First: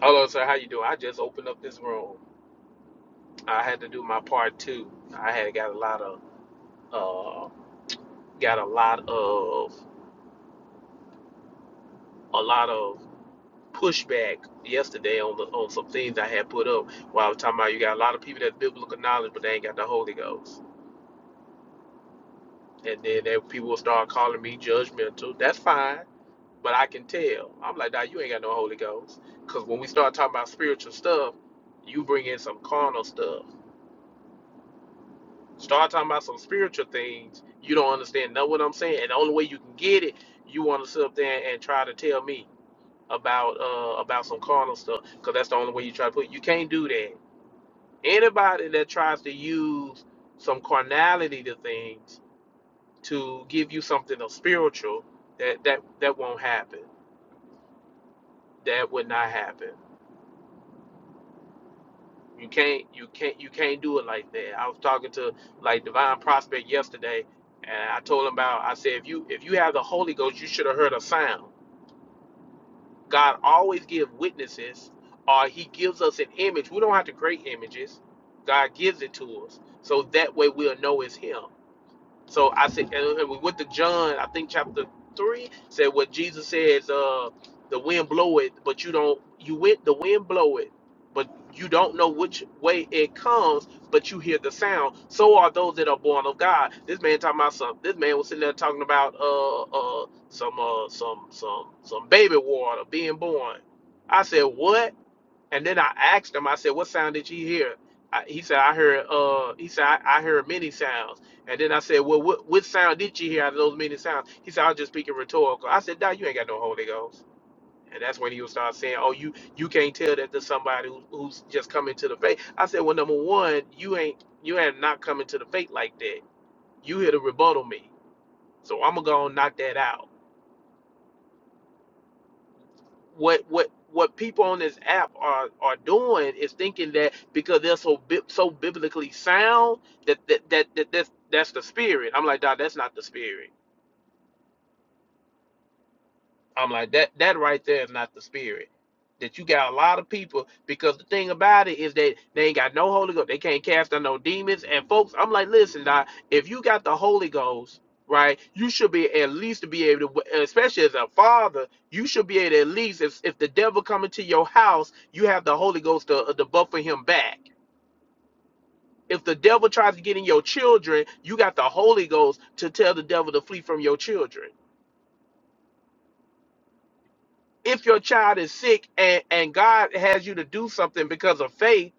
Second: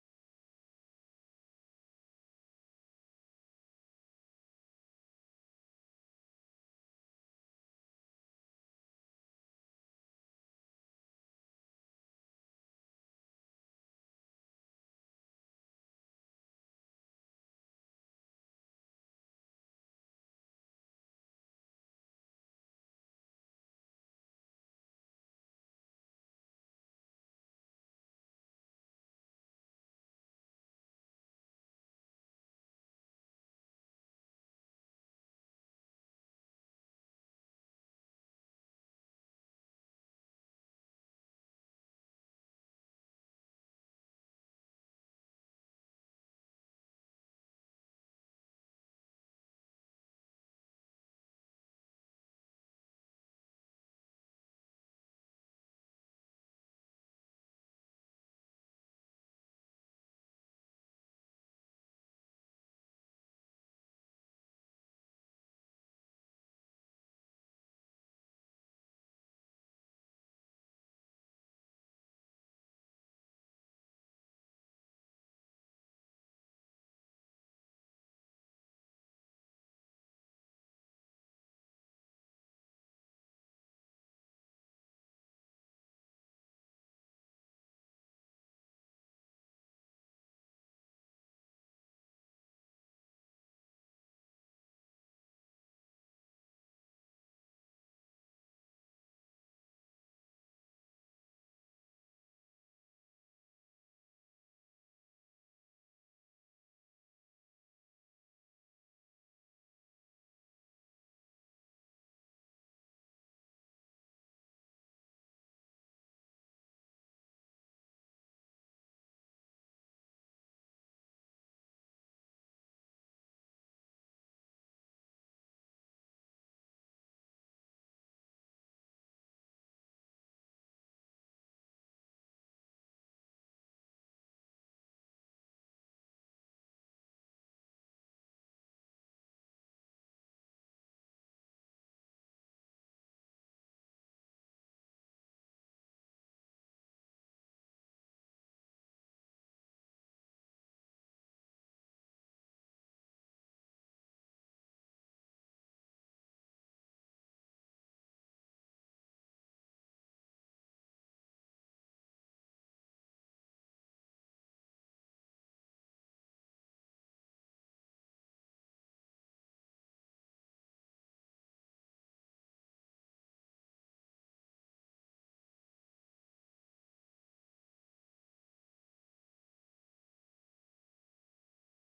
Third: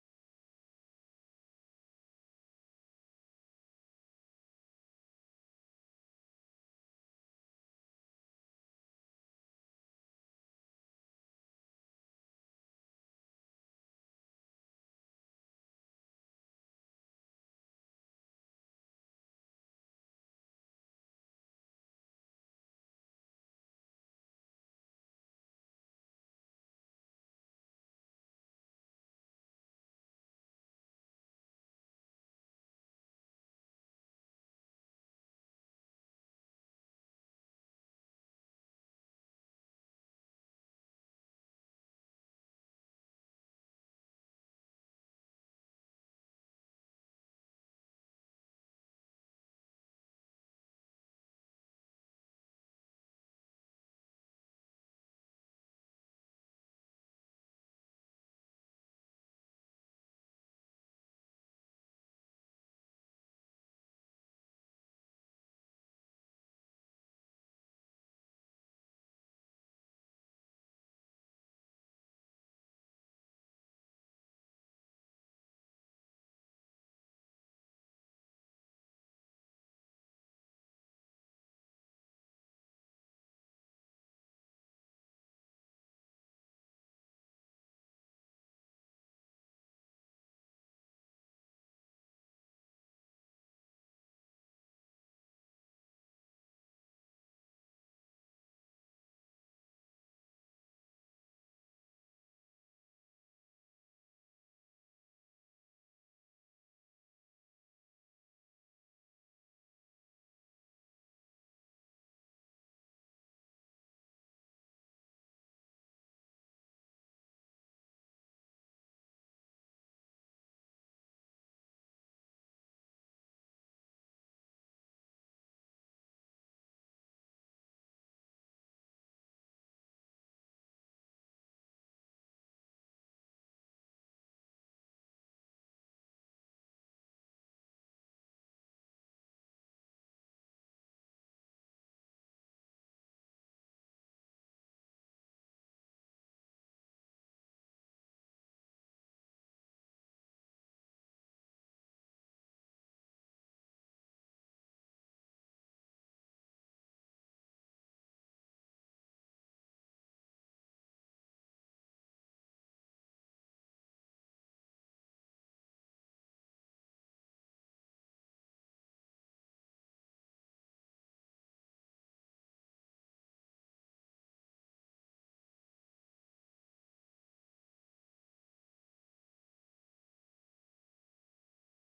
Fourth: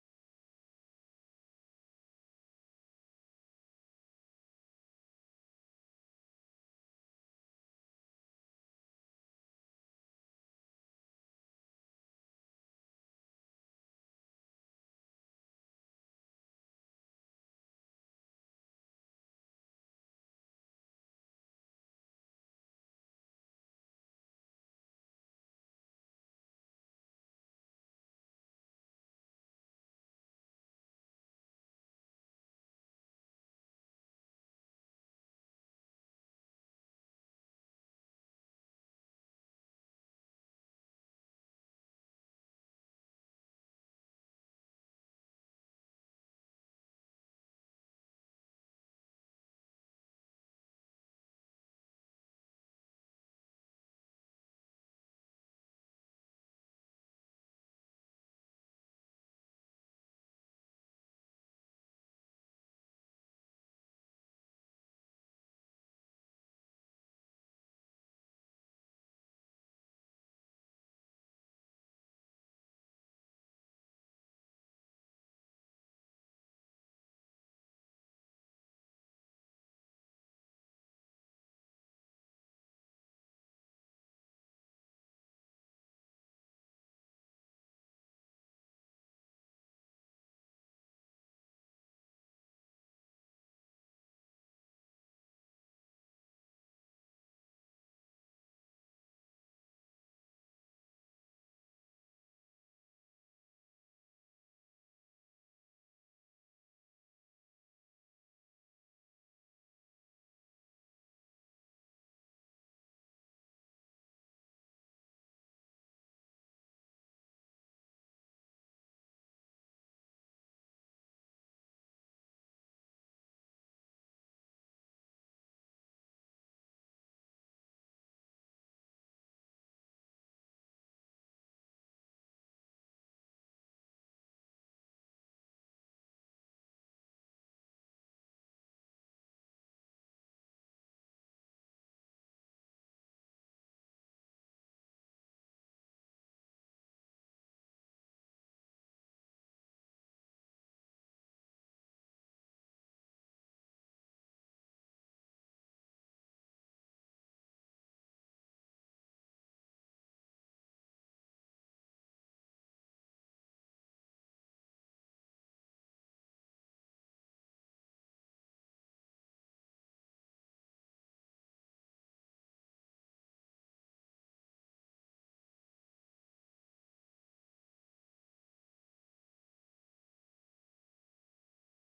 Hello, sir. How you doing? I just opened up this room. I had to do my part too. I had got a lot of uh, got a lot of a lot of pushback yesterday on the on some things I had put up. While I was talking about you got a lot of people that's biblical knowledge, but they ain't got the Holy Ghost. And then they, people will start calling me judgmental. That's fine, but I can tell. I'm like, nah, you ain't got no Holy Ghost. Cause when we start talking about spiritual stuff, you bring in some carnal stuff Start talking about some spiritual things. You don't understand. Know what I'm saying? And the only way you can get it, you want to sit up there and try to tell me about uh about some carnal stuff, because that's the only way you try to put. It. You can't do that. Anybody that tries to use some carnality to things to give you something of spiritual, that that that won't happen. That would not happen. You can't you can't you can't do it like that. I was talking to like Divine Prospect yesterday and I told him about I said if you if you have the Holy Ghost you should have heard a sound. God always gives witnesses or he gives us an image. We don't have to create images. God gives it to us. So that way we'll know it's him. So I said, and we went to John, I think chapter three said what Jesus says, uh, the wind blow it, but you don't you went the wind blow it, but you don't know which way it comes, but you hear the sound. So are those that are born of God. This man talking about something. this man was sitting there talking about uh uh some uh some some some baby water being born. I said, What? And then I asked him, I said, what sound did you hear? I, he said, I heard, uh, he said, I, I heard many sounds. And then I said, well, what, what sound did you hear out of those many sounds? He said, I was just speaking rhetorical. I said, Doc, you ain't got no Holy Ghost. And that's when he would start saying, oh, you, you can't tell that to somebody who, who's just coming to the faith. I said, well, number one, you ain't, you have not coming to the faith like that. You here to rebuttal me. So I'm going to go and knock that out. what what what people on this app are are doing is thinking that because they're so bi- so biblically sound that that that, that that's that's the spirit. I'm like, dog, that's not the spirit. I'm like that that right there is not the spirit. That you got a lot of people because the thing about it is that they ain't got no Holy Ghost. They can't cast out no demons. And folks, I'm like, listen, now, if you got the Holy Ghost, right, you should be at least to be able to, especially as a father, you should be able to at least if, if the devil come into your house, you have the Holy Ghost to, to buffer him back. If the devil tries to get in your children, you got the Holy Ghost to tell the devil to flee from your children if your child is sick and, and God has you to do something because of faith,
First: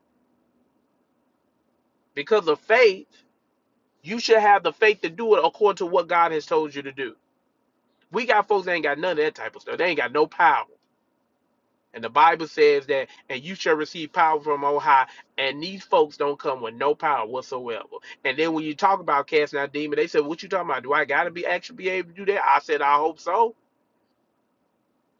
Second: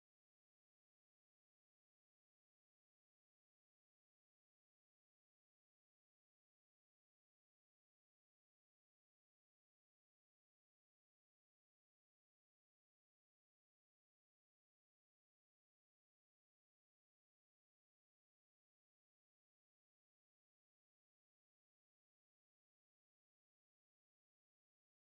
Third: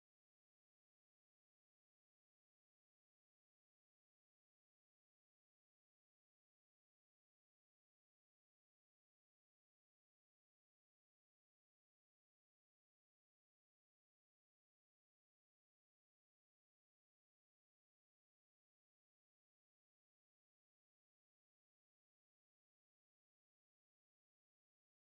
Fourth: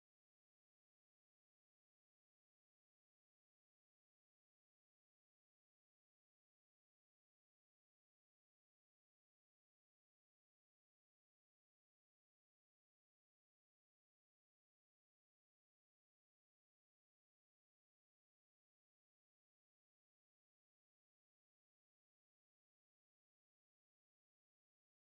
because of faith, you should have the faith to do it according to what God has told you to do. We got folks that ain't got none of that type of stuff. They ain't got no power. And the Bible says that, and you shall receive power from on high. And these folks don't come with no power whatsoever. And then when you talk about casting out demons, they said, What you talking about? Do I gotta be actually be able to do that? I said, I hope so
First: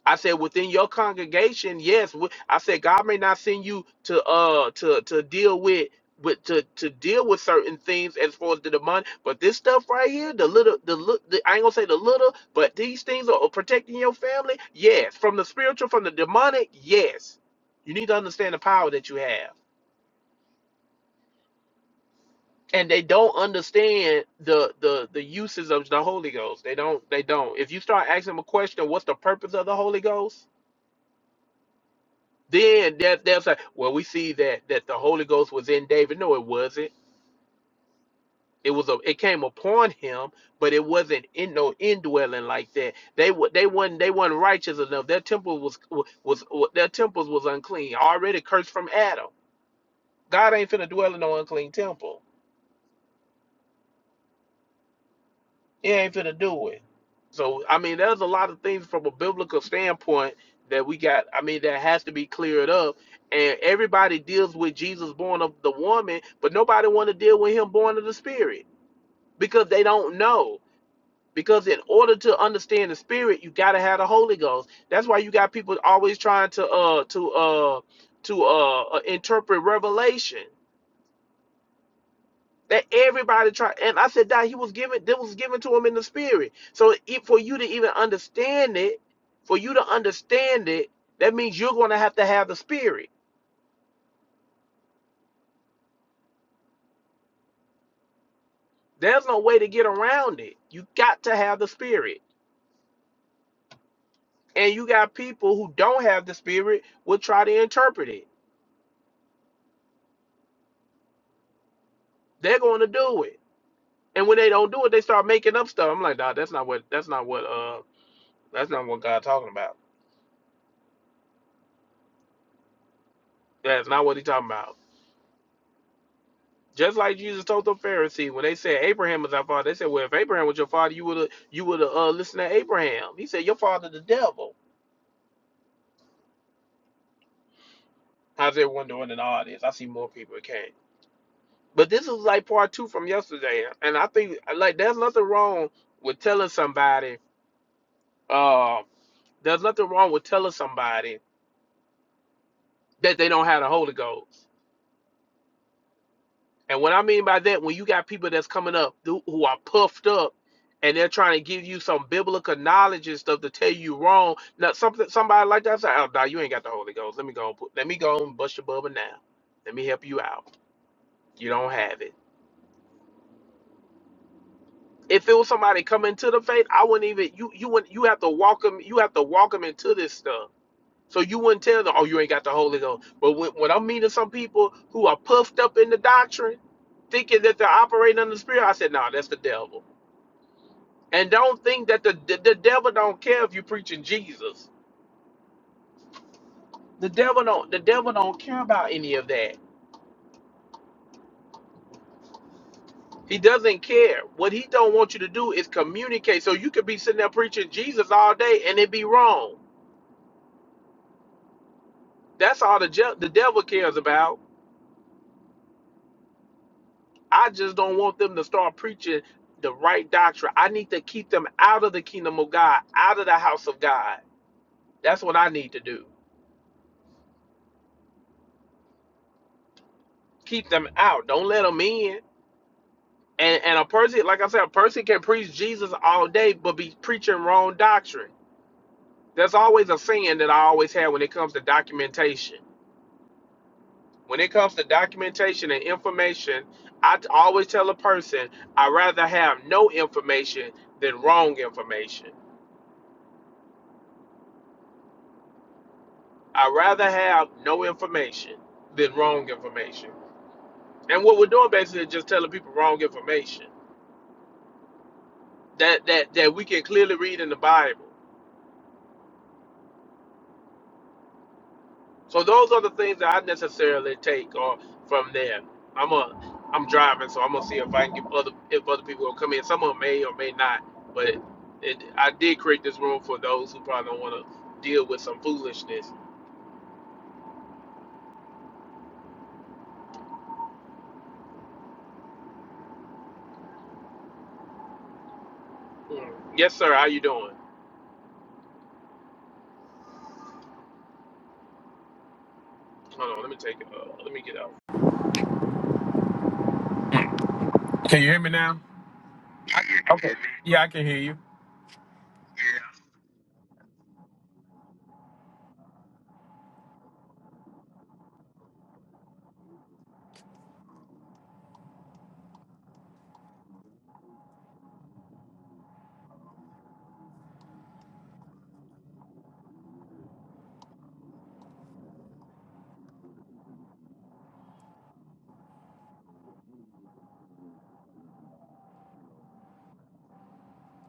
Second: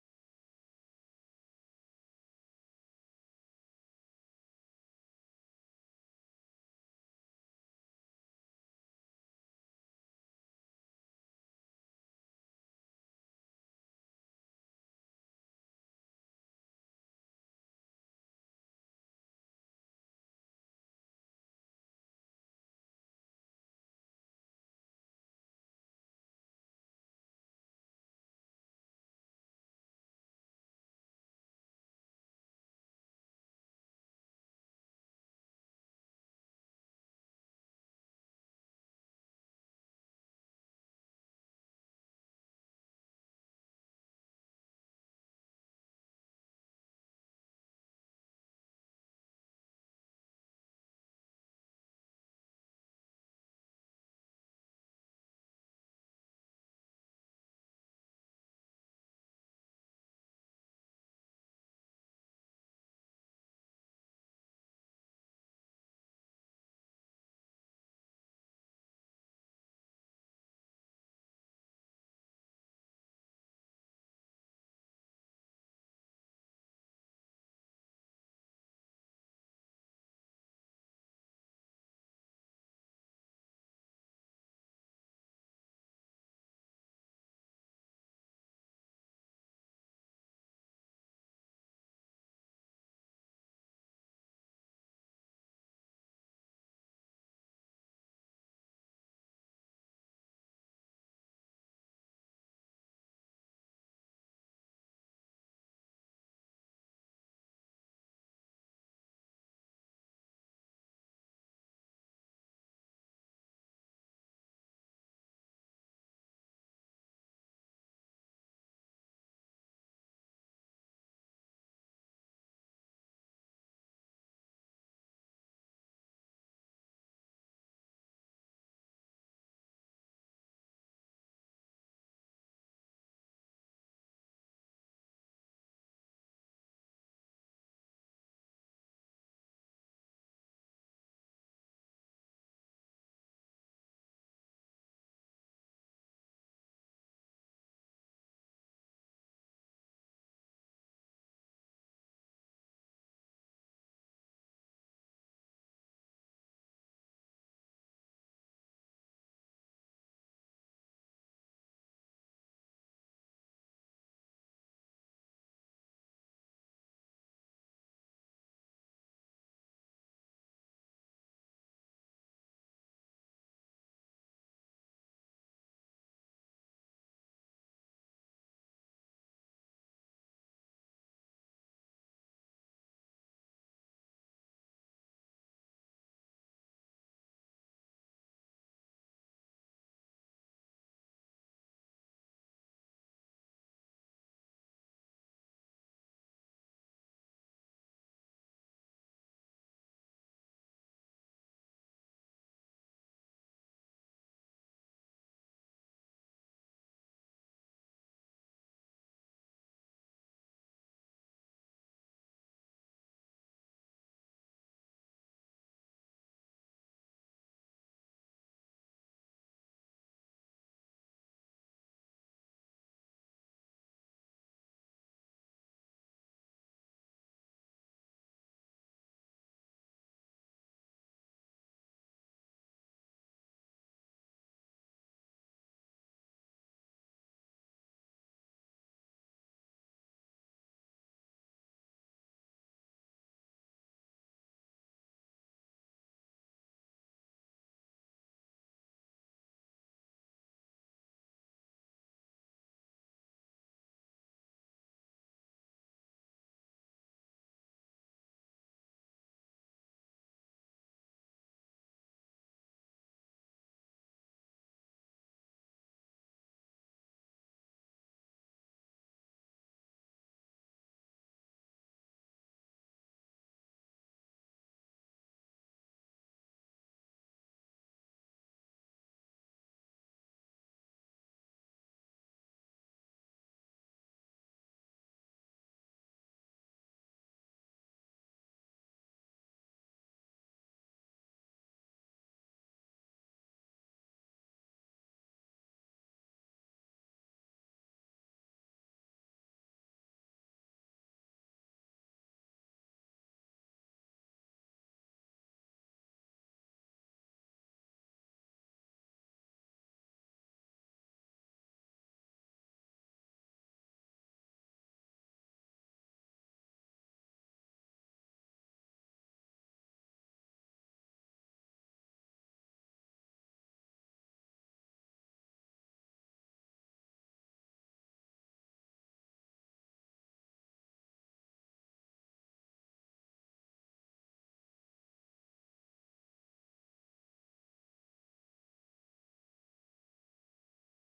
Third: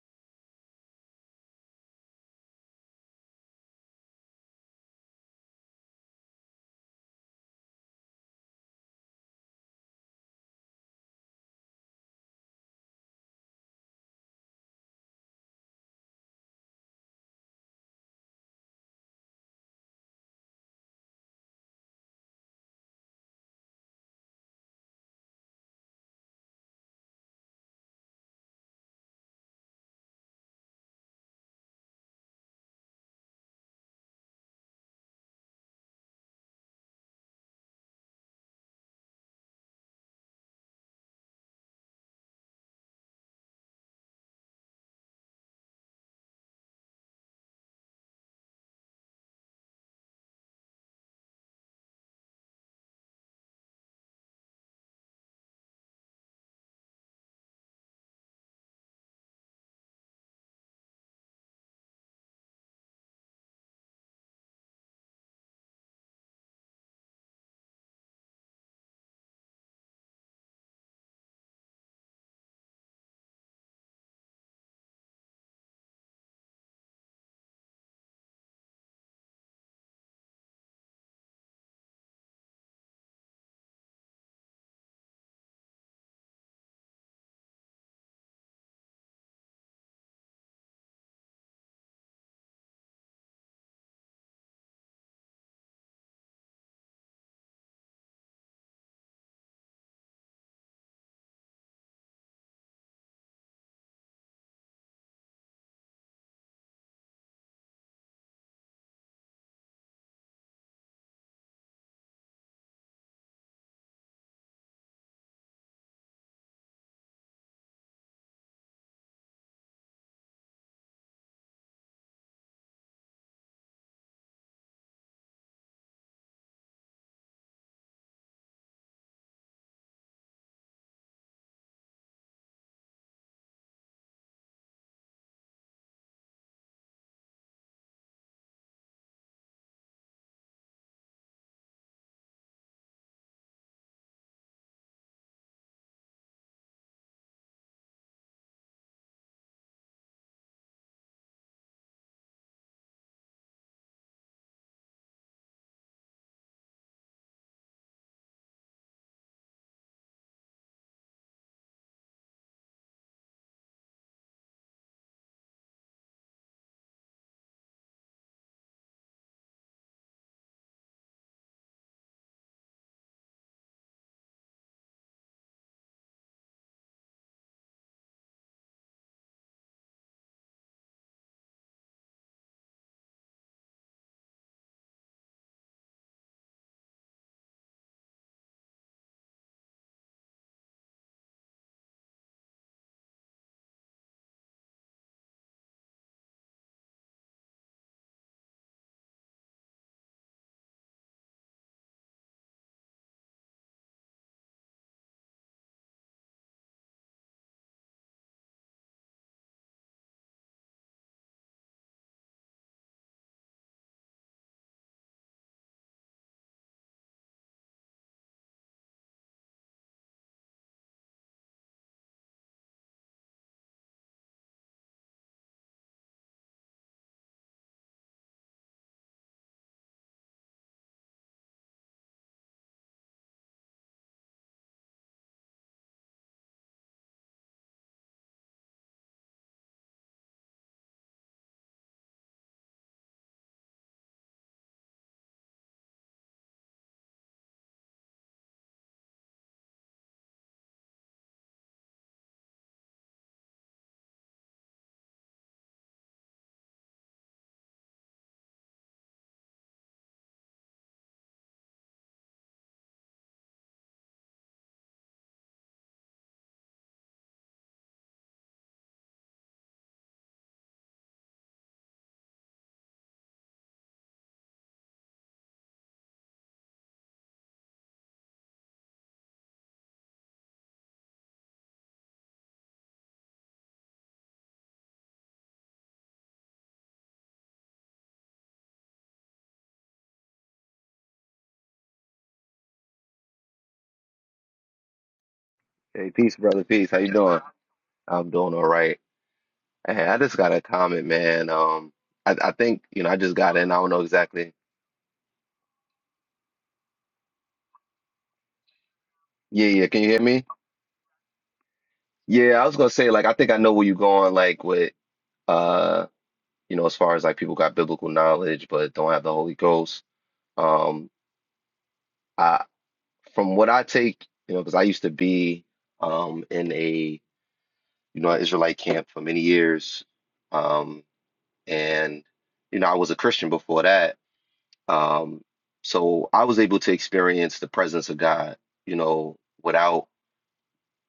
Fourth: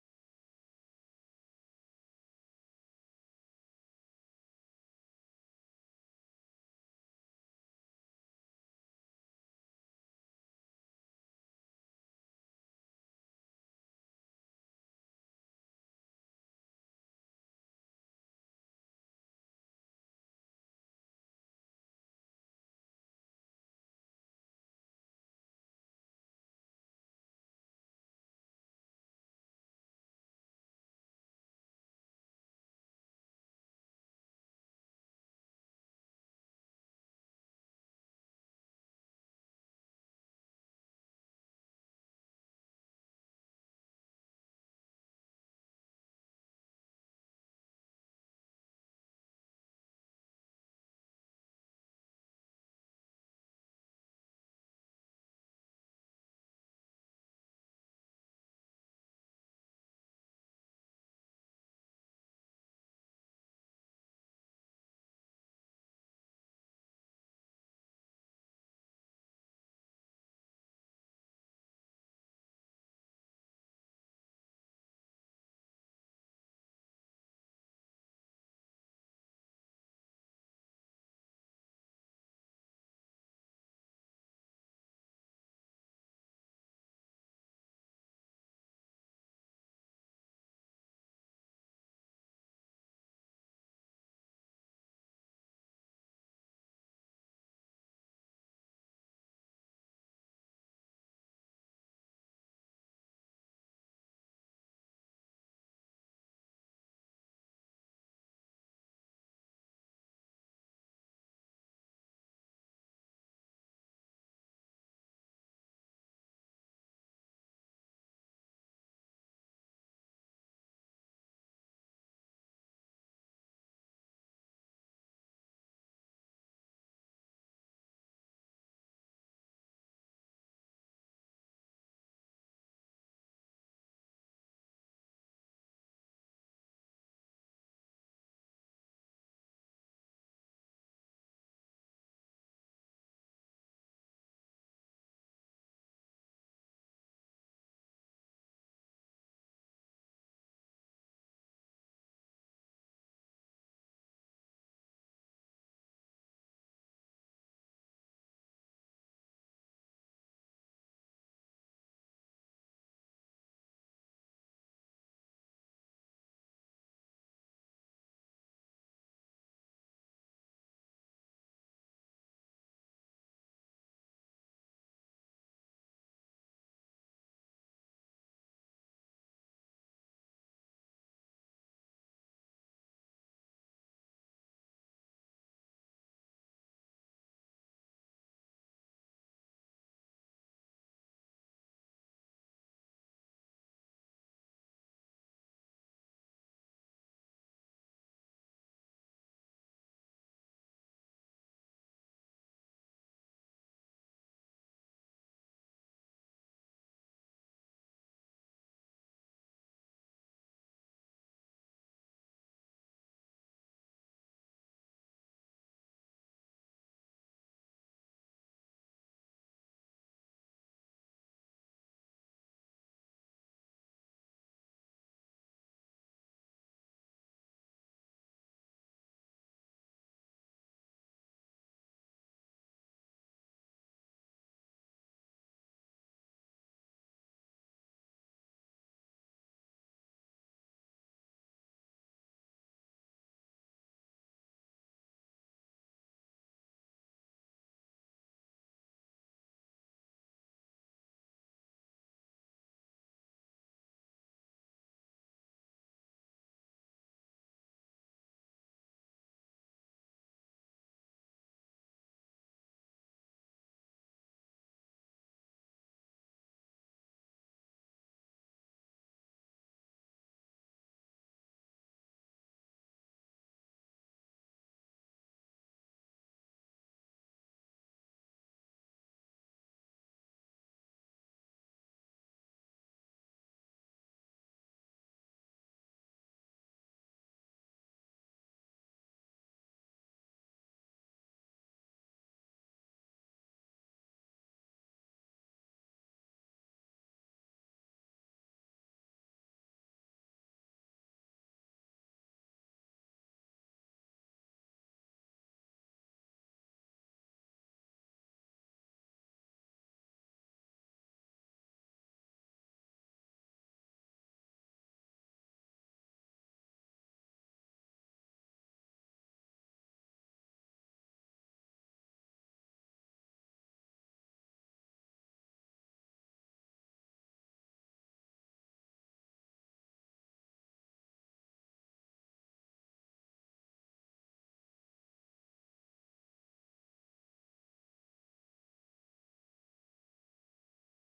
I said within your congregation, yes. wi- I said God may not send you to uh to to deal with with to to deal with certain things as far as the demon, but this stuff right here, the little the look, the, I ain't gonna say the little, but these things are protecting your family. Yes, from the spiritual, from the demonic. Yes, you need to understand the power that you have, and they don't understand the the the uses of the Holy Ghost. They don't. They don't. If you start asking them a question, what's the purpose of the Holy Ghost? Then that they'll say, well, we see that that the Holy Ghost was in David. No, it wasn't. It was a it came upon him, but it wasn't in no indwelling like that. They were they weren't they weren't righteous enough. Their temple was, was their temples was unclean, already cursed from Adam. God ain't finna dwell in no unclean temple. He ain't finna do it. So I mean, there's a lot of things from a biblical standpoint that we got. I mean, that has to be cleared up. And everybody deals with Jesus born of the woman, but nobody want to deal with him born of the spirit because they don't know. Because in order to understand the spirit, you gotta have the Holy Ghost. That's why you got people always trying to uh to uh to uh, uh interpret Revelation. That everybody try, and I said that he was given, That was given to him in the spirit. So it, for you to even understand it, for you to understand it, that means you're going to have to have the spirit. There's no way to get around it. You got to have the spirit, and you got people who don't have the spirit will try to interpret it. They're going to do it, and when they don't do it, they start making up stuff. I'm like, nah, that's not what, that's not what, uh, that's not what God's talking about. That's not what He's talking about. Just like Jesus told the Pharisees when they said Abraham was our father, they said, "Well, if Abraham was your father, you would have you would have uh, listened to Abraham." He said, "Your father, the devil." How's everyone doing in the audience? I see more people that came, but this is like part two from yesterday, and I think like there's nothing wrong with telling somebody. Uh, there's nothing wrong with telling somebody that they don't have the Holy Ghost. And what I mean by that, when you got people that's coming up who are puffed up and they're trying to give you some biblical knowledge and stuff to tell you wrong. Now something somebody like that say, Oh nah, you ain't got the Holy Ghost. Let me go and put, let me go and bust your bubble now. Let me help you out. You don't have it. If it was somebody coming to the faith, I wouldn't even you you wouldn't you have to walk them you have to walk them into this stuff. So you wouldn't tell them, oh, you ain't got the Holy Ghost. But when, when I'm meeting some people who are puffed up in the doctrine, thinking that they're operating under the Spirit, I said, no, that's the devil And don't think that the, the the devil don't care if you're preaching Jesus. The devil don't the devil don't care about any of that. He doesn't care. What he don't want you to do is communicate. So you could be sitting there preaching Jesus all day and it be wrong. That's all the je- the devil cares about. I just don't want them to start preaching the right doctrine. I need to keep them out of the kingdom of God, out of the house of God. That's what I need to do. Keep them out. Don't let them in. And and a person, like I said, a person can preach Jesus all day, but be preaching wrong doctrine. There's always a saying that I always have when it comes to documentation. When it comes to documentation and information, I t- always tell a person, I'd rather have no information than wrong information. I'd rather have no information than wrong information. And what we're doing basically is just telling people wrong information that that that we can clearly read in the Bible. So those are the things that I necessarily take or from there. I'm a I'm driving, so I'm gonna see if I can get other if other people will come in. Some of them may or may not, but it, it I did create this room for those who probably don't want to deal with some foolishness. Hey, Mm. peace, brother. Yes, Peace. sir. How How you you doing? doing? I'm doing all right. Hey, I just got a comment, man. Um, I, I think, you know, I just Hold on. Let me got in. I take. don't know Uh, let me exactly. get out. Can you hear me now? Yeah, I yeah. can. Can you hear Okay. me? Yeah, I can hear you. Yeah, I was gonna say, like, I think I know where you're going, like with uh, you know, as far as like people got biblical knowledge but don't have the Holy Ghost. Um, I from what I take, you know, because I used to be um in a you know Israelite camp for many years. Um, and you know, I was a Christian before that Um, so I was able to experience the presence of God, you know, without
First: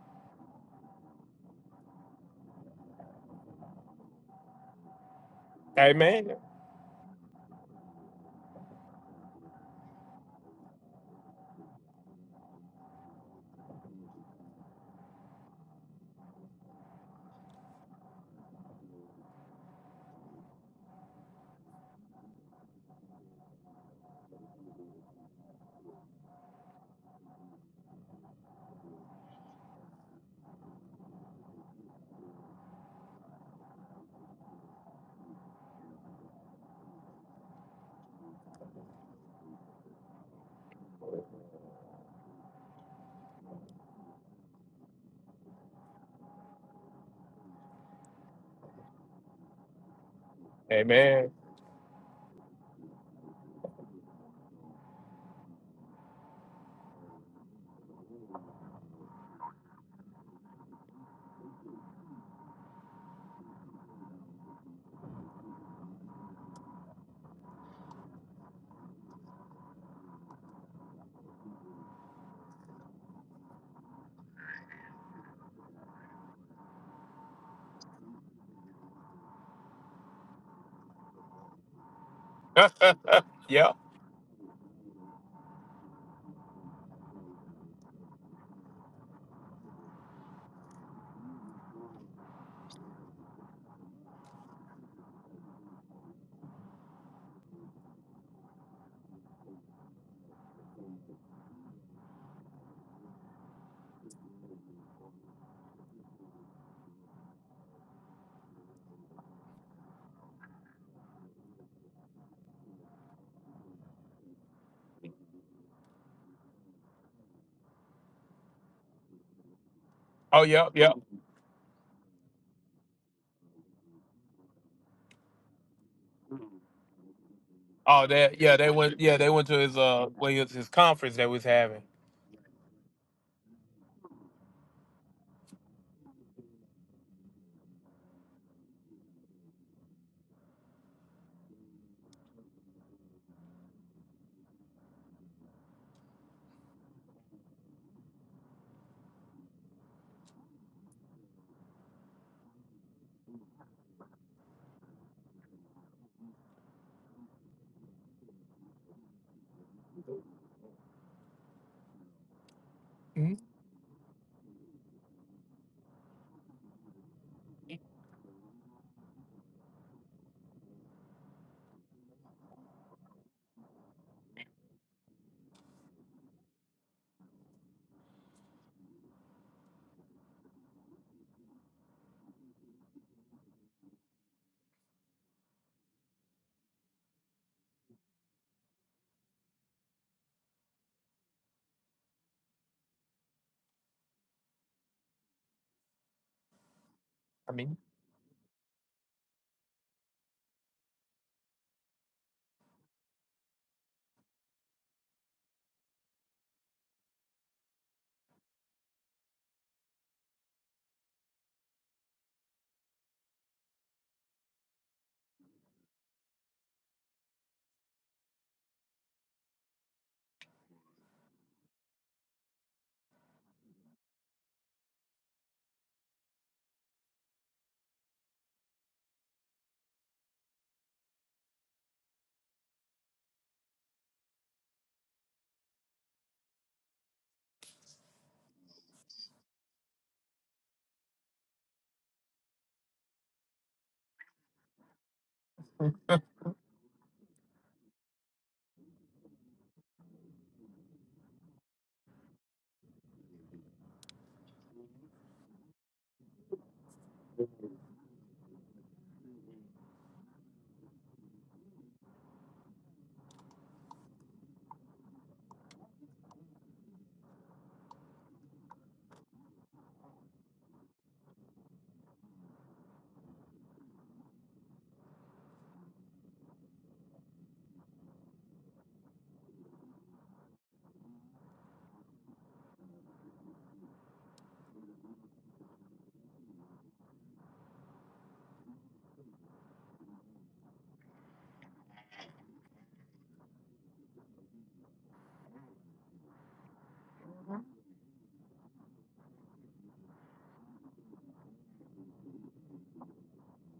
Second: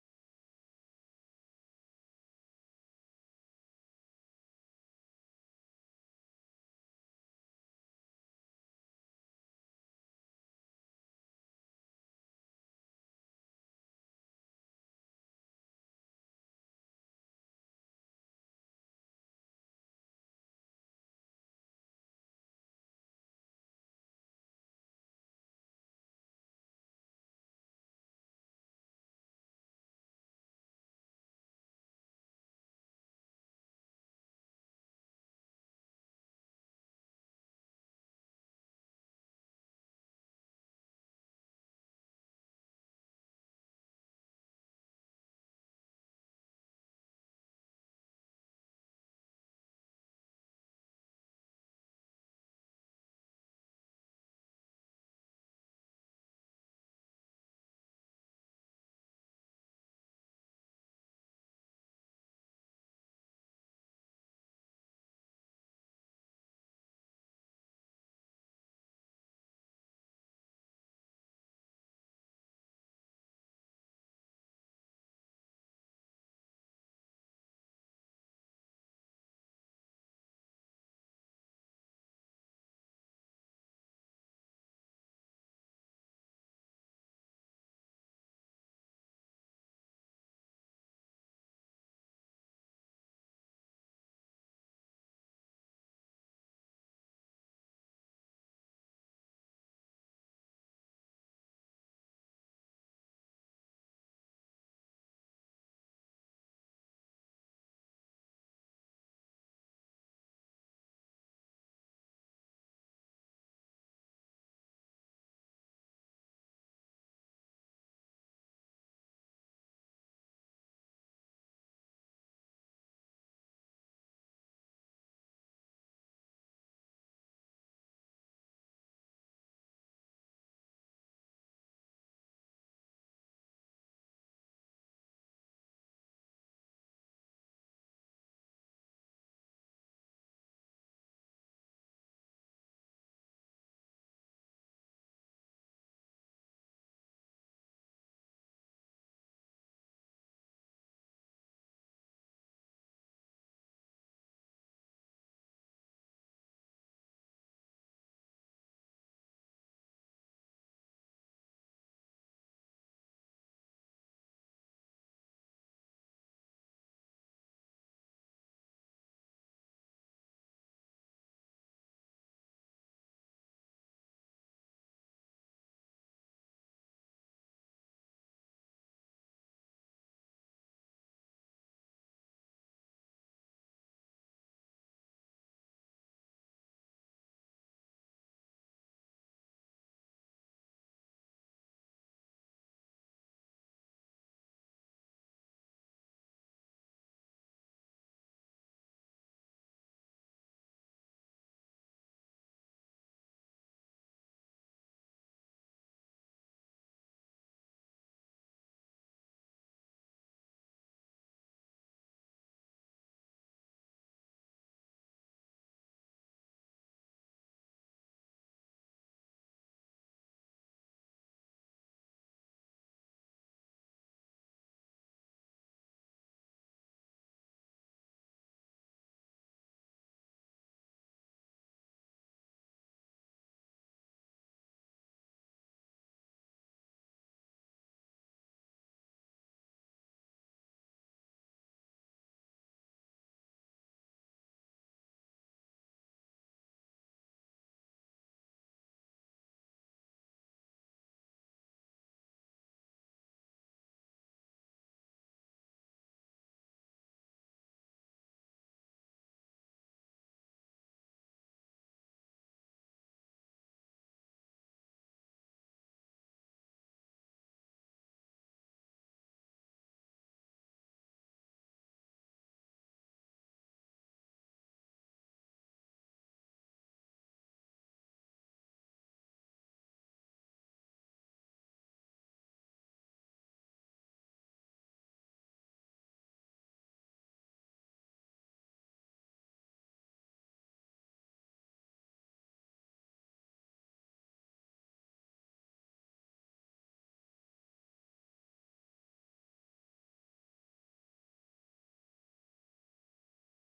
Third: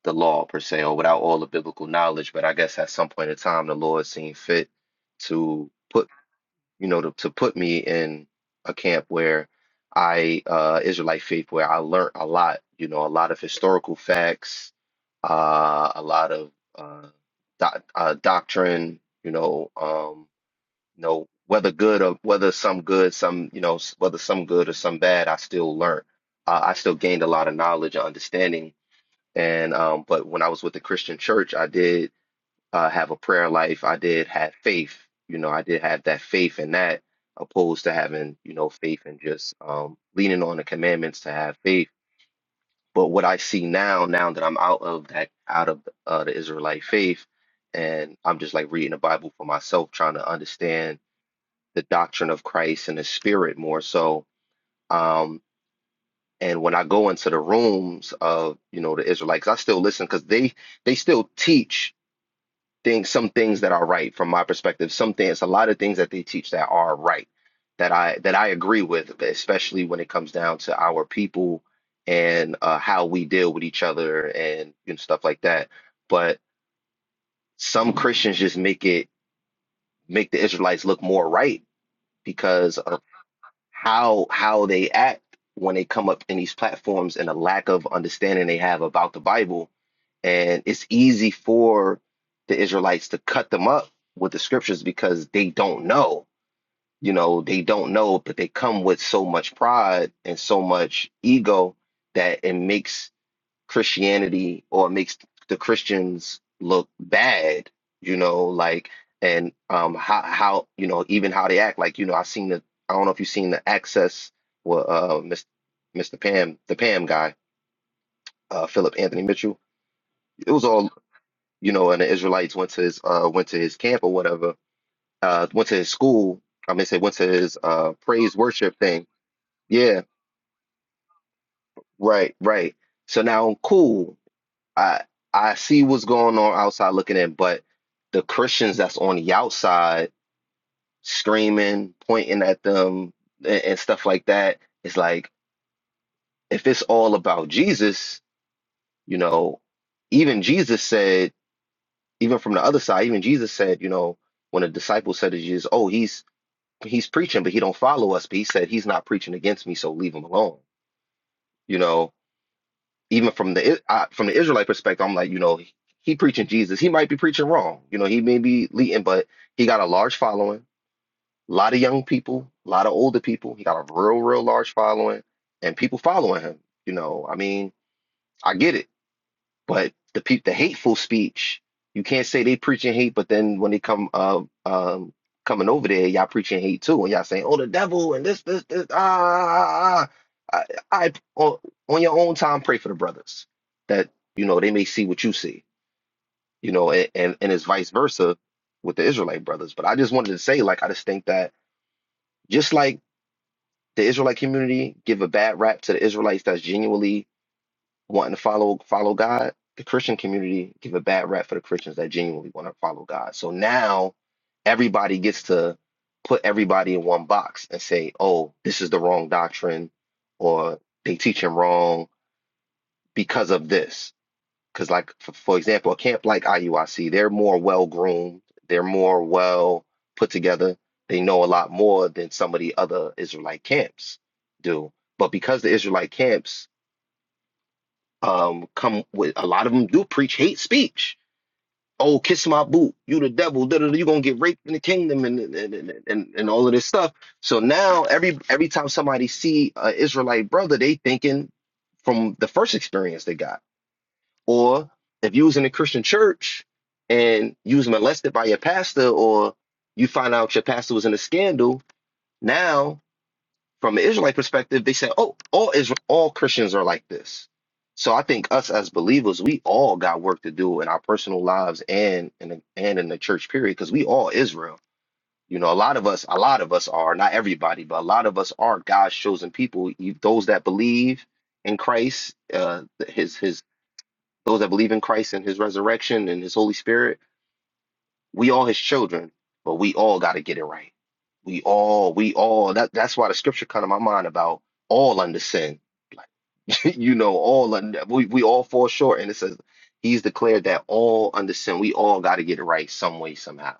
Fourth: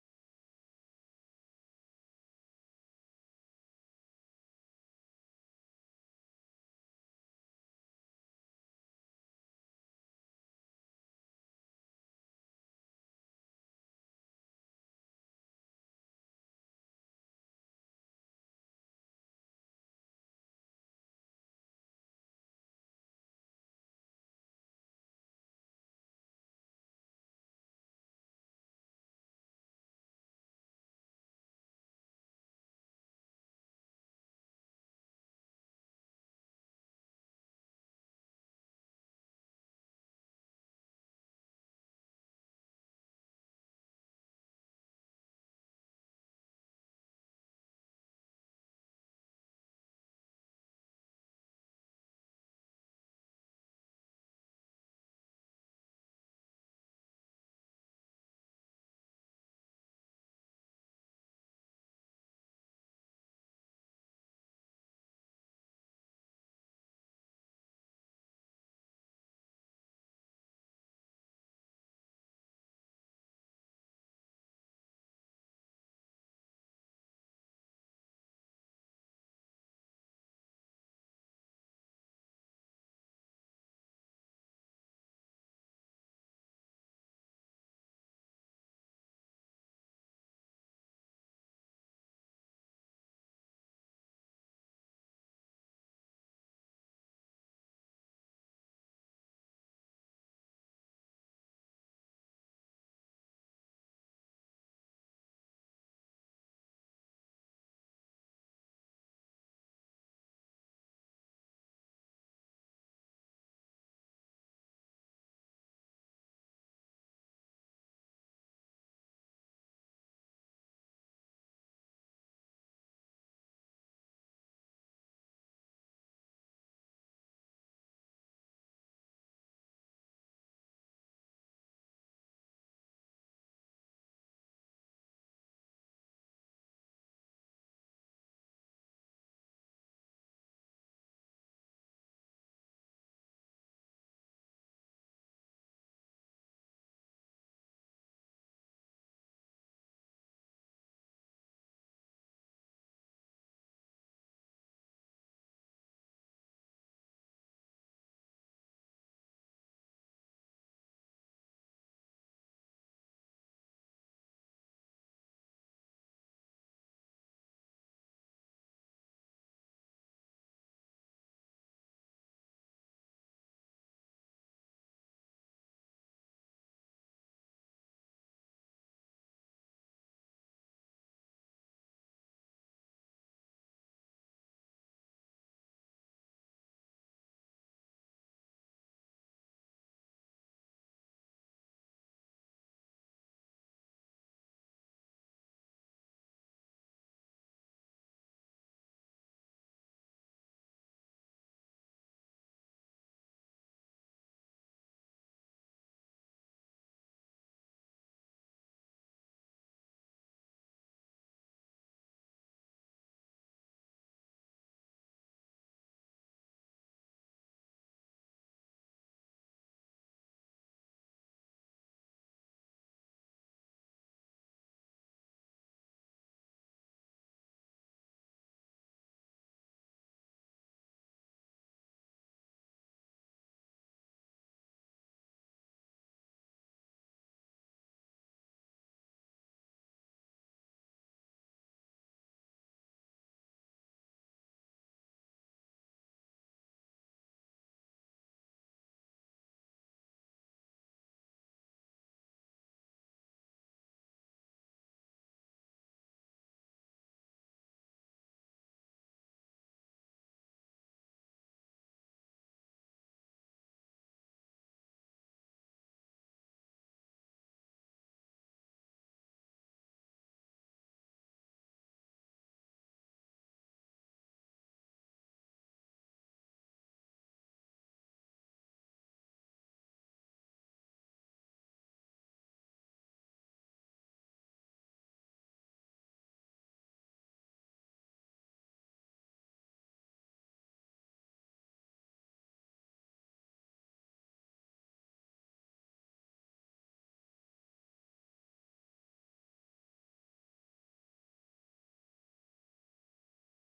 the law per se or without all the biblical knowledge. But I guess at some point in time, the Lord seemed fit to Hey, put, you know, to, to put me in a camp where I, uh, Israelite faith, where I learned a lot, you know, a lot of historical facts, uh, a lot of uh, doc uh, doctrine, you know. um, you know, whether good or whether some good, some, you know, s- whether some good or some bad, I still learned. Uh, I still gained a lot of knowledge and understanding. And, um, but when I was with the Christian church, I did, uh, have a prayer life. I did have faith. You know, I did have that faith in that, opposed to having, you know, faith and just, um, leaning on the commandments to have faith. But what I see now, now that I'm out of that, out of, uh, the Israelite faith, and I'm just like reading the Bible for myself, trying to hey understand man. the doctrine of Christ and his spirit more so. Um, and when I go into the rooms of, you know, the Israelites, I still listen because they they still teach things, some things that are right from my perspective. Some things, a lot of things that they teach that are right that I that I agree with, especially when it comes down to our people and uh, how we deal with each other and you know, stuff like that. But some Christians just make it make the Israelites look more right because. how how they act when they come up in these platforms and the lack of understanding they have about the Bible. And it's easy for the Israelites to cut them up with the scriptures because they don't know. You know, they don't know, but they come with so much pride and so much ego that it makes Christianity or it makes the Christians look bad, you know, like and um how how you know even how they act like you know I've seen the I don't know if you've seen the Access well uh Mr. Mr. Pam the Pam guy uh Philip Anthony Mitchell Oh, it was yep, all yep. you know and the Israelites went to his uh went to his camp or whatever uh went to his school I mean say went to his uh Oh, praise that. Yeah, they worship went. thing Yeah, they went to his yeah uh, well, his, his conference that we was having. right right so now cool I I see what's going on outside looking in, but the Christians that's on the outside screaming, pointing at them and, and stuff like that, it's like if it's all about Jesus, you know, even Jesus said, even from the other side, even Jesus said, you know, when a disciple said to Jesus, Oh, he's he's preaching, but he don't follow us, but he said he's not preaching against me, so leave him alone. You know, even from the I, from the Israelite perspective, I'm like, you know, he, he preaching Jesus. He might be preaching wrong. You know, he may be leading, but he got a large following, a lot of young people, a lot of older people. He got a real, real large following, and people following him. You know, I mean, I get it. But the pe- the hateful speech, you can't say they preaching hate, but then when they come uh um coming over there, y'all preaching hate too, and y'all saying, "Oh, the devil," and this this this ah. ah, ah. ah. I, I on, on your own time pray for the brothers that you know they may see what you see, you know, and and, and it's Mhm. vice versa with the Israelite brothers. But I just wanted to say, like, I just think that just like the Israelite community give a bad rap to the Israelites that's genuinely wanting to follow follow God, the Christian community give a bad rap for the Christians that genuinely want to follow God. So now everybody gets to put everybody in one box and say, "Oh, this is the wrong doctrine," or "They teach him wrong because of this." Because, like for, for example, a camp like IUIC, they're more well groomed, they're more well put together, they know a lot more than some of the other Israelite camps do. But because the Israelite camps um come with a lot of them do preach hate speech. Oh, kiss my boot, you the devil, da, da, da, you gonna get raped in the kingdom and and, and and and all of this stuff. So now every every time somebody see an Israelite brother, they thinking from the first experience they got. Or if you was in a Christian church and you was molested by your pastor, or you find out your pastor was in a scandal, now. From the Israelite perspective, they said, "Oh, all Israel, all Christians are like this." So I think us as believers, we all got work to do in our personal lives and in the, and in the church period, because we all Israel. You know, a lot of us, a lot of us are not everybody, but a lot of us are God's chosen people. You- Those that believe in Christ, uh, His His those that believe in Christ and His resurrection and His Holy Spirit we all his children, but we all got to get it right. We all, we all. That that's why the scripture come to my mind about all under sin. you know, all under we we all fall short, and it says he's declared that all under sin. We all got to get it right some way, somehow,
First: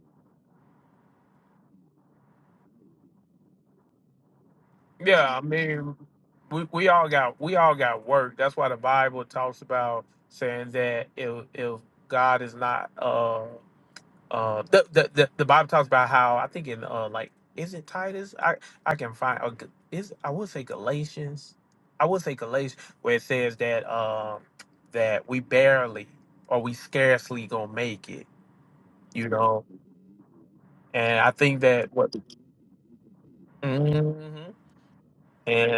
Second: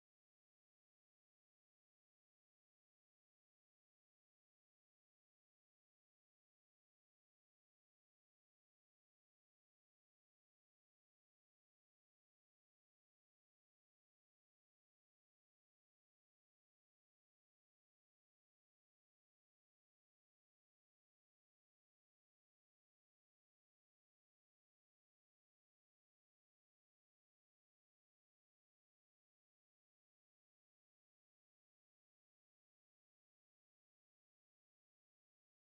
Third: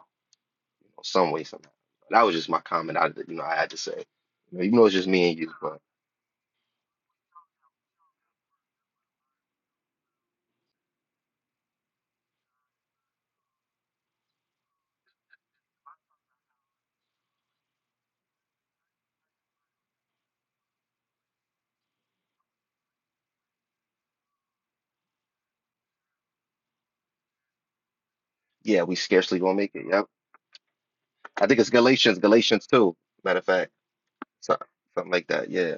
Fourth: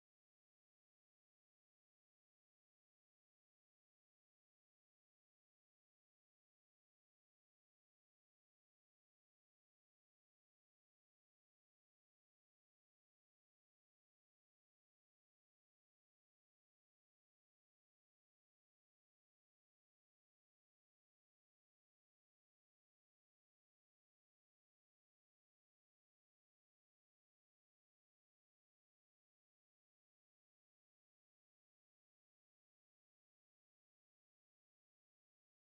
some way, somehow. That was just my comment. I you know I had to say, you know, even though it's just me Yeah, and I you, but mean, we, we all got we all got work. That's why the Bible talks about saying that if if God is not uh uh the the the, the Bible talks about how I think in uh like is it Titus I I can find or G- is I would say Galatians I would say Galatians where it says that um that we barely or we scarcely gonna make it yeah, we you scarcely gonna know make it. Yep, and I I think think it's that what Galatians, Galatians two. Matter of fact, Mhm. so- something like that. Yeah,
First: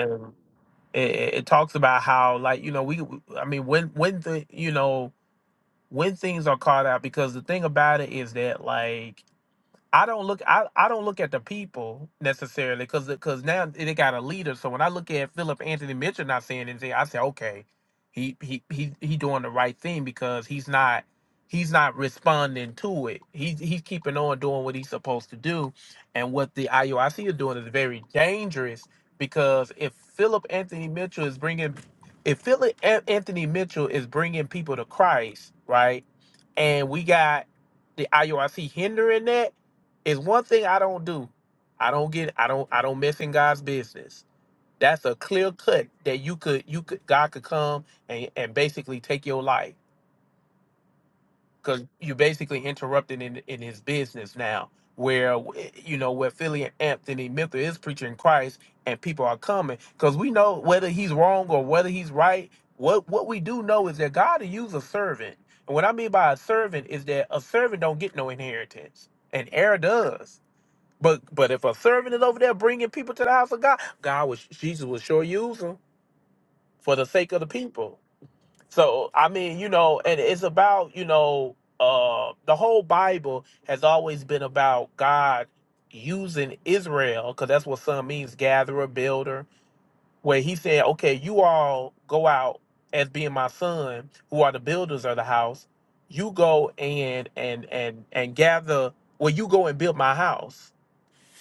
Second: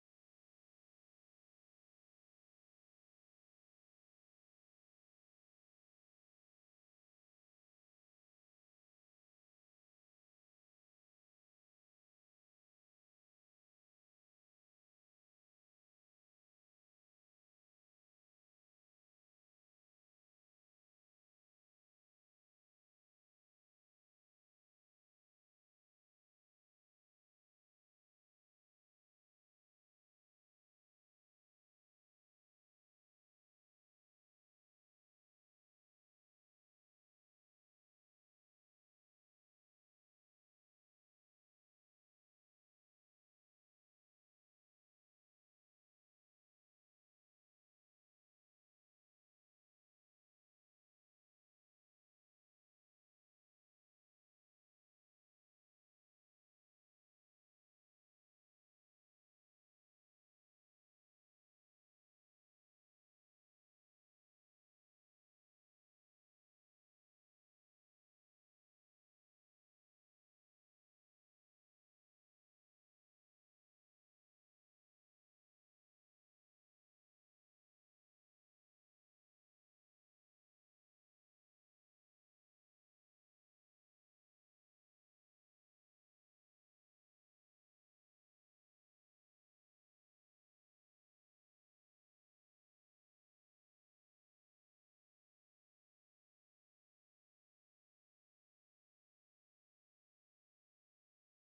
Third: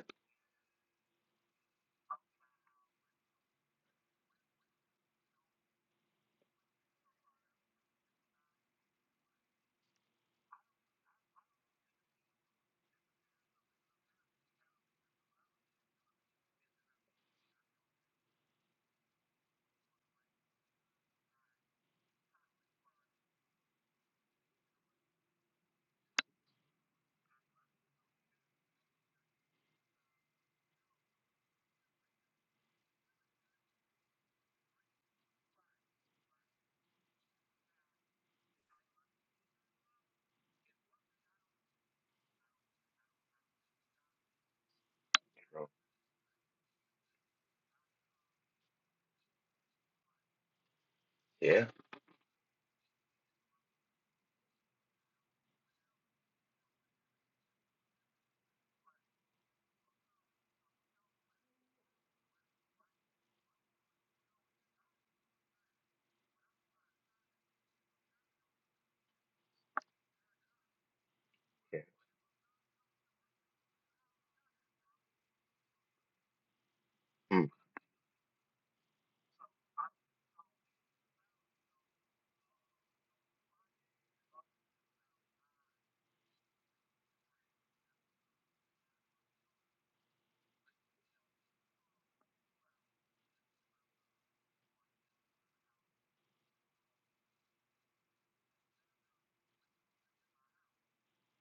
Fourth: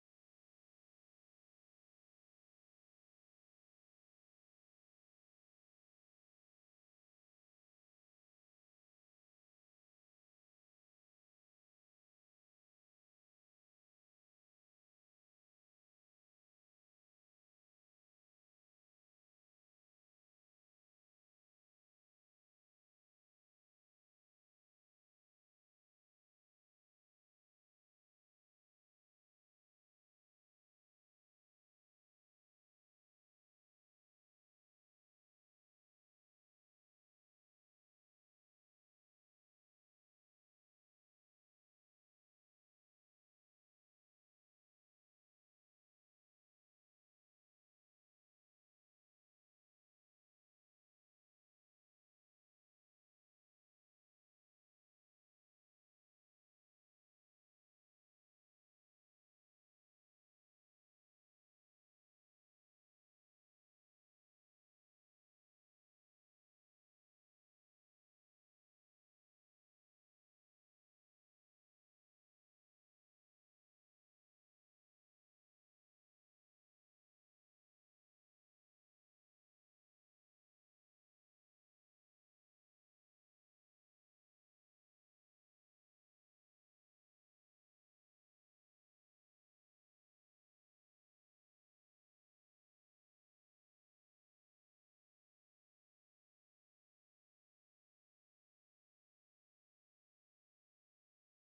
it, it it talks about how like you know we i mean when when the you know when things are caught out because the thing about it is that like I don't look I, I don't look at the people necessarily because because now they got a leader. So when I look at Philip Anthony Mitchell not saying anything, I say okay, he he he he doing the right thing because he's not he's not responding to it. He's he's keeping on doing what he's supposed to do, and what the IUIC is doing is very dangerous because if Philip Anthony Mitchell is bringing if Philip An- Anthony Mitchell is bringing people to Christ, right, and we got the IUIC hindering that it's one thing I don't do. I don't get I don't I don't mess in God's business. That's a clear cut that you could you could God could come and, and basically take your life yeah, because you're basically interrupting in in his business now. Where eh, you know where Philly and Anthony Miller is preaching Christ and people are coming because we know whether he's wrong or whether he's right. What what we do know is that God will use a servant, and what I mean by a servant is that a servant don't get no inheritance, and heir does. But but if a yeah. servant is over there bringing people to the house of God, God was Jesus will sure use them for the sake of the Mm, people. So I mean, you know, and it's about you know, uh, the whole Bible has always been about God using Israel because that's what son means, gatherer, builder. Where he said, okay, you all go out as being my son, who are the builders of the house. You go and and and and gather. Well, you go and build my house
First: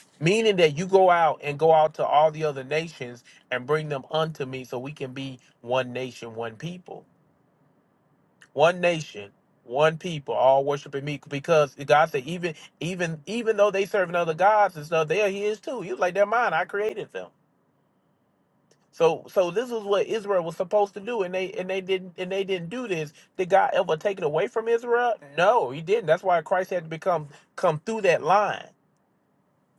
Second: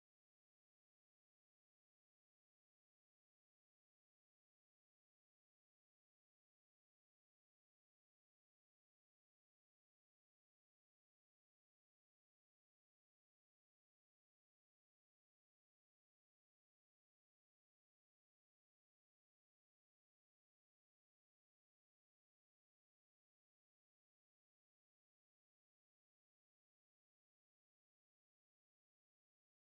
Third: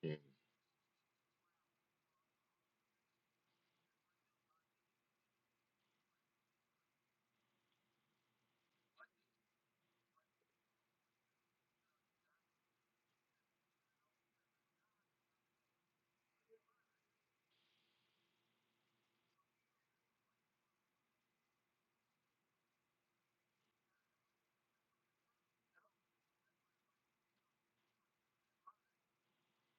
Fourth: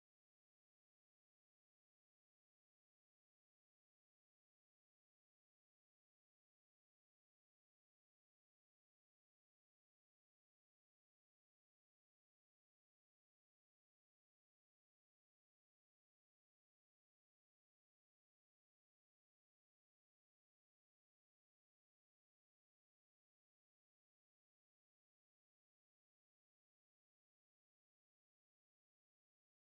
mm. meaning that you go out and go out to all the other nations and bring them unto me so we can be one nation one people one nation one people all worshiping me because god said even even even though they serving other gods and stuff they're his too he was like they're mine i created them so so this is what israel was supposed to do and they and they didn't and they didn't do this did god ever take it away from israel no he didn't that's why christ had to become come through that line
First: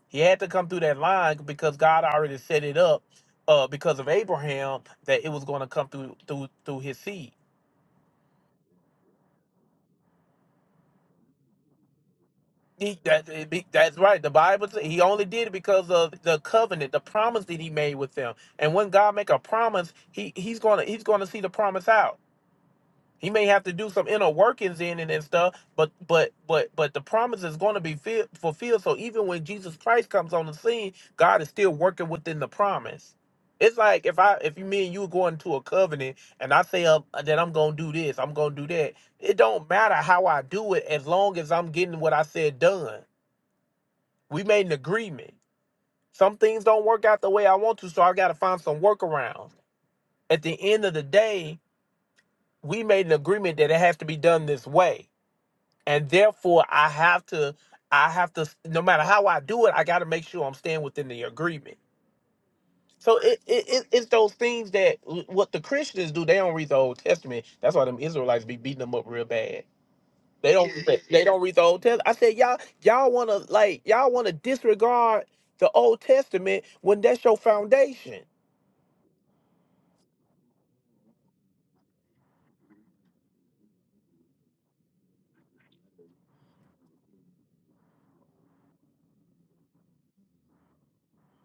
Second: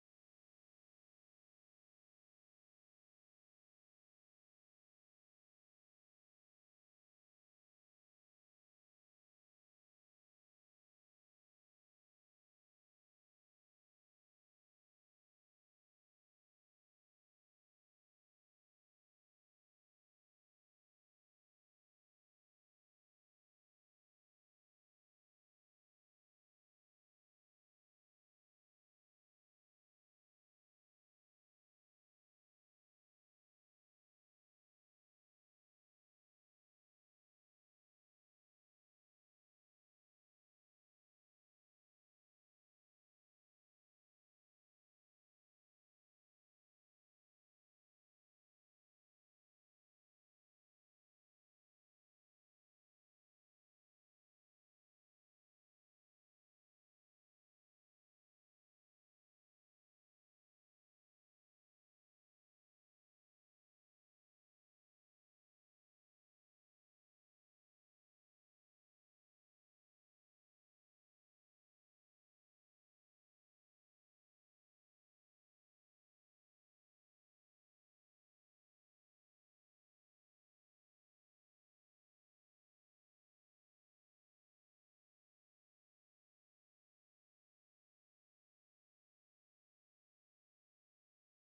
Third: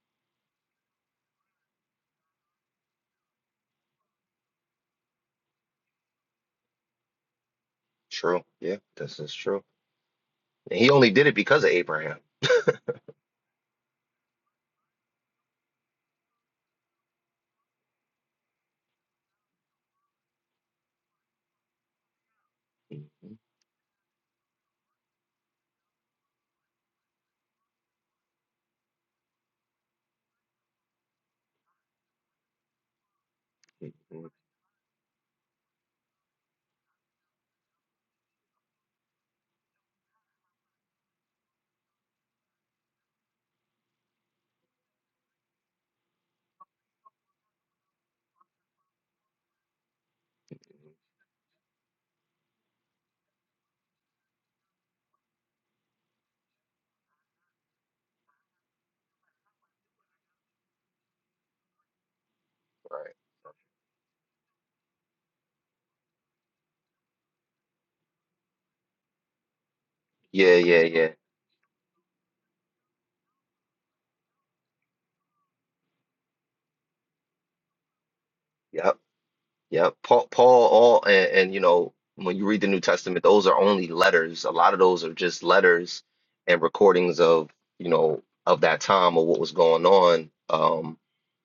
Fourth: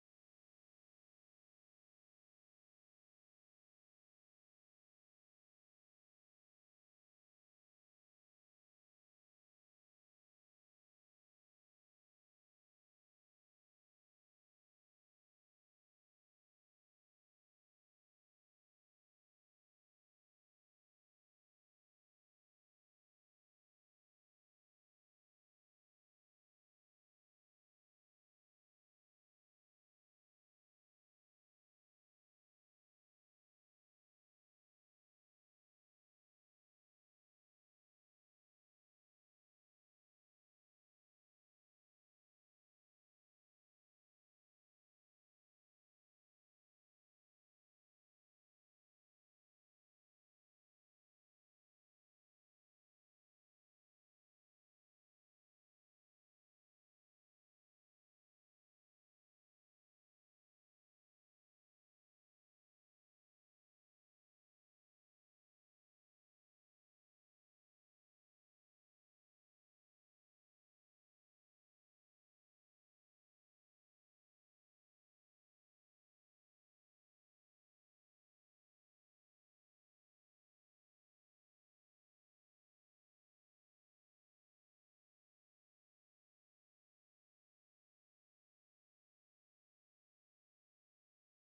He had to come through that line because God already set it up uh, because of Abraham that it was going to come through through through his seed. True. Yeah, this is true. he only did it because of Abraham. He, that, it be- that's right. The Bible says he only did it because of the covenant, the promise that he made with them. And when God make a promise, he he's gonna he's gonna see the promise out. He Mhm. may have to do some inner workings in it and stuff, but but but but the promise is going to be fi- fulfilled. So even when Jesus Christ comes on the scene, God is still working within the promise. It's like if I if you me and you go into a covenant and I say up that I'm gonna do this, I'm gonna do that. It don't matter how I do it as long as I'm getting what I said done. We made an agreement. Some things don't work out the way I want to, so I gotta find some workarounds. At the end of the day, we made an agreement that it has to be done this way and therefore I have to I have to no matter how I do it, I got to make sure I'm staying within the agreement. Right. So it, it, it it's those things that what the Christians do. They don't read the Old Testament. That's why them Israelites be beating them up real bad. They Yeah, don't yeah, yeah. they don't read the Old Testament. I said y'all y'all want to like y'all want to disregard the Old Testament when that's your foundation. Yep. Yep. Paul, Paul, all, and, and you know, when you read the New Testament, those are only letters. A lot of those are just letters and recordings of, you know, of that time or what was going on, um,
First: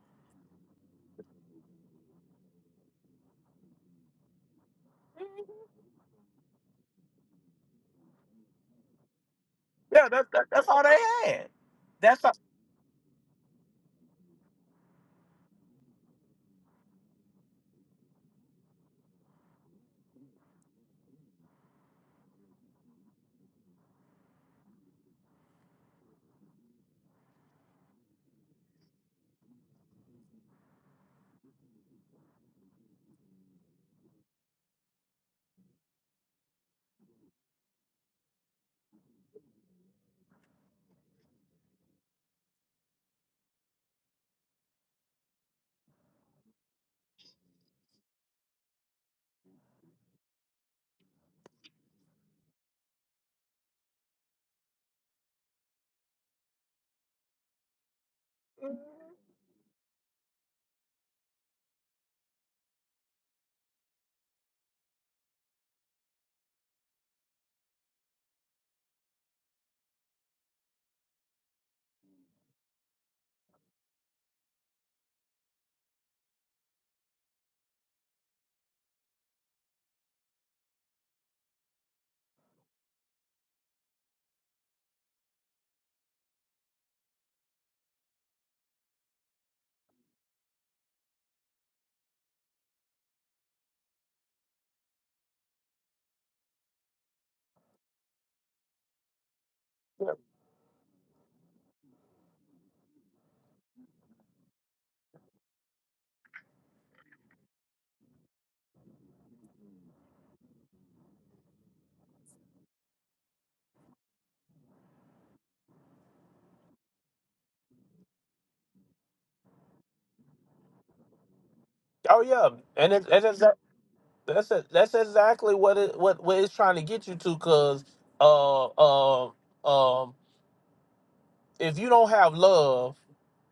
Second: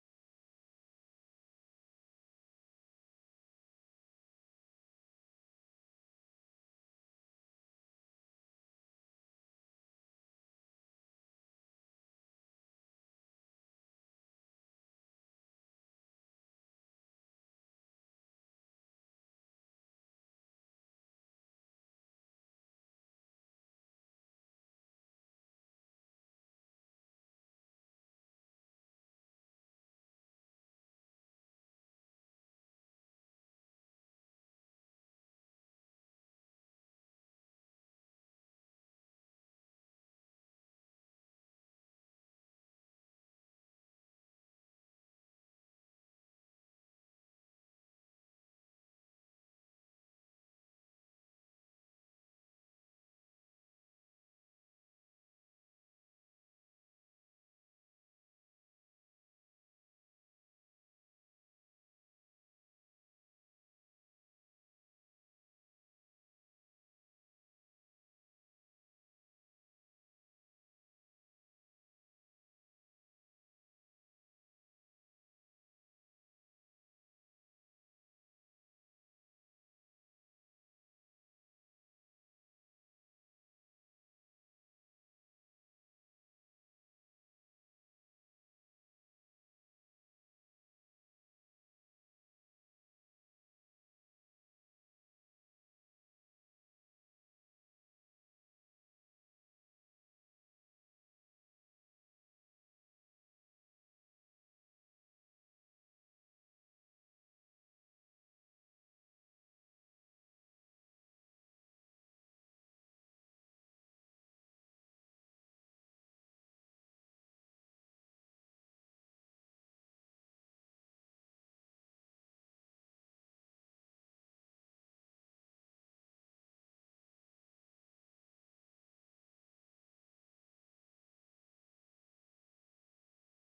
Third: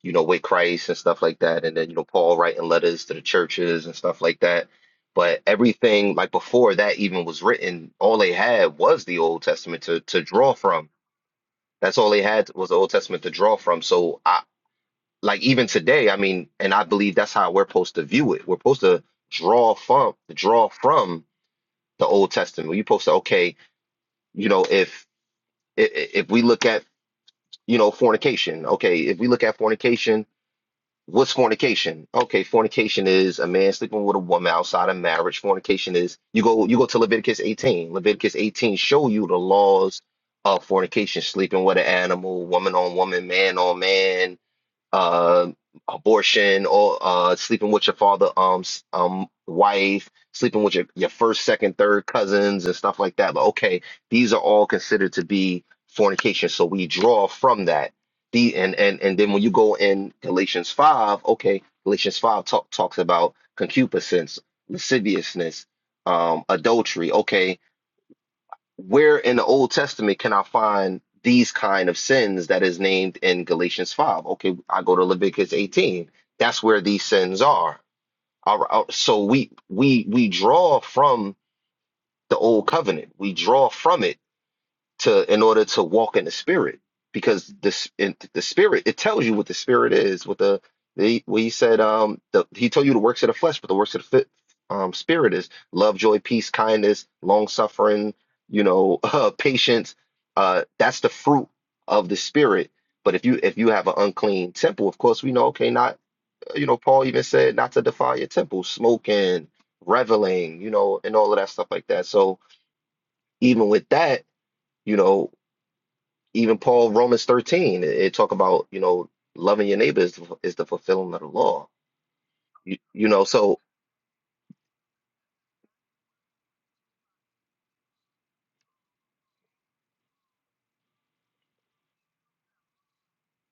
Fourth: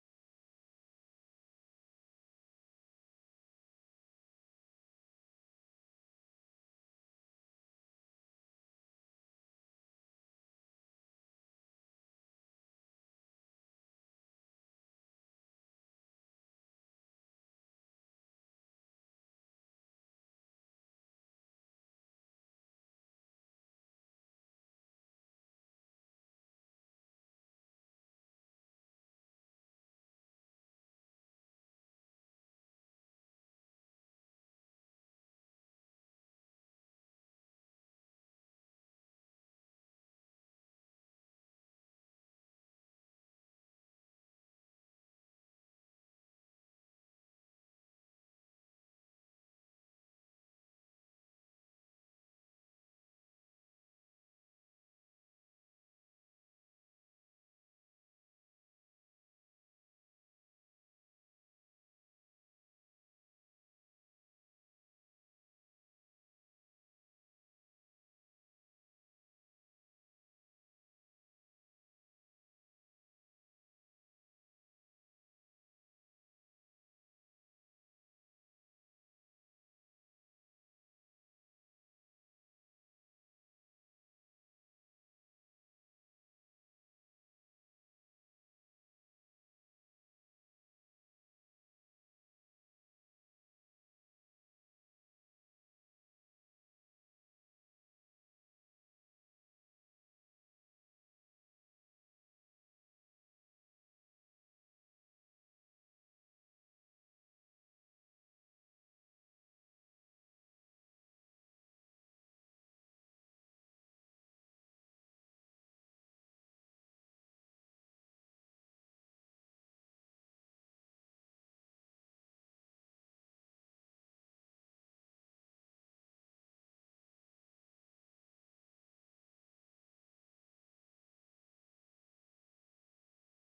you know, with Christ and stuff like that. And then, you know, Paul writing letters to the churches and stuff like that. But everything like before that even was written, all they had was the Old Testament to Yeah, to that, that, draw that's from. all they had. That's all they That's all, had was the Old Testament to draw from. So I like even today, I mean, and I believe that's how we're supposed to view it. We're supposed to draw from draw from the Old Testament. You're supposed to, okay, you know, if i- i- if we look at, you know, fornication, okay, if we look at fornication, what's fornication? Okay, fornication is a man sleeping with a woman outside of marriage. Fornication is you go you go to Leviticus 18. Leviticus 18 show you the laws of fornication, sleeping with an animal, woman on woman, man on man uh, abortion or uh, sleeping with your father, um, s- um, wife, sleeping with your, your first, second, third cousins and stuff like that. But okay, these are all considered to be fornication. So we draw from that. The and and and then when you go in Galatians five, okay, Galatians five talk, talks about concupiscence, lasciviousness, um, adultery. Okay, where in the Old Testament can I find these kind of sins that is named in Galatians 5? Okay, I go to Leviticus 18. That's where these sins are. All right, all- right, so we we we draw from the old covenant. We draw from it to in order to walk in the spirit because this in the spirit it tells you what the spirit is what the the what he said um the, he told you the works of the flesh but the works of the fit, um spirit is love joy peace kindness long suffering you know uh, patience uh that's the fruit of the spirit but if you if you have an unclean temple of course we know okay not uh, you know Paul even said not to defile your temple smoking reveling you know and all of that stuff like that so even with that you know even Paul, Romans 13, it, it talk about, you know, loving your neighbor is, the- is the fulfilling of the law. oh yeah, You, and you know, it's, so That's it. That's exactly what it what what it's trying to get you to, cause uh um um if you don't have love,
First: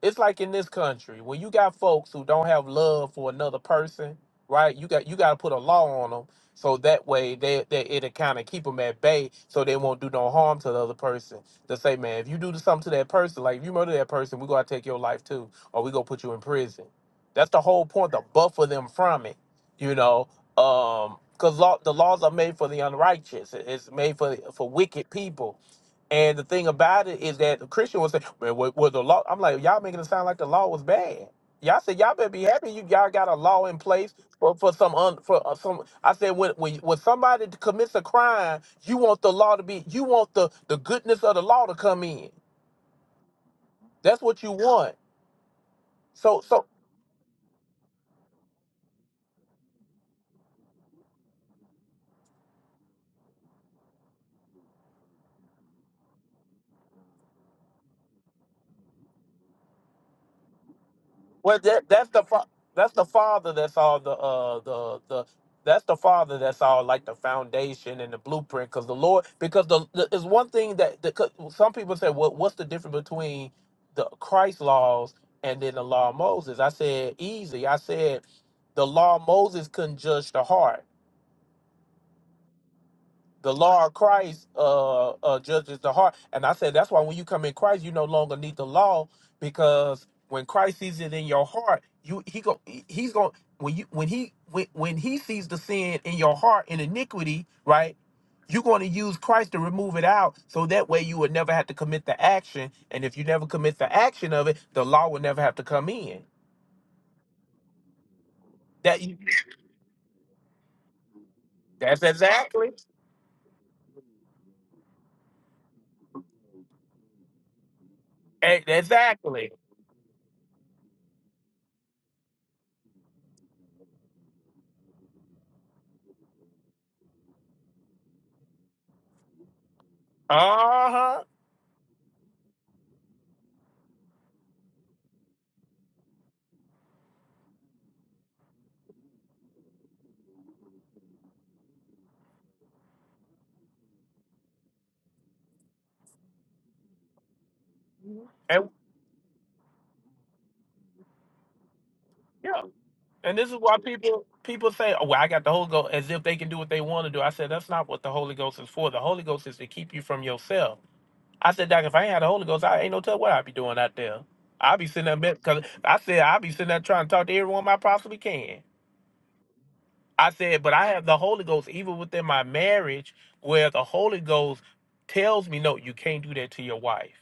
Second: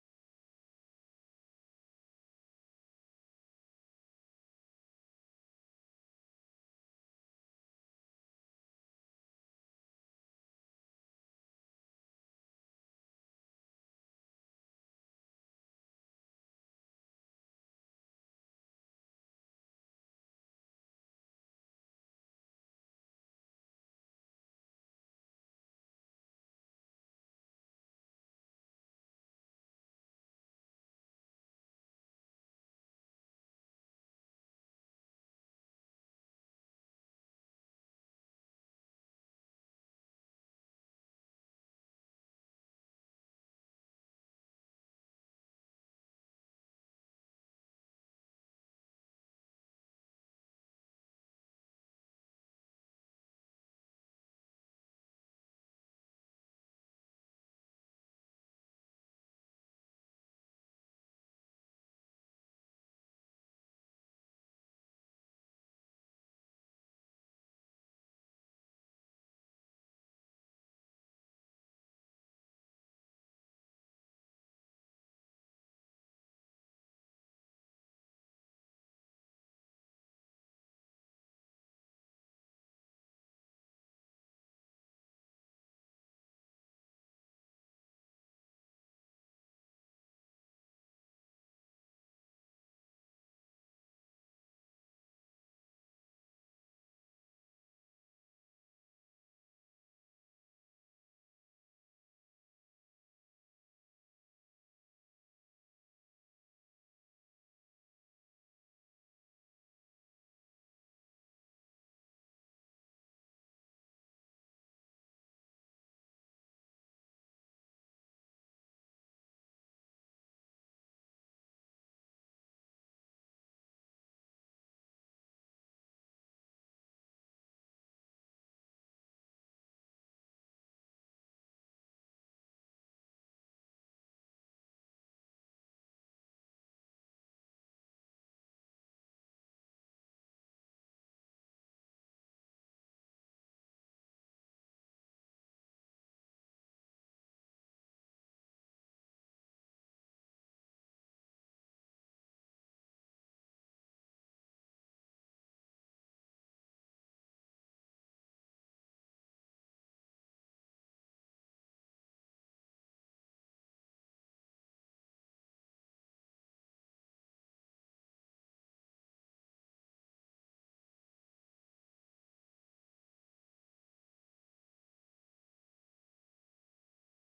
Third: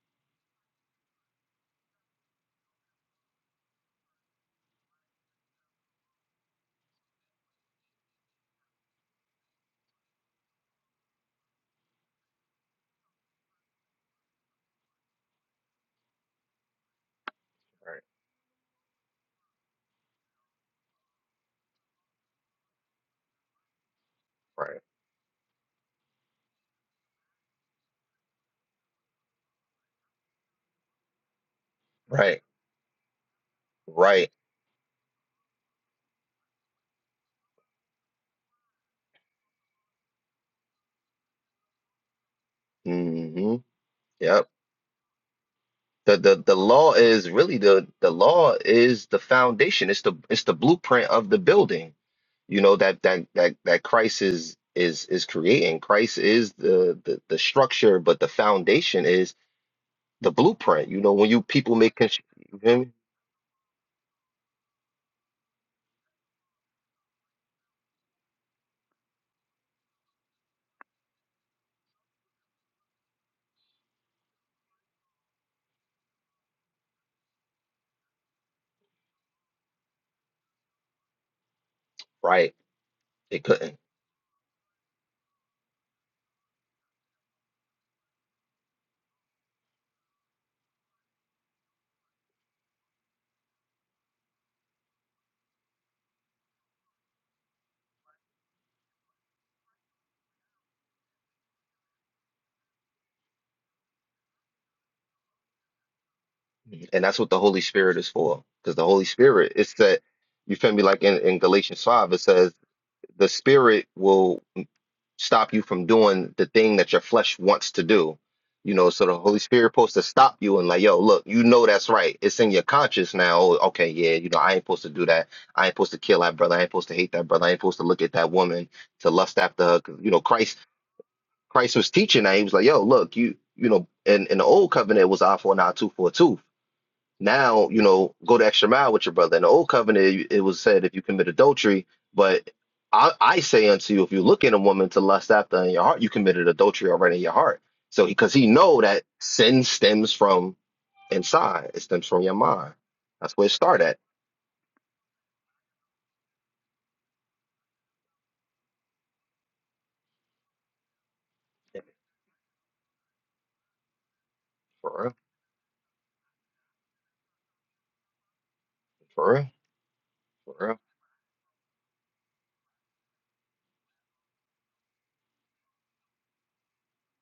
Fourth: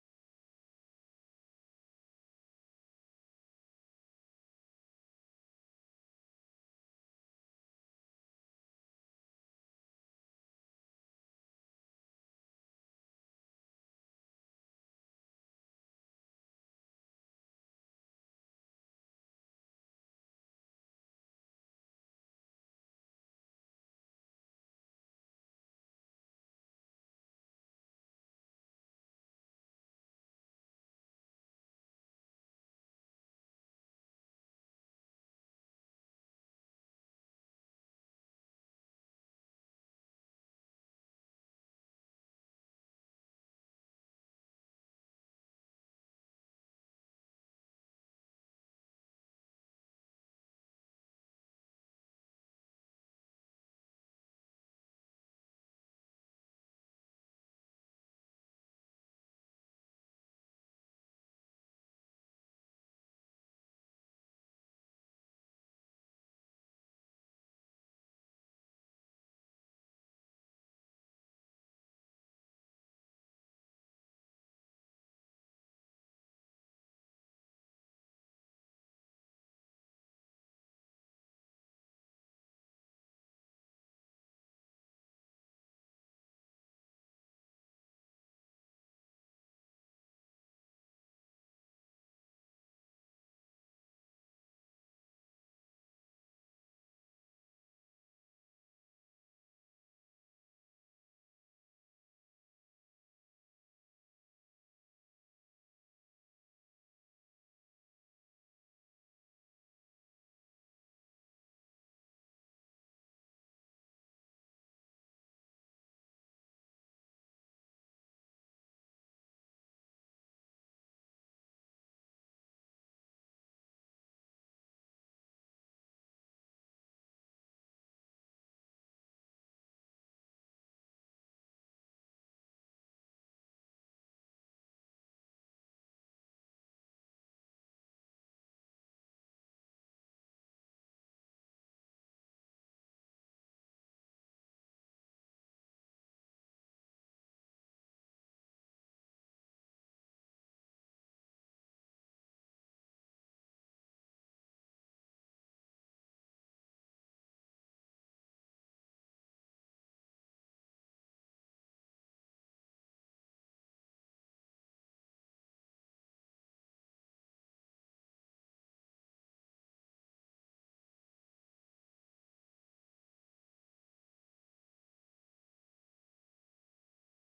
it's like in this country when you got folks who don't have love for another person, right? You got you got to put a law on them so that way they, they it'll kind of keep them at bay so they won't do no harm to the other person. To say, man, if you do something to that person, like if you murder that person, we gonna take your life too, or we gonna put you in prison. That's the whole point to buffer them from it, you know. Um, because law, the laws are made for the unrighteous. It- It's made for for right, wicked people and the thing about it is that the Christian was saying, "Well, was, was the law?" I'm like, "Y'all making it sound like the law was bad." Y'all said y'all better right, be happy you y'all got a law in place right. for, for some un, for uh, some. I said when, when when somebody commits a crime, you want the law to be you want the the goodness of the law to come in. Mm-hmm. That's what Yep. you want. The, the So the so law is really the the law is the foundation. It's the it's the blueprint of the building. You know that that that that Christ is is is creating. Christ is the the, the structure, but the foundation is the blueprint. You know when you Well, people that make that's constru- the fa- you feel me? that's the father. That's all the uh the the that's the father. That's all like the foundation and the blueprint. Because the Lord, because the, the is one thing that the, 'cause some people say, what what's the difference between the Christ laws and then the law of Moses? I said easy. I said the law of Moses couldn't judge the heart right, they the couldn't. law of Christ uh, uh, judges the heart. And I said that's why when you come in Christ, you no longer need the law because when Christ sees it in your heart, you he go he's going when you when he when, when he sees the sin in your heart and iniquity, right? You're going to use Christ to remove it out, so that way you would never have to commit the action. And if you never commit the action of it, the law would never have to come in. And that's what the Holy Spirit is for. Because the That Holy you, Spirit, it's that, you feel me? Like in, in Galatians that's 5, it says, exactly the Spirit will stop you from doing the thing that your flesh wants to do. e- You know, so the Holy exactly. Spirit supposed to stop you and like, yo, look, you know that's right. It's in your conscience now. Oh, okay, yeah, you know, I ain't supposed to do that. I ain't supposed to kill that brother. I ain't supposed to hate that brother. I ain't supposed to look at that woman to lust after her. 'Cause, You know, Uh Christ, huh. Christ was teaching that. He was like, yo, look, you, you know, in, in the old covenant it was eye for an eye, tooth for a tooth. Now, you know, go the extra mile with your brother. In the old covenant, it was said if you commit adultery, but I, I say unto you, if you look in a woman to lust after in your heart, you committed adultery already in your heart. So, because he 'cause he And know that sin stems from inside, it stems from your yeah. mind. That's And where this it is why start at. people people say, "Oh, well, I got the Holy Ghost," as if they can do what they want to do. I said that's not what the Holy Ghost is for. The Holy Ghost is to keep you from yourself. I said, Doc, if I ain't had the Holy Ghost, I ain't no tell what I'd be doing out there. I'd be For real, sitting there because I said I'd be sitting there trying to talk to everyone I possibly can. for real, I for said, but real. I have the Holy Ghost even within my marriage, where the Holy Ghost tells me, "No, you can't do that to your wife."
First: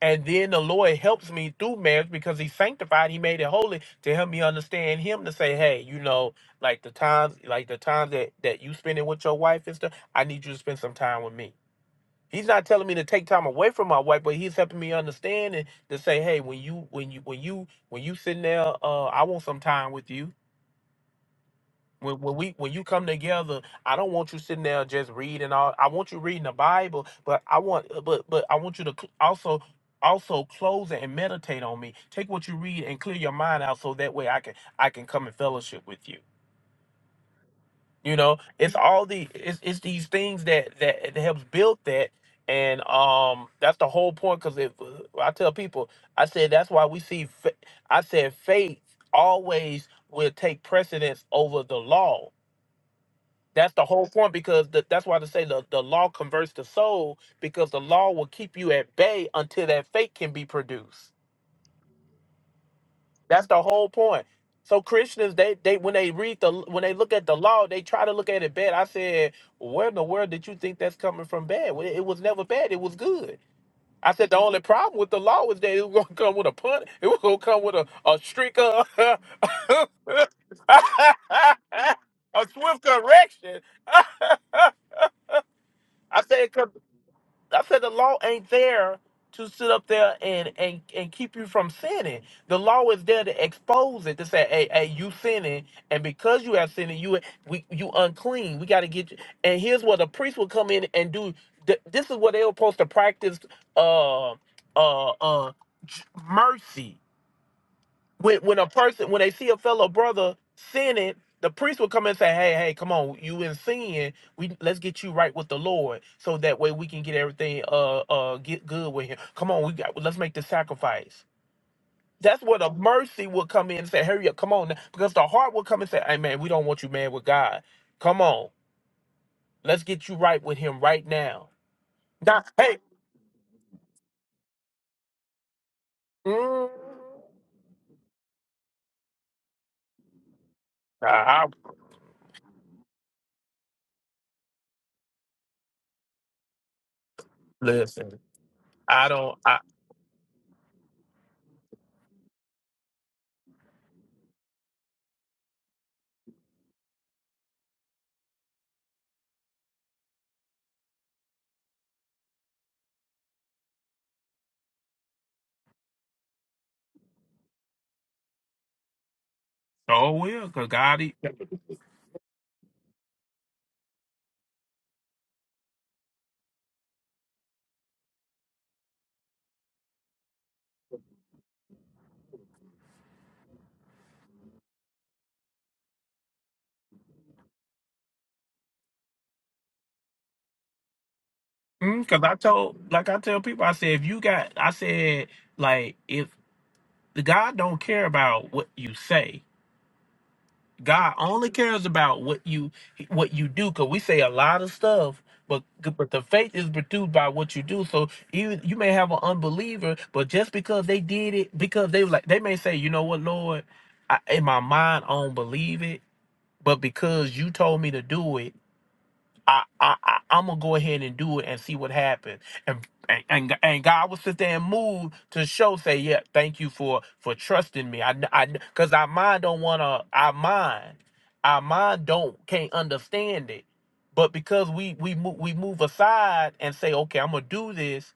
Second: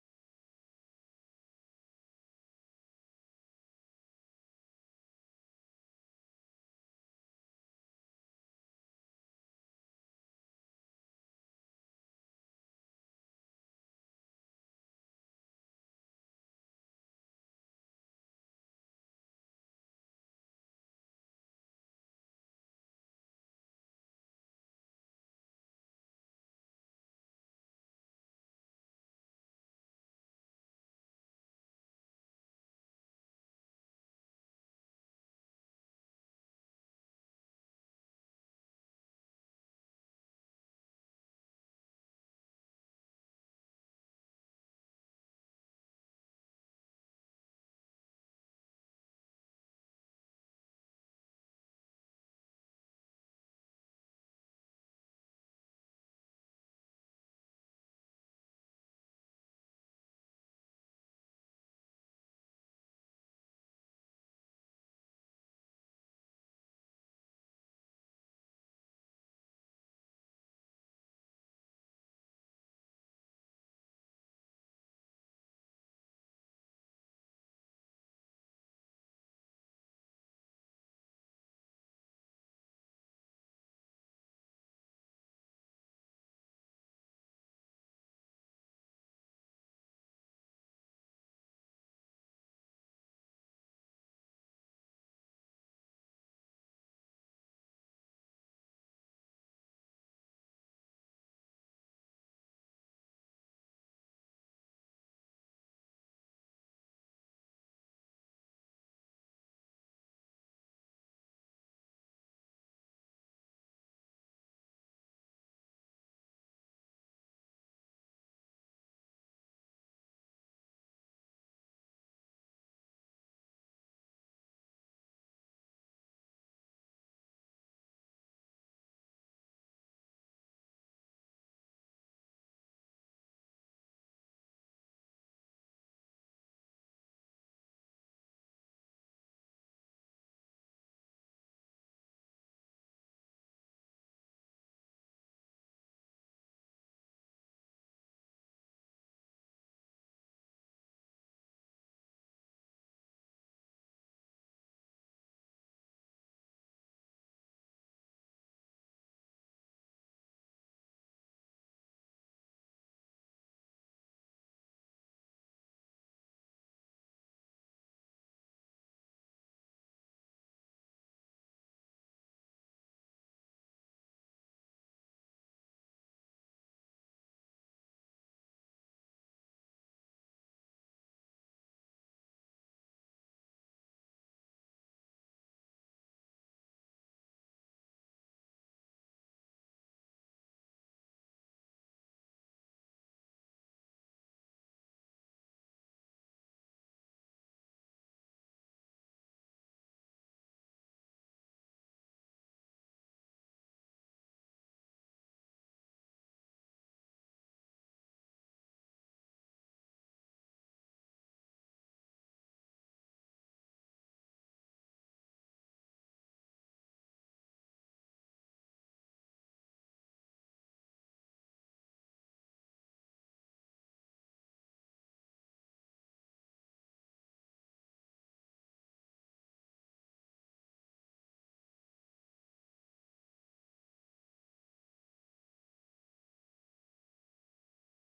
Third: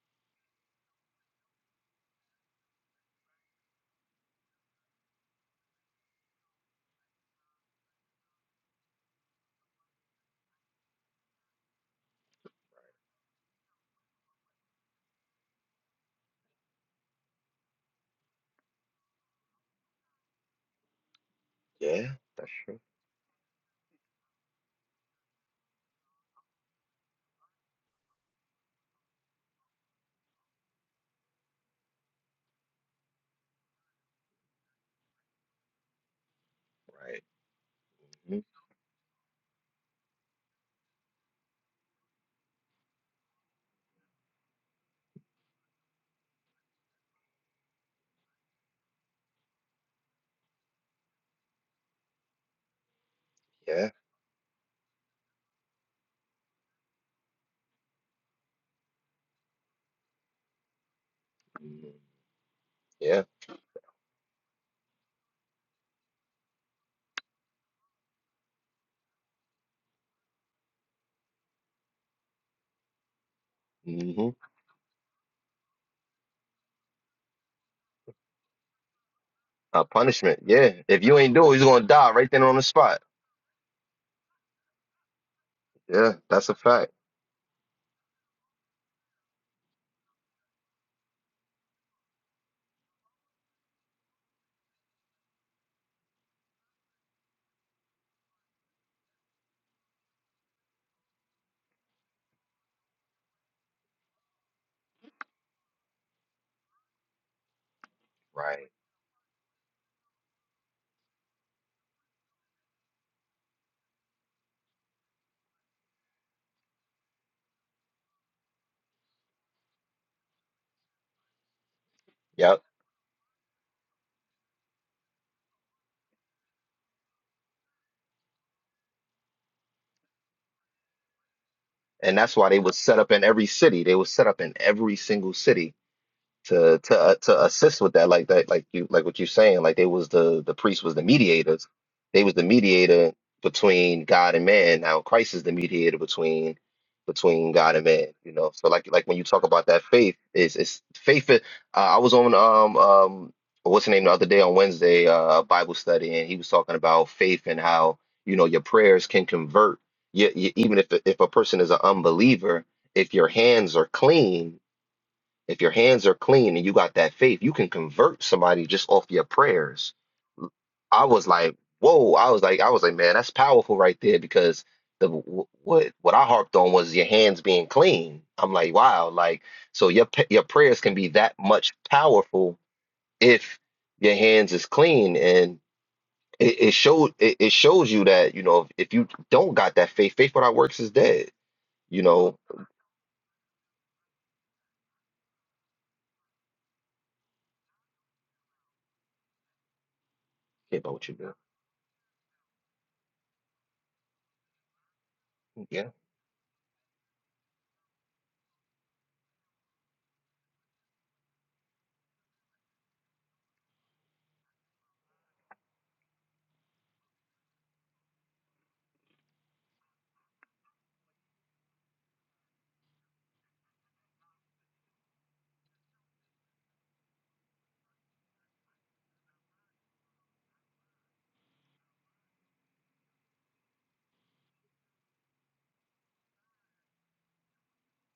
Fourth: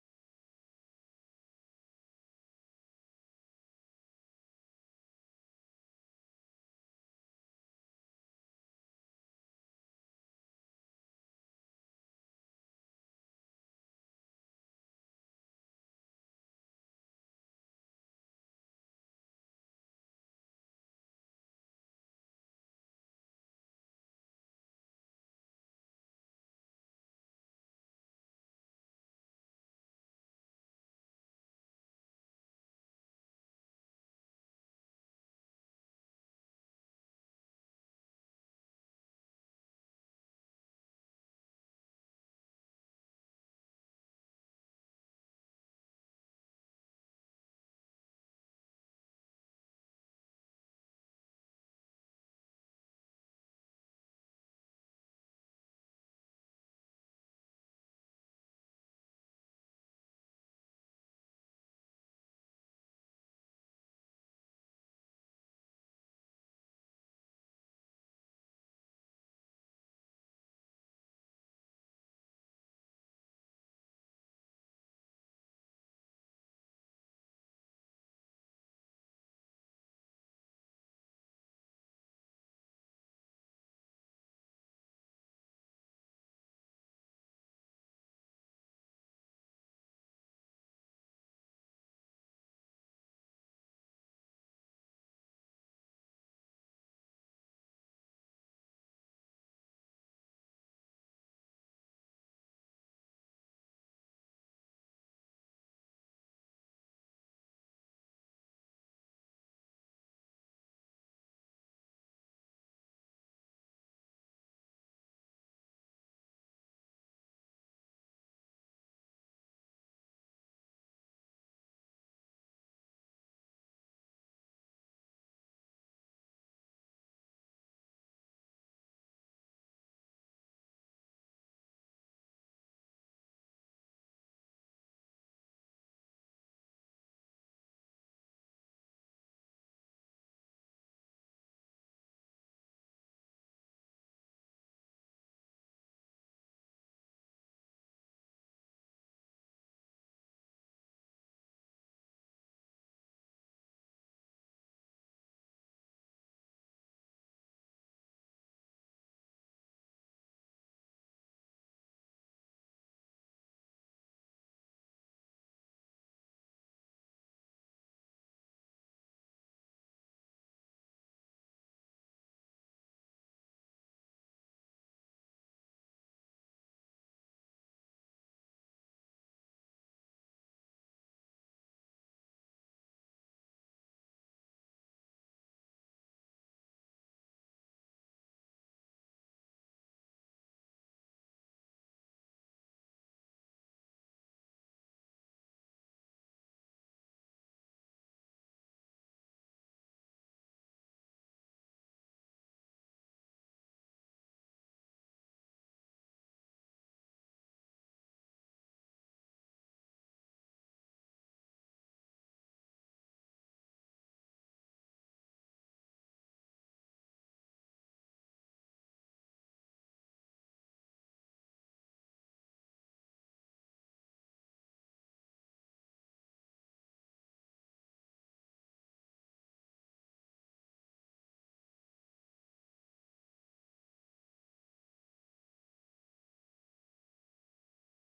And then the Lord helps me through marriage because He sanctified, He made it holy to help me understand Him to say, hey, you know, like the times, like the times that that you spending with your wife and stuff, I need you to spend some time with me. He's not telling me to take time away from my wife, but he's helping me understand and to say, hey, when you when you when you when you sitting there, uh, I want some time with you. Yeah, When, when that's we when true. you come together, I don't want you sitting there just reading all. I want you reading the Bible, but I want uh, but but I want you to cl- also also close it and meditate on me. Take what you read and clear your mind out, so that way I can I can come and fellowship with you. Right. You know, Mhm. it's all the it's it's these things that that, that helps build that, and um that's the whole point. Because if uh, I tell people, I said that's why we see. fa- I said faith always will take precedence over the law that's the Yeah. whole point because the, that's why they say the, the law converts the soul because the law will keep you at bay until that faith can be produced. Mhm. Yeah. That's the whole point. So Christians, they they when they read the when they look at the law, they try to look at it bad. I said, where in the world did you think that's coming from bad? Well, it was never bad. It was good. I said Mm-hmm. the only problem with the law was that it was gonna come with a pun. It was gonna come with a a streak of a A punishment. Yeah. If you ain't do it, he's gonna die right then on the swift spot. correction. Yeah, I that's said a 'cause fact. I said the law ain't there to sit up there and and and keep you from sinning. The law is there to expose it to say, hey, hey, you sinning, and because you have sinning, you we you unclean. We got to get you. And here's what the priest will come in and do. Th- This is what they were supposed to practice. Uh, uh, uh, j- mercy when when a Right. person when they see a fellow brother sinning, the priest will come and say, "Hey, hey, come on, you in sin. We let's get you right with the Lord, so that way we can get everything uh uh get good with Him. Come on, we got let's make the sacrifice." That's Yep. what a mercy will come in and say, "Hurry up, come on," now," because the heart will come and say, "Hey, man, we don't want you mad with God. Come on, let's get you right with Him right now." And that's Now, why they was hey, set up in every city. They was set up in every single city mm, to to uh, to assist with that like that like you like what you're saying like they was the the priest was the I, I- mediators they was the mediator between God and man now Christ is the mediator between between God and man listen. you know so like like I when you don't. talk I about that faith is it's it's faith is- uh, I was on um um what's the name the other day on Wednesday uh Bible study and he was talking about faith and how you know your prayers can convert you, you, even if if a person is an unbeliever if your hands are clean if your hands are clean and you got that faith, you can convert somebody just off your prayers. oh will, cause God. I was like, whoa, I was like, I was like, man, that's powerful right there because the what what I harped on was your hands being clean. I'm like, wow, like so your p- your prayers can be that much powerful if your hands is clean and it, it showed it, it shows you that you know if, you don't got that faith, faith without works is dead. You Because I know, told, like I tell people, I said, if you got, I said, like, if God don't care about what you say, care about what God you do. only cares about what you what you do. Because we say a lot of stuff, but Yeah, but the faith is produced by what you do. So even you may have an unbeliever, but just because they did it, because they were like, they may say, you know what, Lord, I, in my mind, I don't believe it, but because you told me to do it. I, I, I I'm gonna go ahead and do it and see what happens. And and and, and God will sit there and move to show, say, yeah, thank you for for trusting me. I, I, because our mind don't wanna, our mind, our mind don't can't understand it. But because we we move we move aside and say, okay, I'm gonna do this,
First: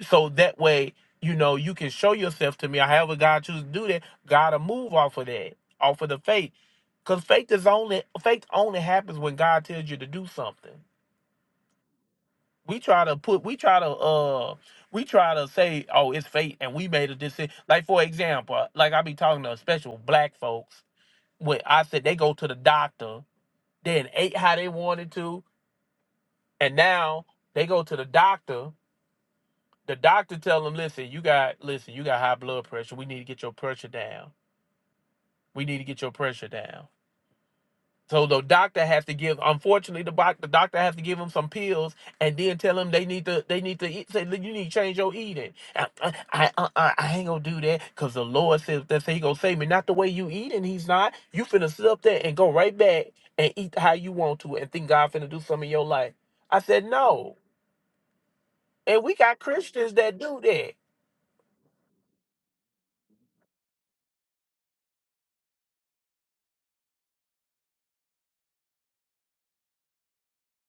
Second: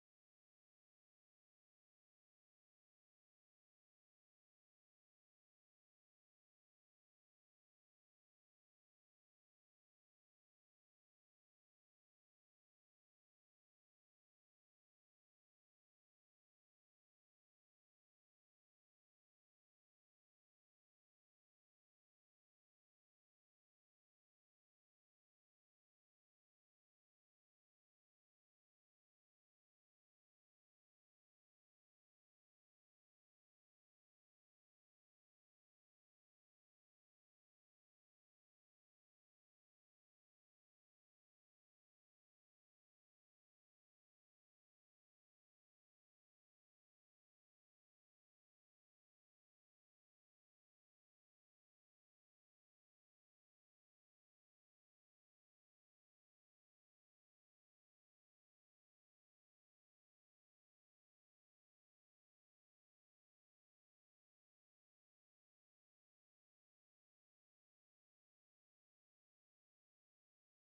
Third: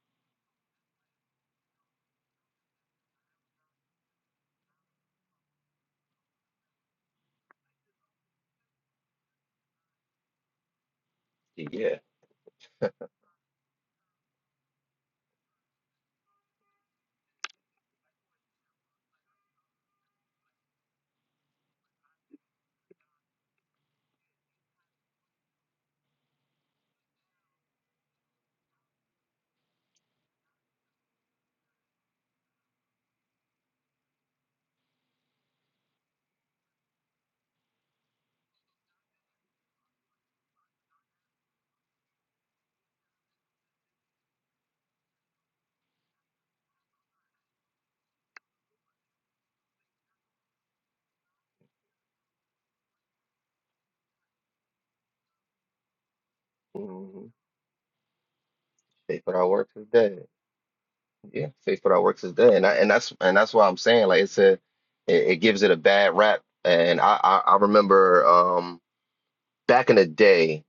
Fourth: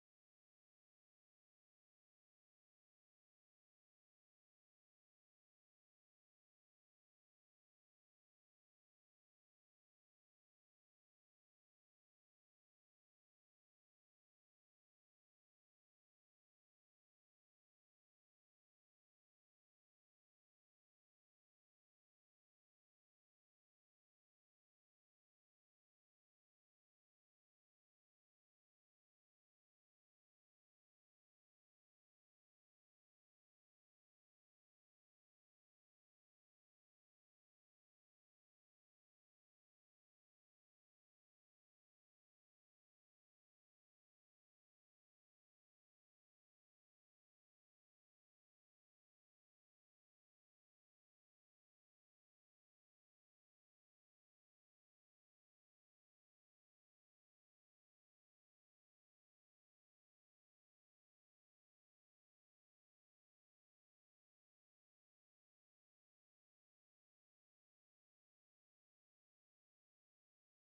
so that way, you know, you can show yourself to me. Or however God chooses to do that, God will move off of that, off of the faith. Cause faith is only faith only happens when God tells you to do something. yeah. We try to put we try to uh we try to say, oh, it's fate and we made a decision. Like for example, uh, like I be talking to special black folks when I said they go to the doctor, then ate how they wanted to, and now they go to the doctor. The doctor tell them, listen, you got listen, you got high blood pressure. We need to get your pressure down. We need to get your pressure down. So the doctor has to give. Unfortunately, the, doc- the doctor has to give him some pills and then tell him they need to. They need to eat, say, "Look, you need to change your eating. I I, I, I- I ain't gonna do that because the Lord says that's He gonna save me. Not the way you eating. He's not. You finna sit up there and go right back and eat how you want to and think God finna do something in your life. I said hmm no, and we Faith got without works is Christians that dead. do that. Yeah, faith without works is dead, and I, and that's and that's why I'm saying like it's a it, it gives it a bad rap, and I, I I remember um back in the day,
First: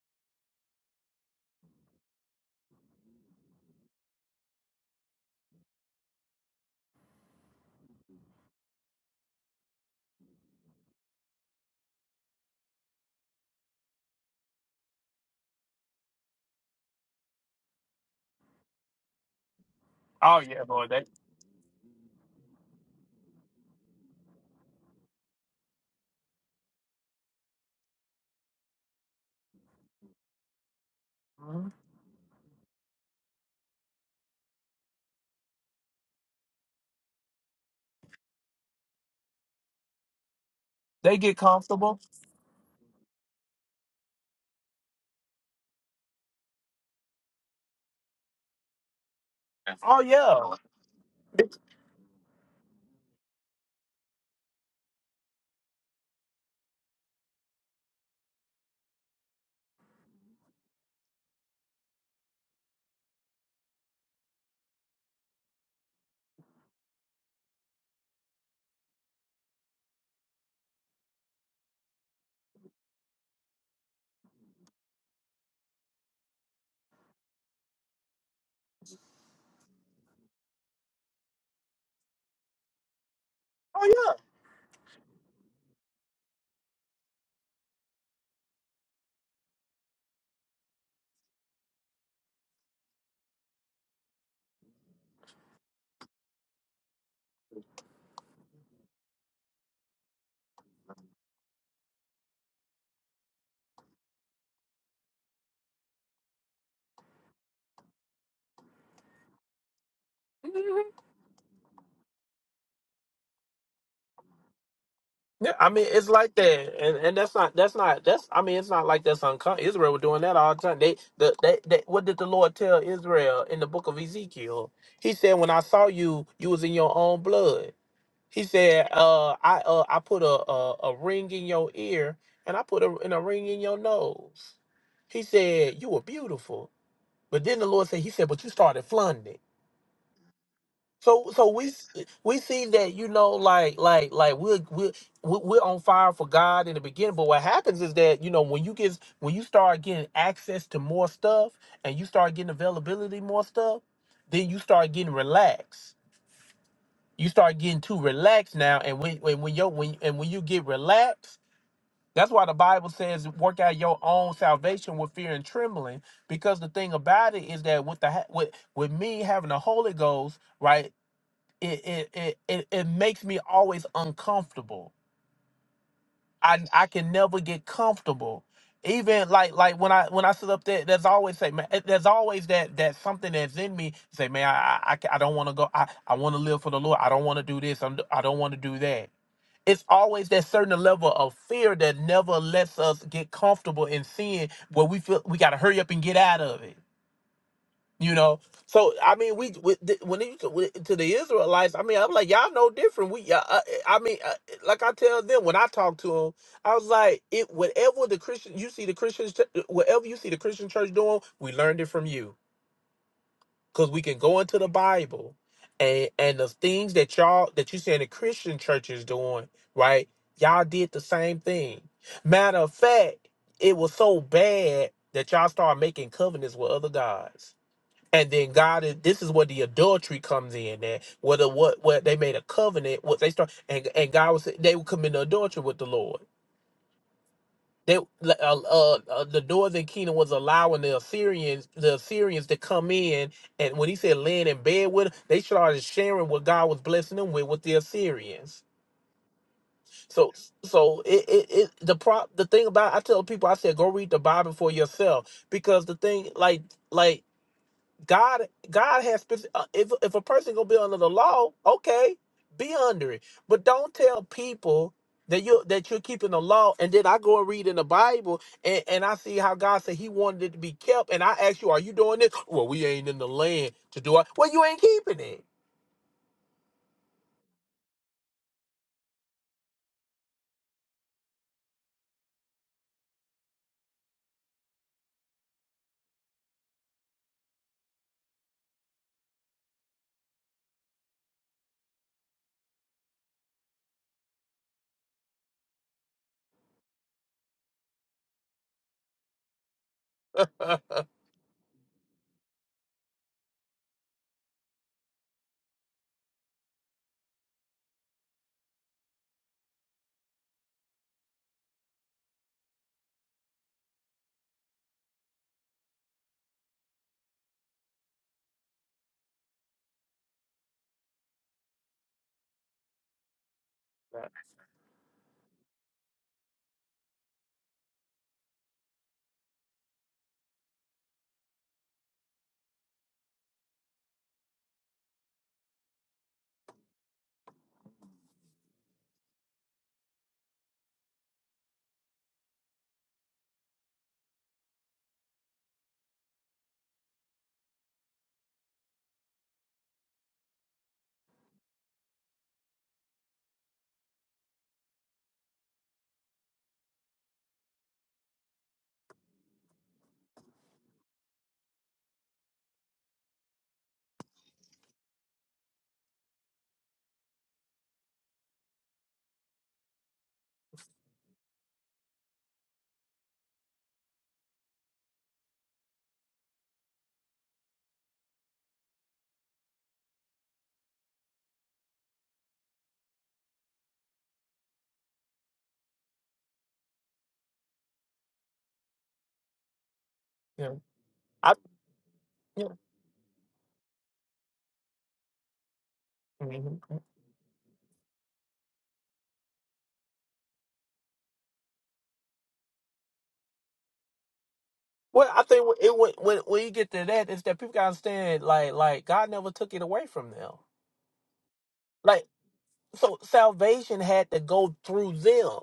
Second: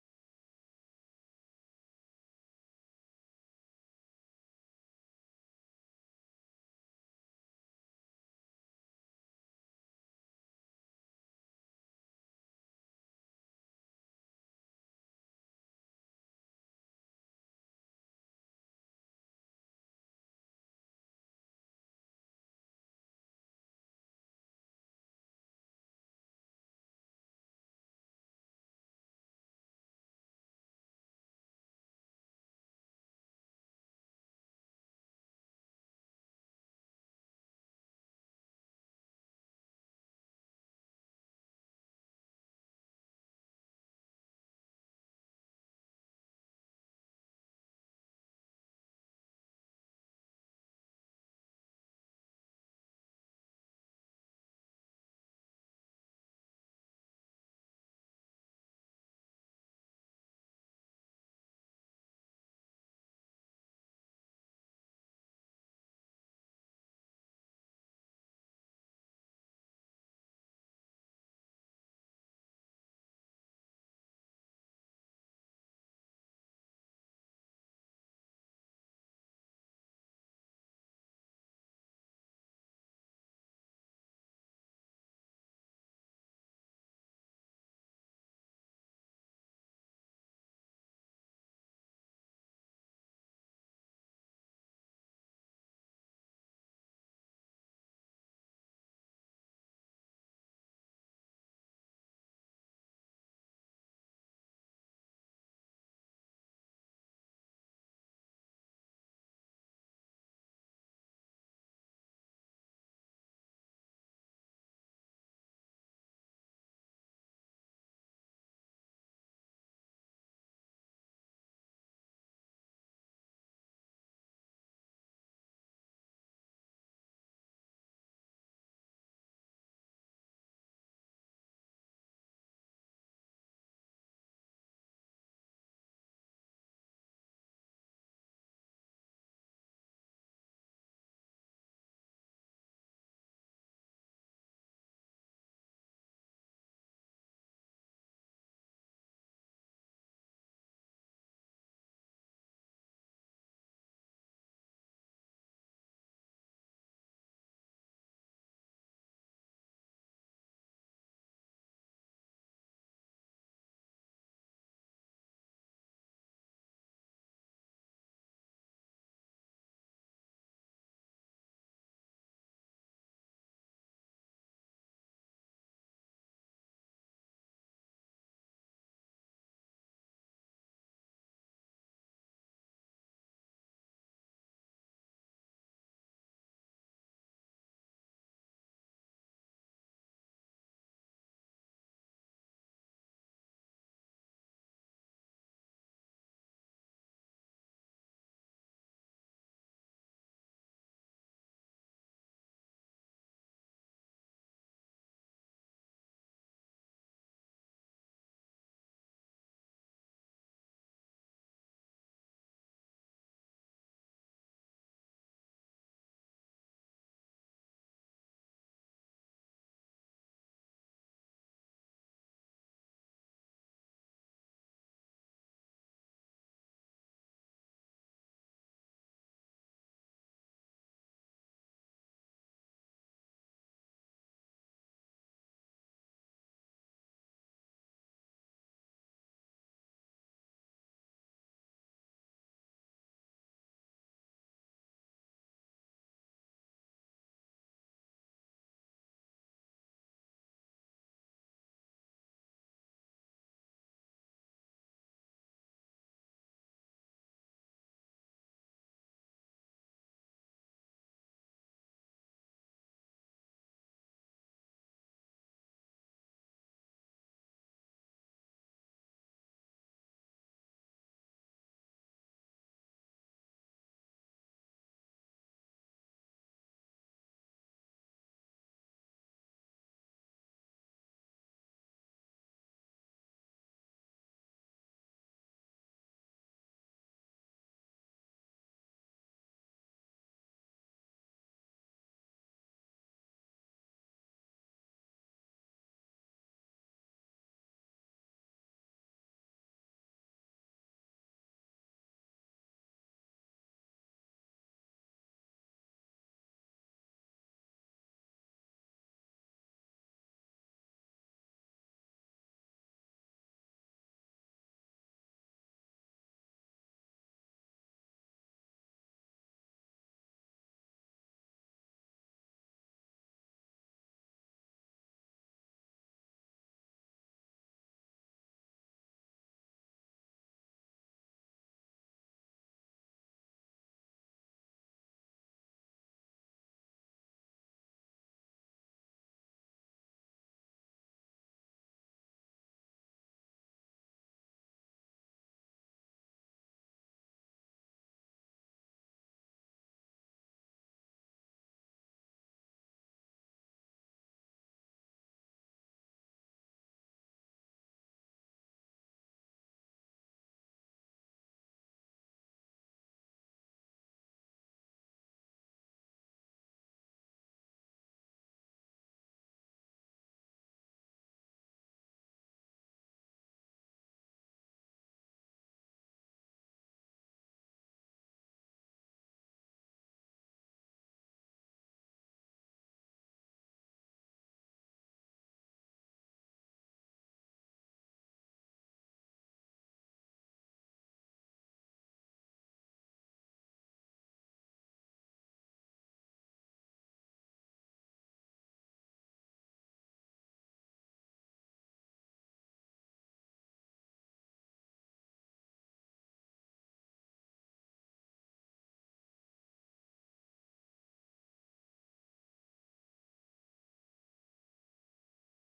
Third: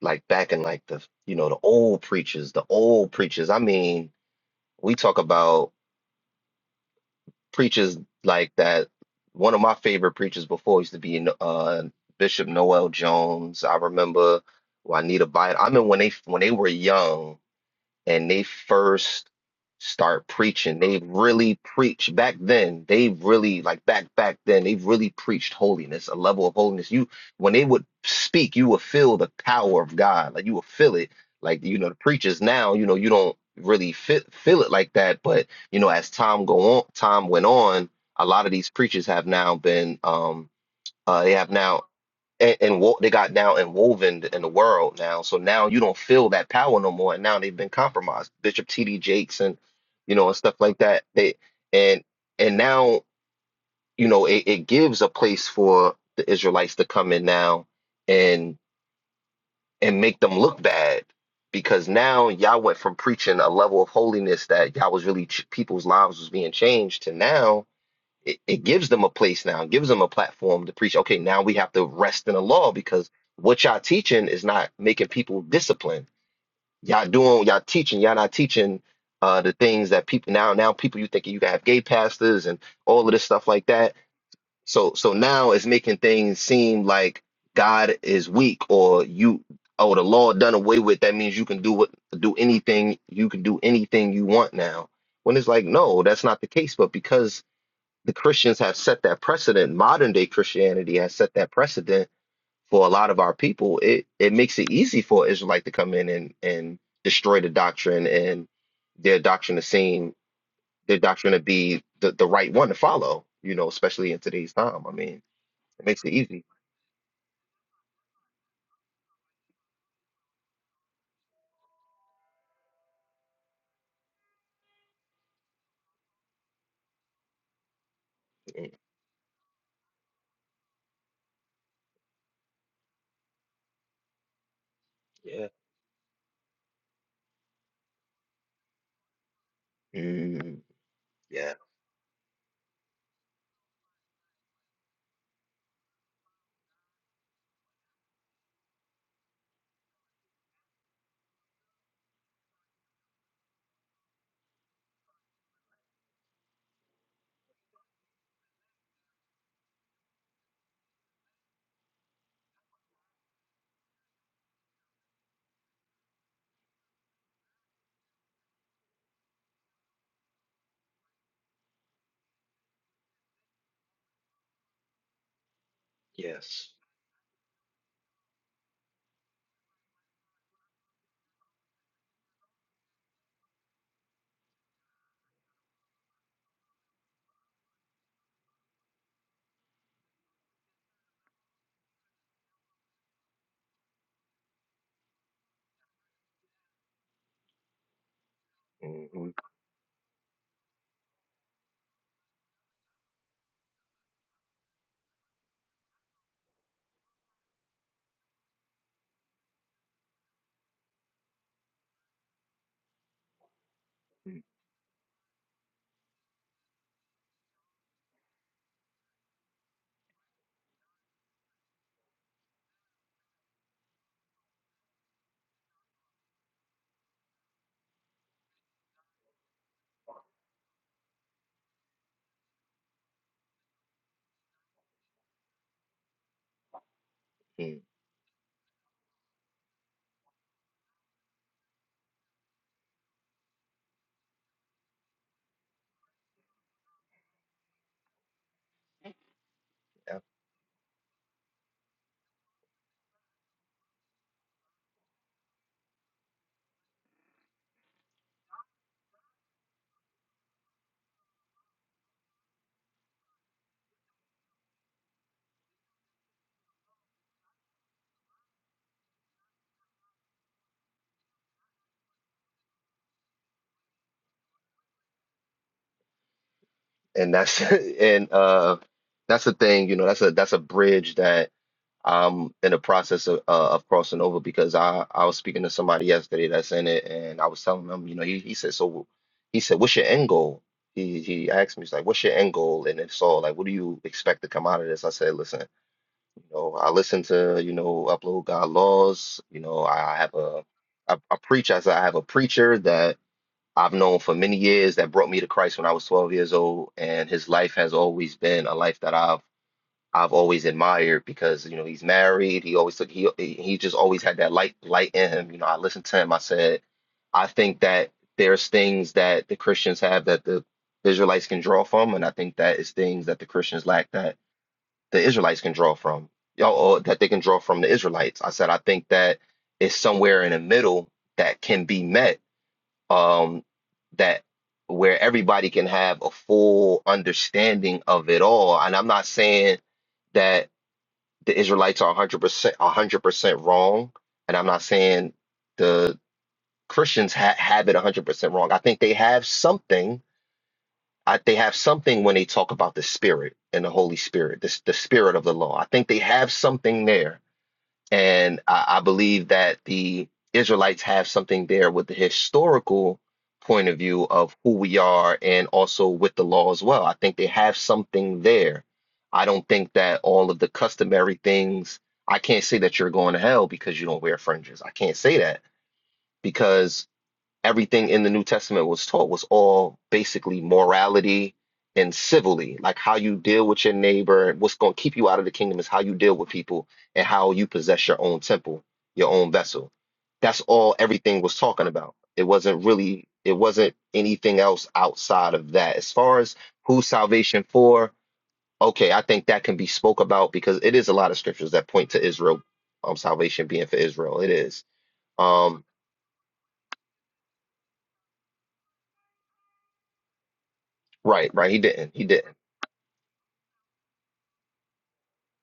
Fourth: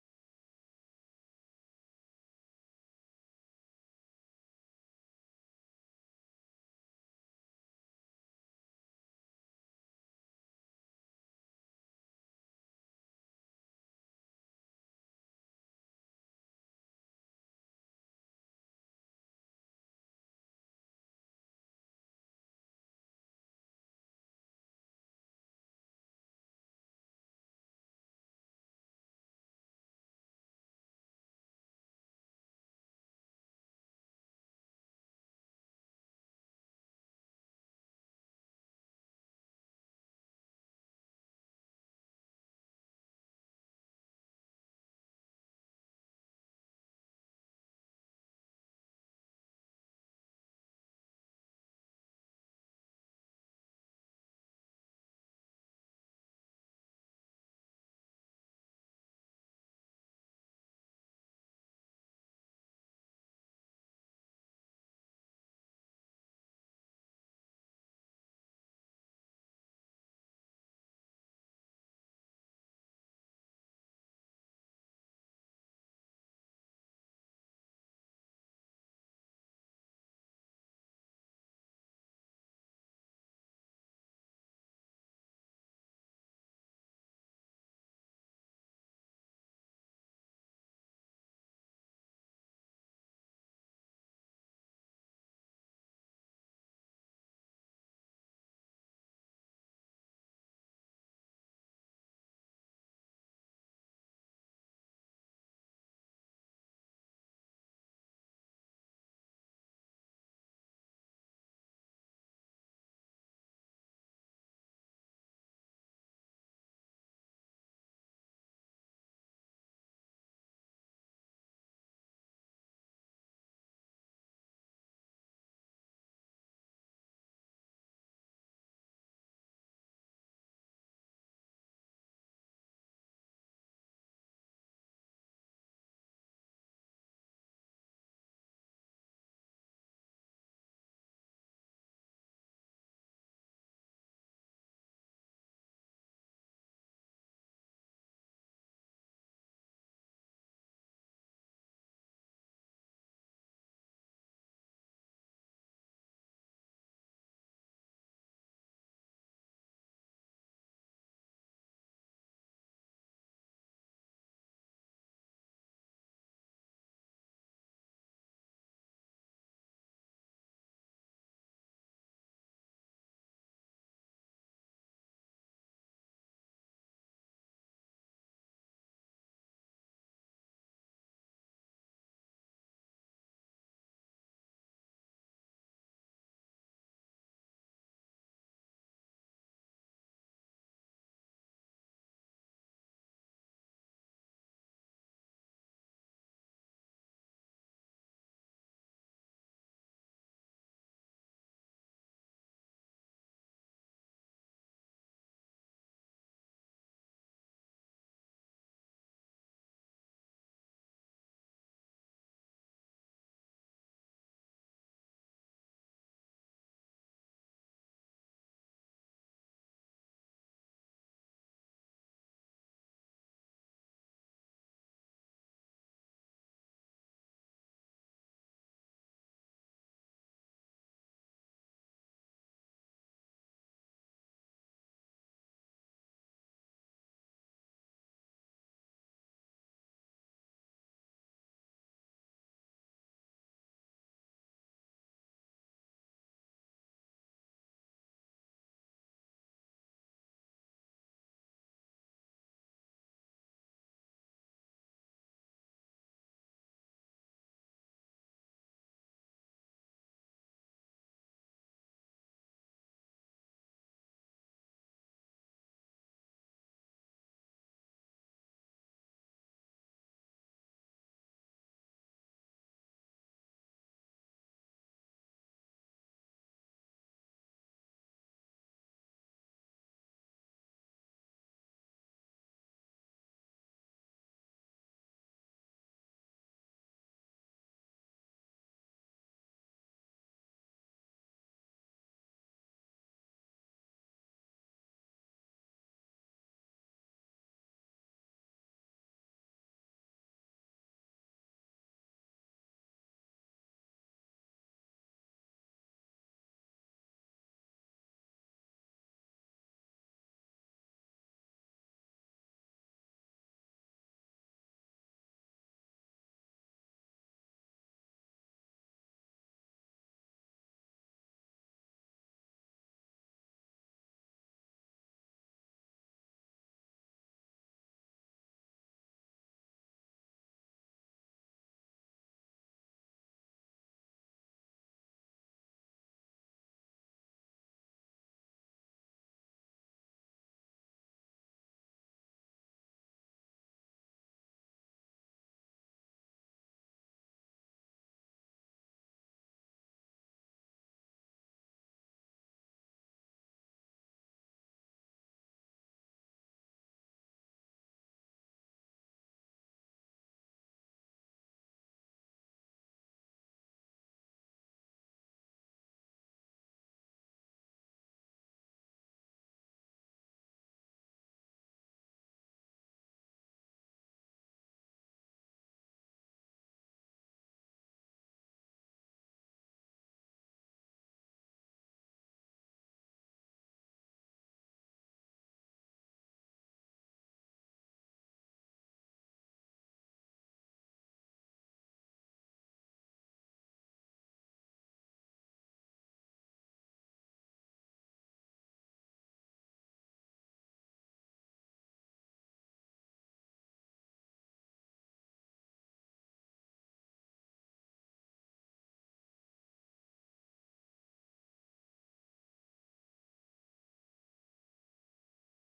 like back in like the you know the old preachers, the old preachers. I mean, we talk about preachers like that. One of my favorite preachers before used to be uh Bishop Noel Jones. I remember Juanita Bynum. I mean when they when they were young. and they first start Oh yeah, preaching, Lord, they they really preach back then. They really like back back then. They really preached holiness, a level of holiness. You when they would speak, you would feel the power of God. Like you would feel it. Like Mhm. you know, the preachers now, you know, you don't really fit, feel it like that. But you know, as time go on, time went on, a lot of these preachers have now been um they uh they get have now comfortable. and, and wo- they got now and woven in the world now. So now you don't feel that power no more. And now they've been compromised. Bishop T.D. Jakes and Oh you know and yeah. stuff like that. They and and now you know it, it gives a place for the Israelites to come in now and and make them look bad because now y'all went from preaching a level of holiness that y'all was really ch- people's lives was being changed to now it, it gives them a place now, gives them a platform to preach. Okay, now we have to rest in the law because what y'all teaching is not making people disciplined. Y'all doing, y'all teaching, y'all not teaching uh, the things that people now, now people you thinking you can have gay pastors and all of this stuff like that. So, so now it's making things seem like God is weak or you, oh, the law done away with. That means you can do what, do anything, you can do anything you want now. When it's like, no, that's not the case. But because the Christians have set that precedent. Modern day Christianity has set that precedent for a lot of our people. It it makes it easy for an Israelite to come in and and destroy the doctrine and their doctrine to seem their doctrine to be the, the right one to follow. You know, especially in today's time. I mean, Yeah, I mean it makes it's it like easy. that, and and that's not that's not that's I mean it's not like that's uncommon. Israel were doing that all the time. They the they, they what did the Lord tell Israel in the book of Ezekiel? He said, "When I saw you, you was in your own blood." He Mm, said, "Uh, I uh I put a a, a ring in your ear, and I put a and a ring in your nose." He Yeah. said, "You were beautiful," but then the Lord said, "He said, but you started flaunting." Mm, So so yeah. we s- we see that you know like like like we're we're we're we're on fire for God in the beginning, but what happens is that you know when you get when you start getting access to more stuff and you start getting availability to more stuff, then you start getting relaxed. You start getting too relaxed now, and when when when you when and when you get relaxed, that's why the Bible says work out your own salvation with fear and trembling, because the thing about it is that with the ha- with with me having the Holy Ghost, right? it it it it, it makes me always uncomfortable. I Yes. I can never get comfortable. Even like like when I when I sit up there, there's always say man, eh, there's always that that something that's in me say man I I, I ca- I don't want to go I I want to live for the Lord I don't want to do this I'm, d- I don't want to do that. It's always that certain level of fear that never lets us get comfortable in sin where we feel we got to hurry up and get out of it you know, so I Mhm, mean, we with the, when it with, to the Israelites, I mean, I'm like, y'all know different. We, uh, uh, eh, I mean, uh, eh, like I tell them when I talk to them, I was like, it whatever the Christian you see the Christians, ch- eh, whatever you see the Christian church doing, we learned it from you because we can go mm, into the Bible and and the things that y'all that you see in the Christian church is doing, right? Y'all did the same thing. Matter of fact, it was so bad that y'all started making covenants with other gods. And then God is this is where the adultery comes in that whether what what they made a covenant, what they start and and God was they would commit adultery with the Lord. mm, They uh, uh, uh, the northern kingdom was allowing the Assyrians the Assyrians to come in and when he said laying in bed with them, they started sharing what God was blessing them with with the Assyrians. yeah. So so it, it, it the prop the thing about I tell people I said go read the Bible for yourself because the thing like like God, God has speci- uh, if if a person gonna be under the law, okay, be under it. But don't tell people that you that you're keeping the law, and then I go and read in the Bible, and, and I see how God said He wanted it to be kept, and I ask you, are you doing this? Well, we ain't in the land to do it. Well, you ain't keeping it. And that's and uh that's the thing. You know, that's a that's a bridge that I'm in the process of, uh, of crossing over because I, I was speaking to somebody yesterday that's in it, and I was telling him, you know, he, he said, so he said, what's your end goal? He he asked me, he's like, what's your end goal? And it's all like, what do you expect to come out of this? I said, listen, you know, I listen to, you know, upload God laws. You know, I, I have a, I, I preach. I said, I have a preacher that I've known for many years that brought me to Christ when I was 12 years old, and his life has always been a life that I've I've always admired because you know he's married. He always took he he just always had that light light in him. You know, I listened to him. I said, I think that there's things that the Christians have that the Israelites can draw from, and I think that is things that the Christians lack that the Israelites can draw from. Y'all, or that they can draw from the Israelites. I said, I think that it's somewhere in the middle that can be met. Um, that where everybody can have a full understanding of it all. And I'm not saying that the Israelites are 100% 100% wrong, and I'm not saying the Christians ha- have it 100% wrong. I think they have something. I, they have something when they talk about the Spirit and the Holy Spirit, this the Spirit of the law. I think they have something there and I, I believe that the Israelites have something there with the historical point of view of who we are and also with the law as well. I think they have something there. I don't think that all of the customary things, I can't say that you're going to hell because you don't wear fringes. I can't say that because everything in the New Testament was taught was all basically morality and civilly, like how you deal with your neighbor. What's going to keep you out of the kingdom is how you deal with people and how you possess your own temple, your own vessel. That's yeah, all everything I. was talking about. It Yeah. wasn't really, it wasn't anything else outside of that. As far as mhm. who's salvation for, okay, I think that can be spoke about because it is a lot of scriptures that point to Israel, um, salvation being for Israel. It is. Well, I think Um, it when when when you get to that is that people gotta understand like like God never took it away from them. right, right. He didn't. like. He didn't. so salvation had to go through them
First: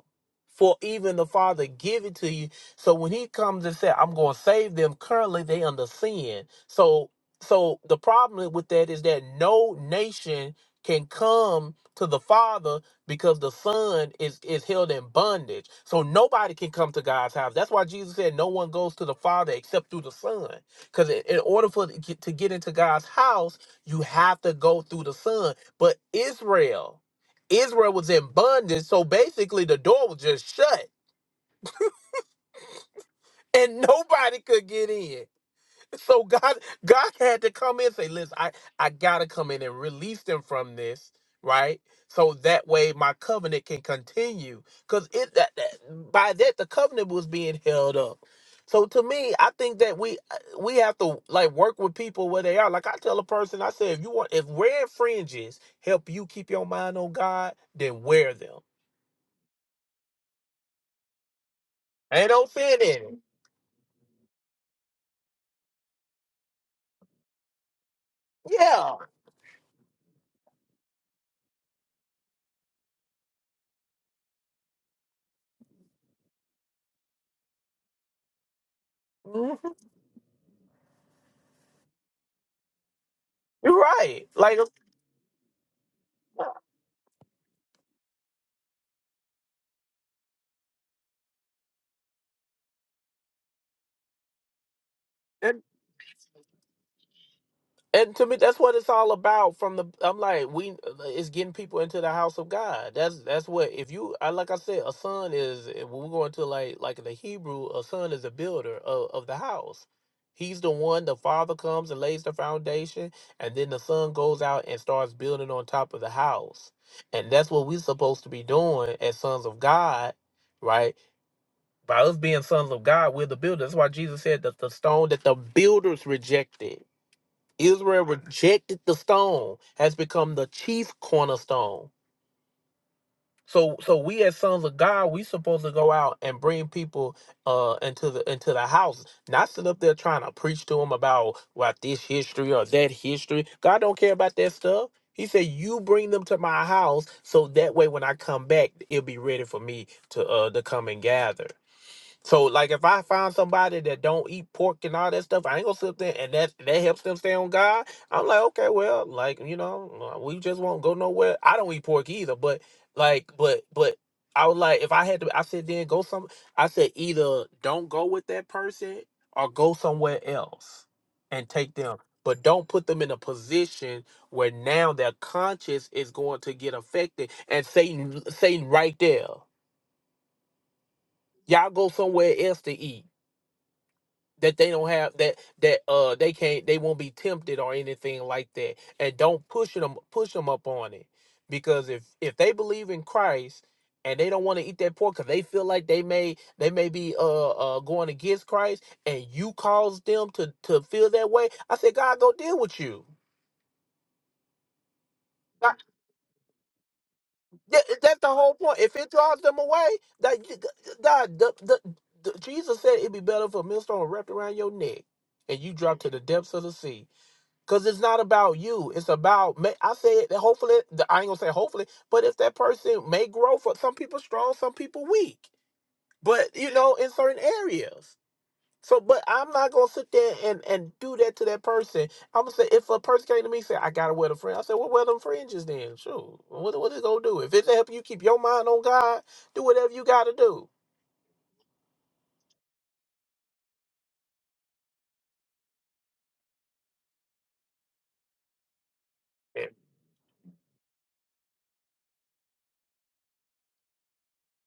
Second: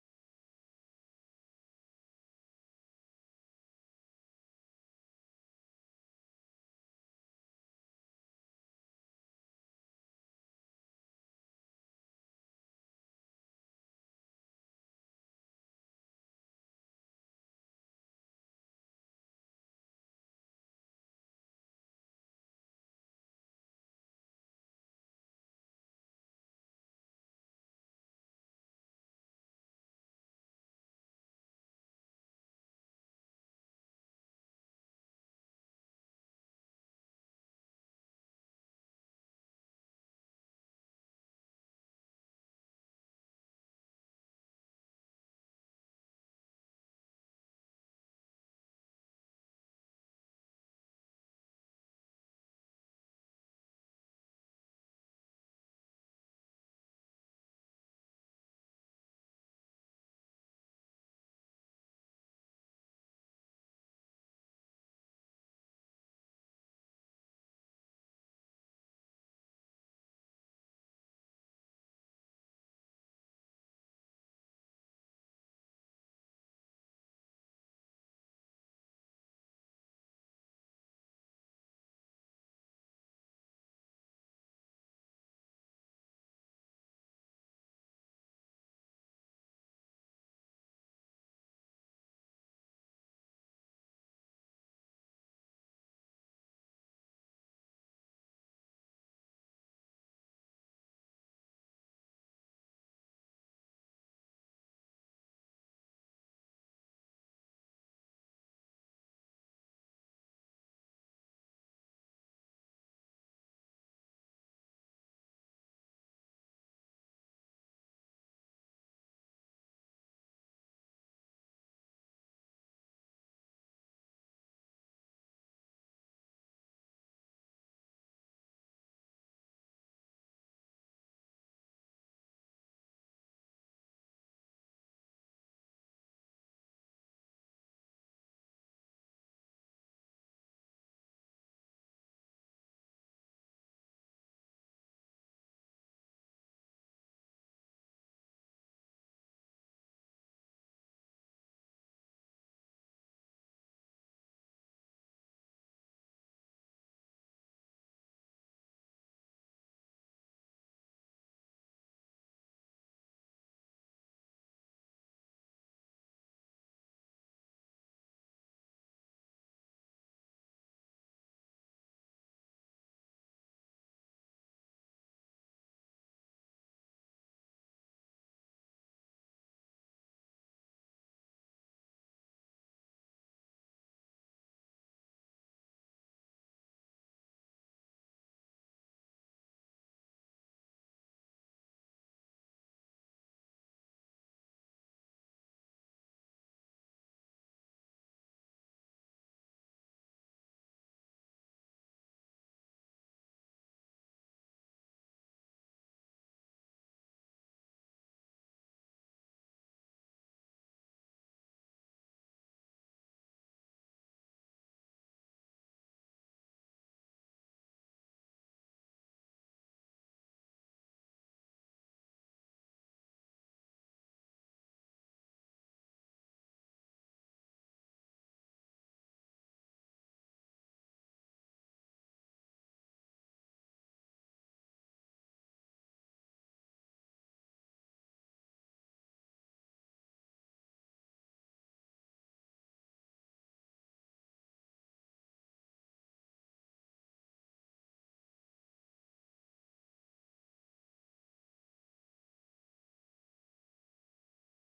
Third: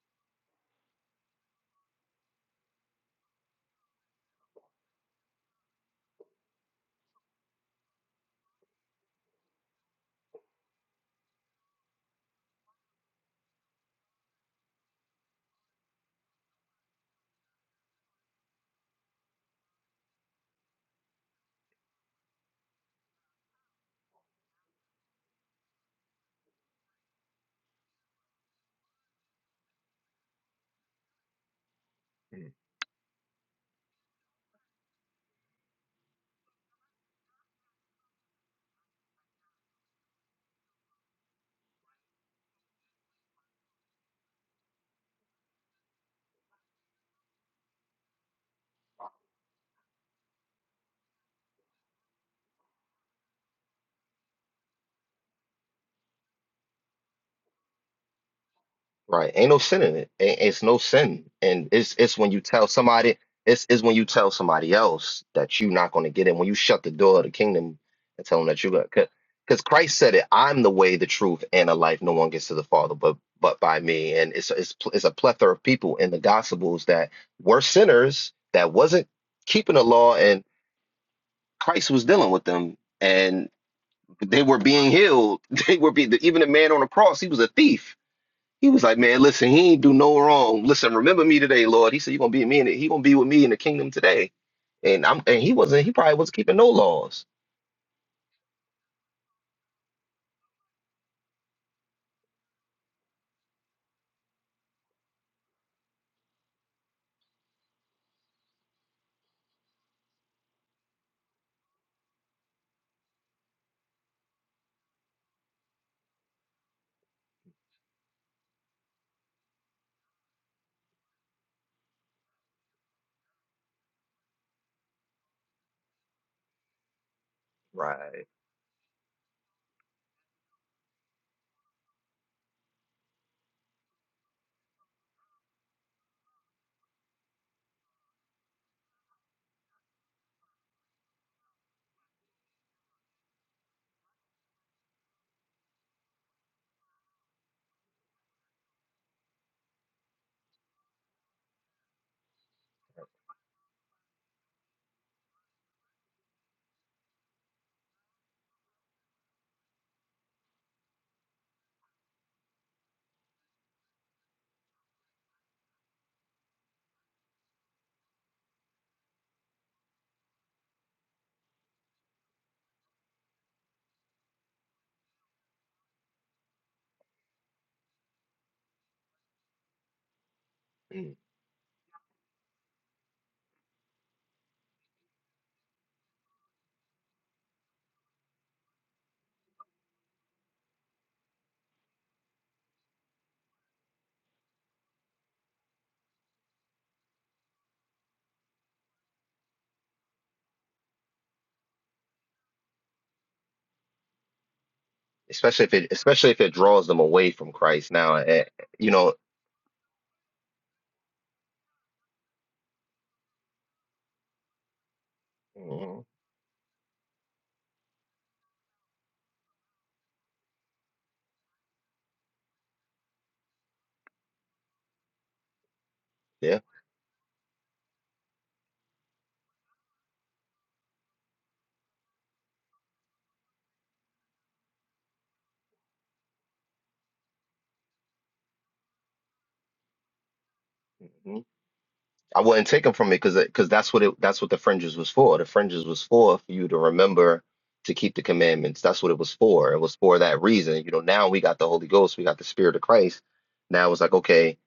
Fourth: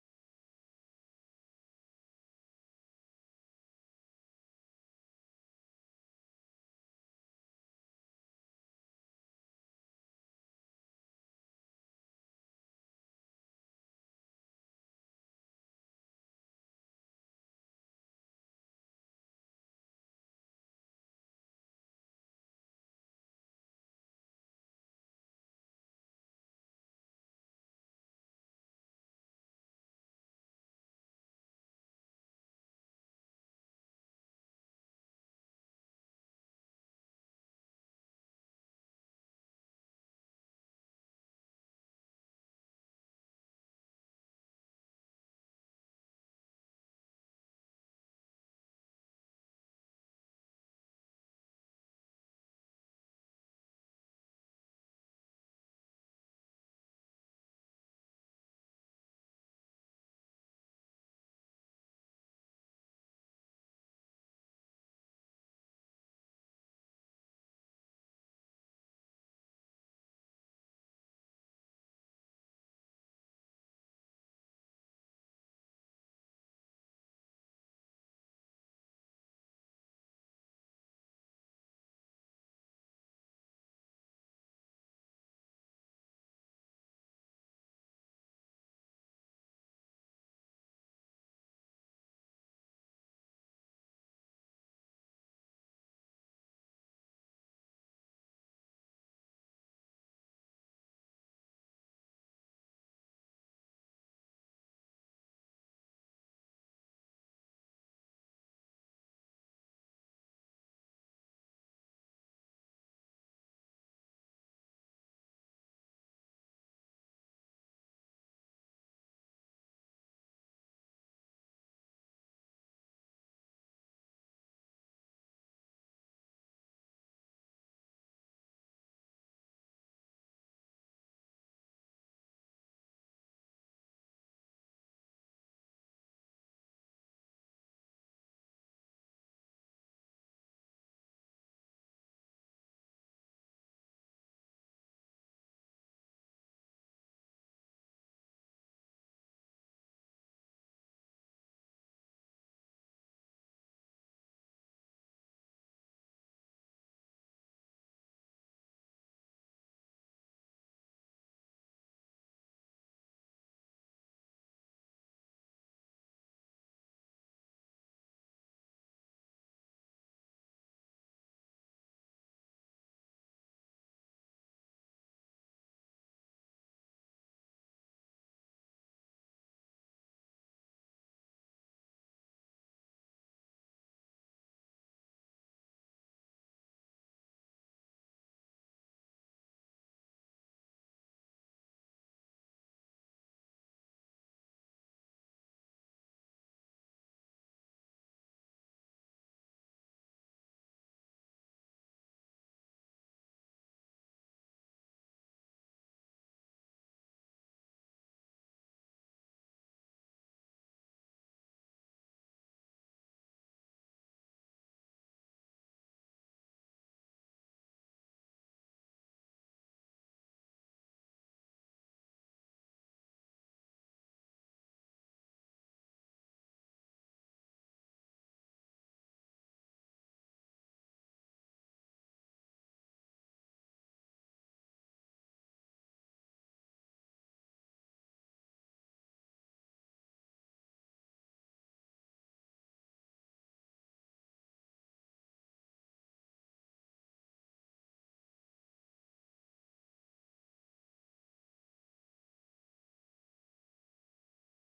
for even the father give it to you so when he comes and says, i'm going to save them currently they under sin so so the problem with that is that no nation can come to the father because the son is is held in bondage so nobody can come to god's house that's why jesus said no one goes to the father except through the son because in in order for to get to get into god's house you have to go through the son but israel Israel was in bondage, so basically the door was just shut and nobody could get in. So God God had to come in and say, listen, I, I gotta come in and release them from this, right? So that way my covenant can continue. Cause it that, that by that the covenant was being held up. So to me, I think that we uh, we have to like work with people where they are. Like I tell a person, I say if you want if wearing fringes help you keep your mind on God, then wear them. Right. Ain't no sin in it. Ain't, it's no sin. And it's it's Ain't when you no tell sin in it. somebody it's it's when you tell somebody else that you're not going to get in. When you shut the door of the kingdom and tell them that you got Yeah, because Christ said it, I'm the way, the truth, and the life. No one gets to the Father but but by me. And it's it's pl- it's a plethora of people in the gospels that were sinners that wasn't Mhm. keeping the law and Christ was dealing with them and you're right. they were Like, being healed. They were being even the man on the cross, he was a thief he was like, man, listen, he ain't do no wrong. Listen, remember me today, Lord. He said, you're gonna be me in it. He gonna be with me in the kingdom today. And I'm and he and, wasn't. He probably wasn't keeping no laws. and to me, that's what it's all about. From the, I'm like, we, it's getting people into the house of God. That's that's what. If you, I like I said, a son is when we go into like like the Hebrew, a son is a builder of, of the house. He's the one. The father comes and lays the foundation, and then the son goes out and starts building on top of the house. And that's what we're supposed to be doing as sons of God, right? By us being sons of God, we're the builders. That's why Jesus said that the stone that the builders rejected, Israel Right. rejected the stone, has become the chief cornerstone. So, so we as sons of God, we supposed to go out and bring people uh into the into the house, not sit up there trying to preach to them about what this history or that history. God don't care about that stuff. He said, "You bring them to my house, so that way when I come back, it'll be ready for me to uh to come and gather." So like if I find somebody that don't eat pork and all that stuff, I ain't gonna sit there and that that helps them stay on God. I'm like, okay, well, like, you know, uh, we just won't go nowhere. I don't eat pork either, but like but but I was like if I had to I said then go some I said either don't go with that person or go somewhere else and take them. But don't put them in a position where now their conscience is going to get affected and Satan Satan right there. Mm. Y'all go somewhere else to eat that they don't have that that uh they can't they won't be tempted or anything like that and don't push them push them up on it because if if they believe in christ and they don't want to eat that pork because they feel like they may they may be uh uh going against christ and you cause them to to feel that way i said god go deal with you Especially if God- it, especially if it draws them away from that, Christ. Now, that's the eh, whole point you if it know. draws them away that god the, the, the jesus said it'd be better for a millstone wrapped around your neck and you drop mhm, to the depths of the sea Cause it's not about you. It's about ma- I say it. Hopefully, the- I ain't gonna say hopefully, but if that person may grow for some people strong, some people weak. But Yeah. you know, in certain areas. So, but I'm not gonna sit there and and do that to that person. I'm gonna say if a person came to me and say I gotta wear the fringe, I said, well, wear them fringes then. Sure. What what it gonna do? If it's helping you keep your mind on God, do whatever you gotta do. I wouldn't take them from me, because because that's what it that's what the fringes was for. The fringes was for for you to remember to keep the commandments. That's what it was for. It was for that reason. You know, now we got the Holy Ghost, we got the Spirit of Christ. Now it's like, okay,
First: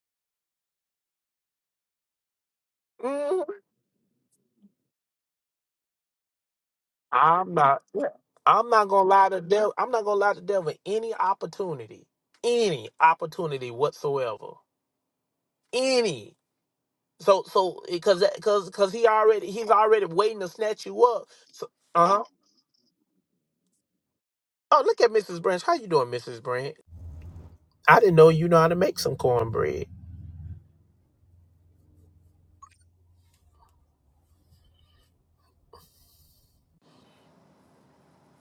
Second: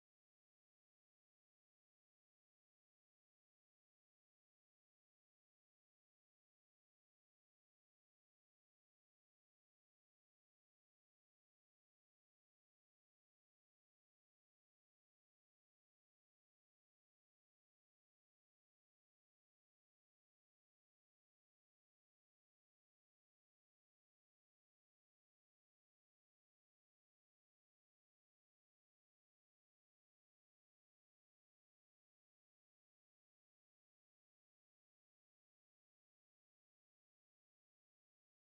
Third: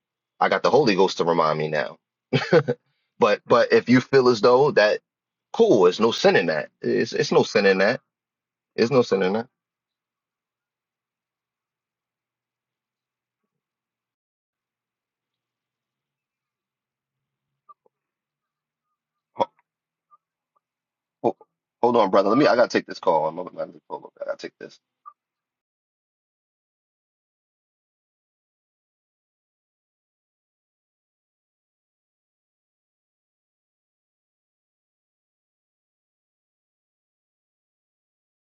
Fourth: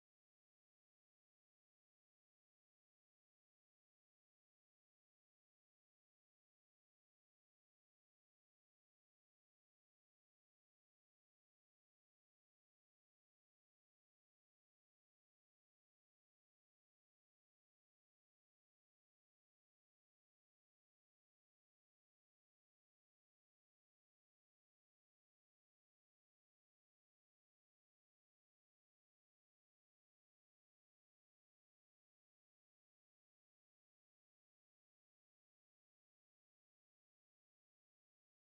I got the Holy Ghost to remind me now. But Mhm. but if you feel as though that cool, it's no sin in that. It's it's no I'm sin not. in that. I'm not It's no gonna sin lie in to that. devil. I'm not gonna lie to devil. Any opportunity, any opportunity whatsoever, any. So so because because because he already Ho- he's already waiting to snatch you up. ho- So, Hold uh on, huh. brother. Let me. I gotta take this call. I'm gonna I gotta take this. Oh look at Mrs. Branch. How you doing, Mrs. Branch? I didn't know you know how to make some cornbread.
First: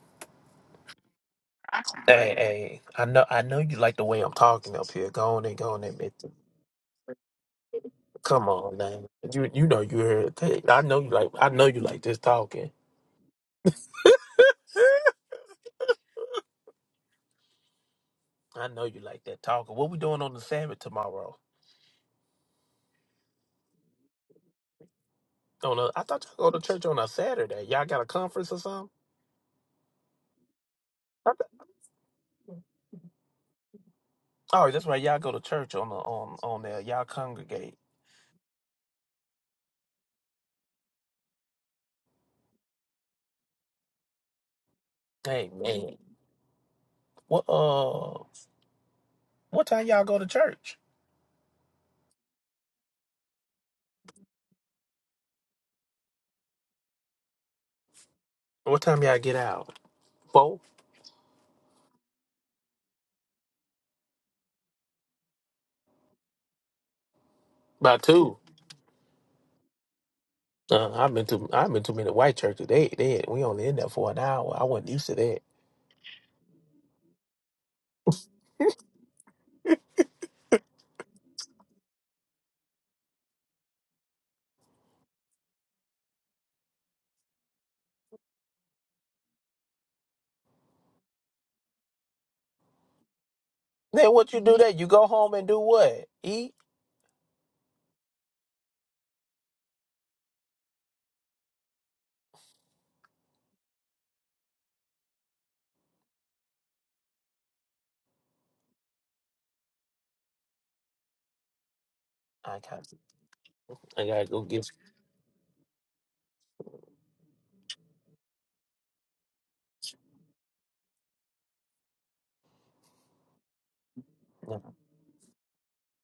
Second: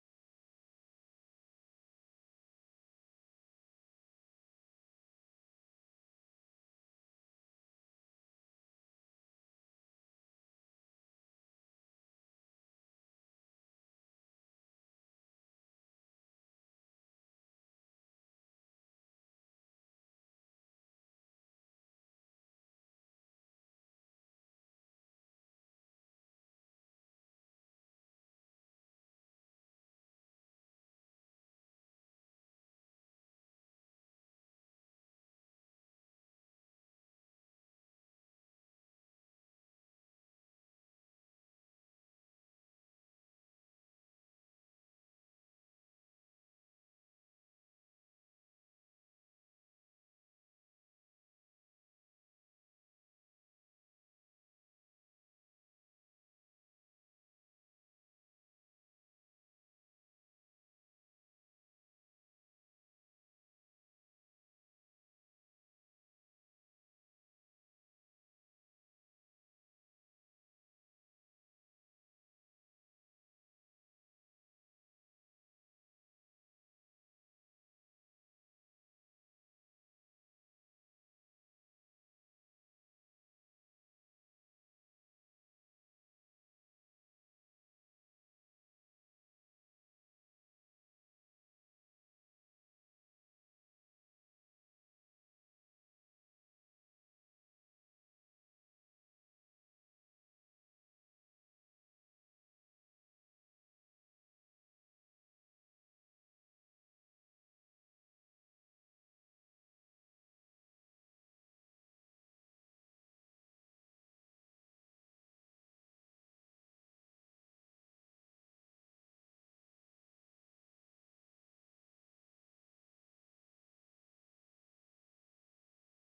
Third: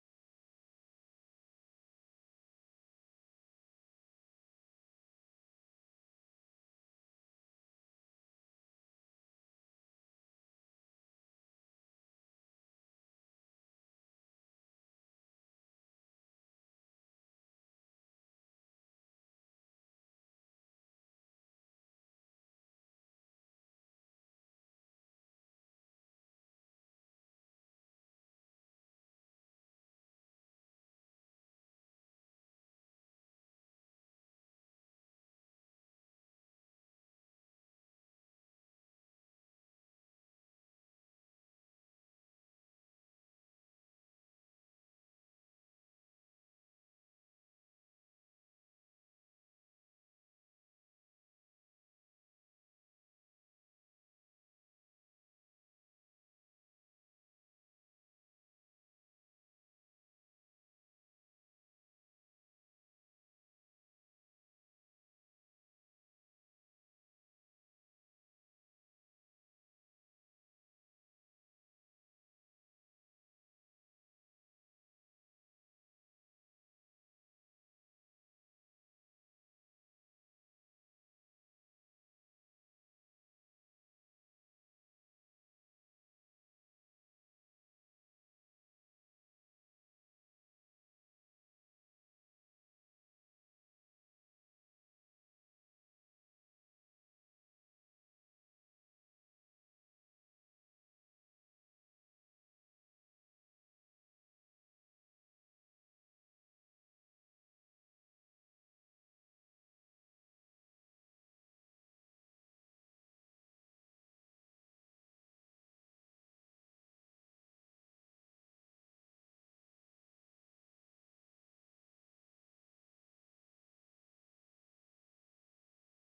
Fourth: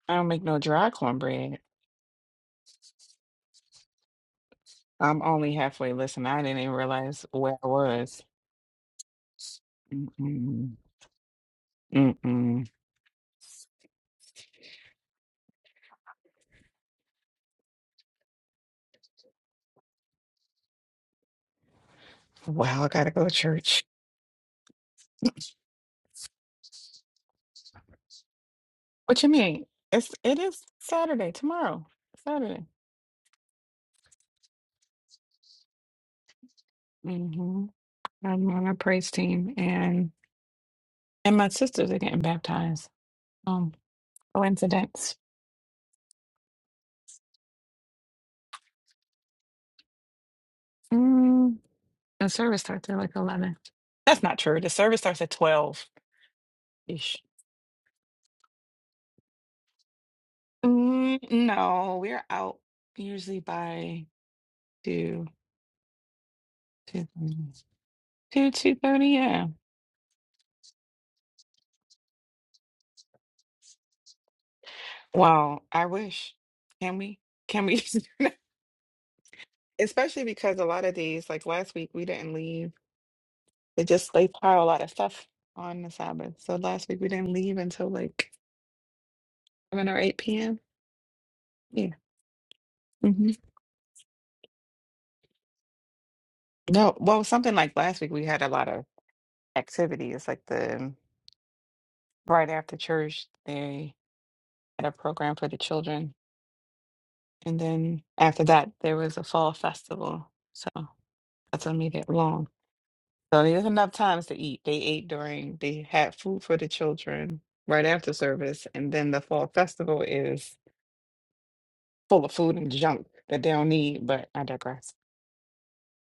I don't make no dry cornbread. Hey hey. I know I know you like the way I'm talking up here. I'm Go on only and go on halfway and admit Listen, it. I didn't even realize where I was. Come on, man. You you know you heard. it. Mm-mm. I know you like I know you like this Mm-mm. talking. I know you like that talking. What we doing on the Sabbath tomorrow? Wow, I gotta go to church. On a, I thought y'all go to church on a Saturday. Y'all got a conference or something? What you mean? It's it is I Saturday th- tomorrow. Saturday. Oh, that's right. Y'all go to church on the on on there. Y'all hmm congregate. I'm on a praise team, and and my sisters are getting baptized. Um, coincidence. Hey man, what uh, what time y'all go to church? Mm, the service starts at like eleven. That's not true. The service starts at twelve ish. What time y'all get out? Four Mm, no, we're out usually by two. Two thirty. by two. Two two thirty. Yeah. Uh, I've been to I've been to many white churches. They they we only in there for an hour. I wasn't used to that. Wow. I wish. Can we? Can we? Especially because a lot of days, like last week, we didn't leave. They just they pile a lot of stuff on the Sabbath. So last week we didn't leave until like seven or eight p.m. Yeah. hmm Then what you do that? You go home and do what? Eat. No. Well, something like last week we had a lot of activities. Like the right after church, they had a program for the children, and then after that there was a fall festival. So that's immediate long. I got So there's enough I gotta times to go eat. get. They ate during, they had food for the children right after service. And then the fall festival is full of food and junk that they don't need, but I digress.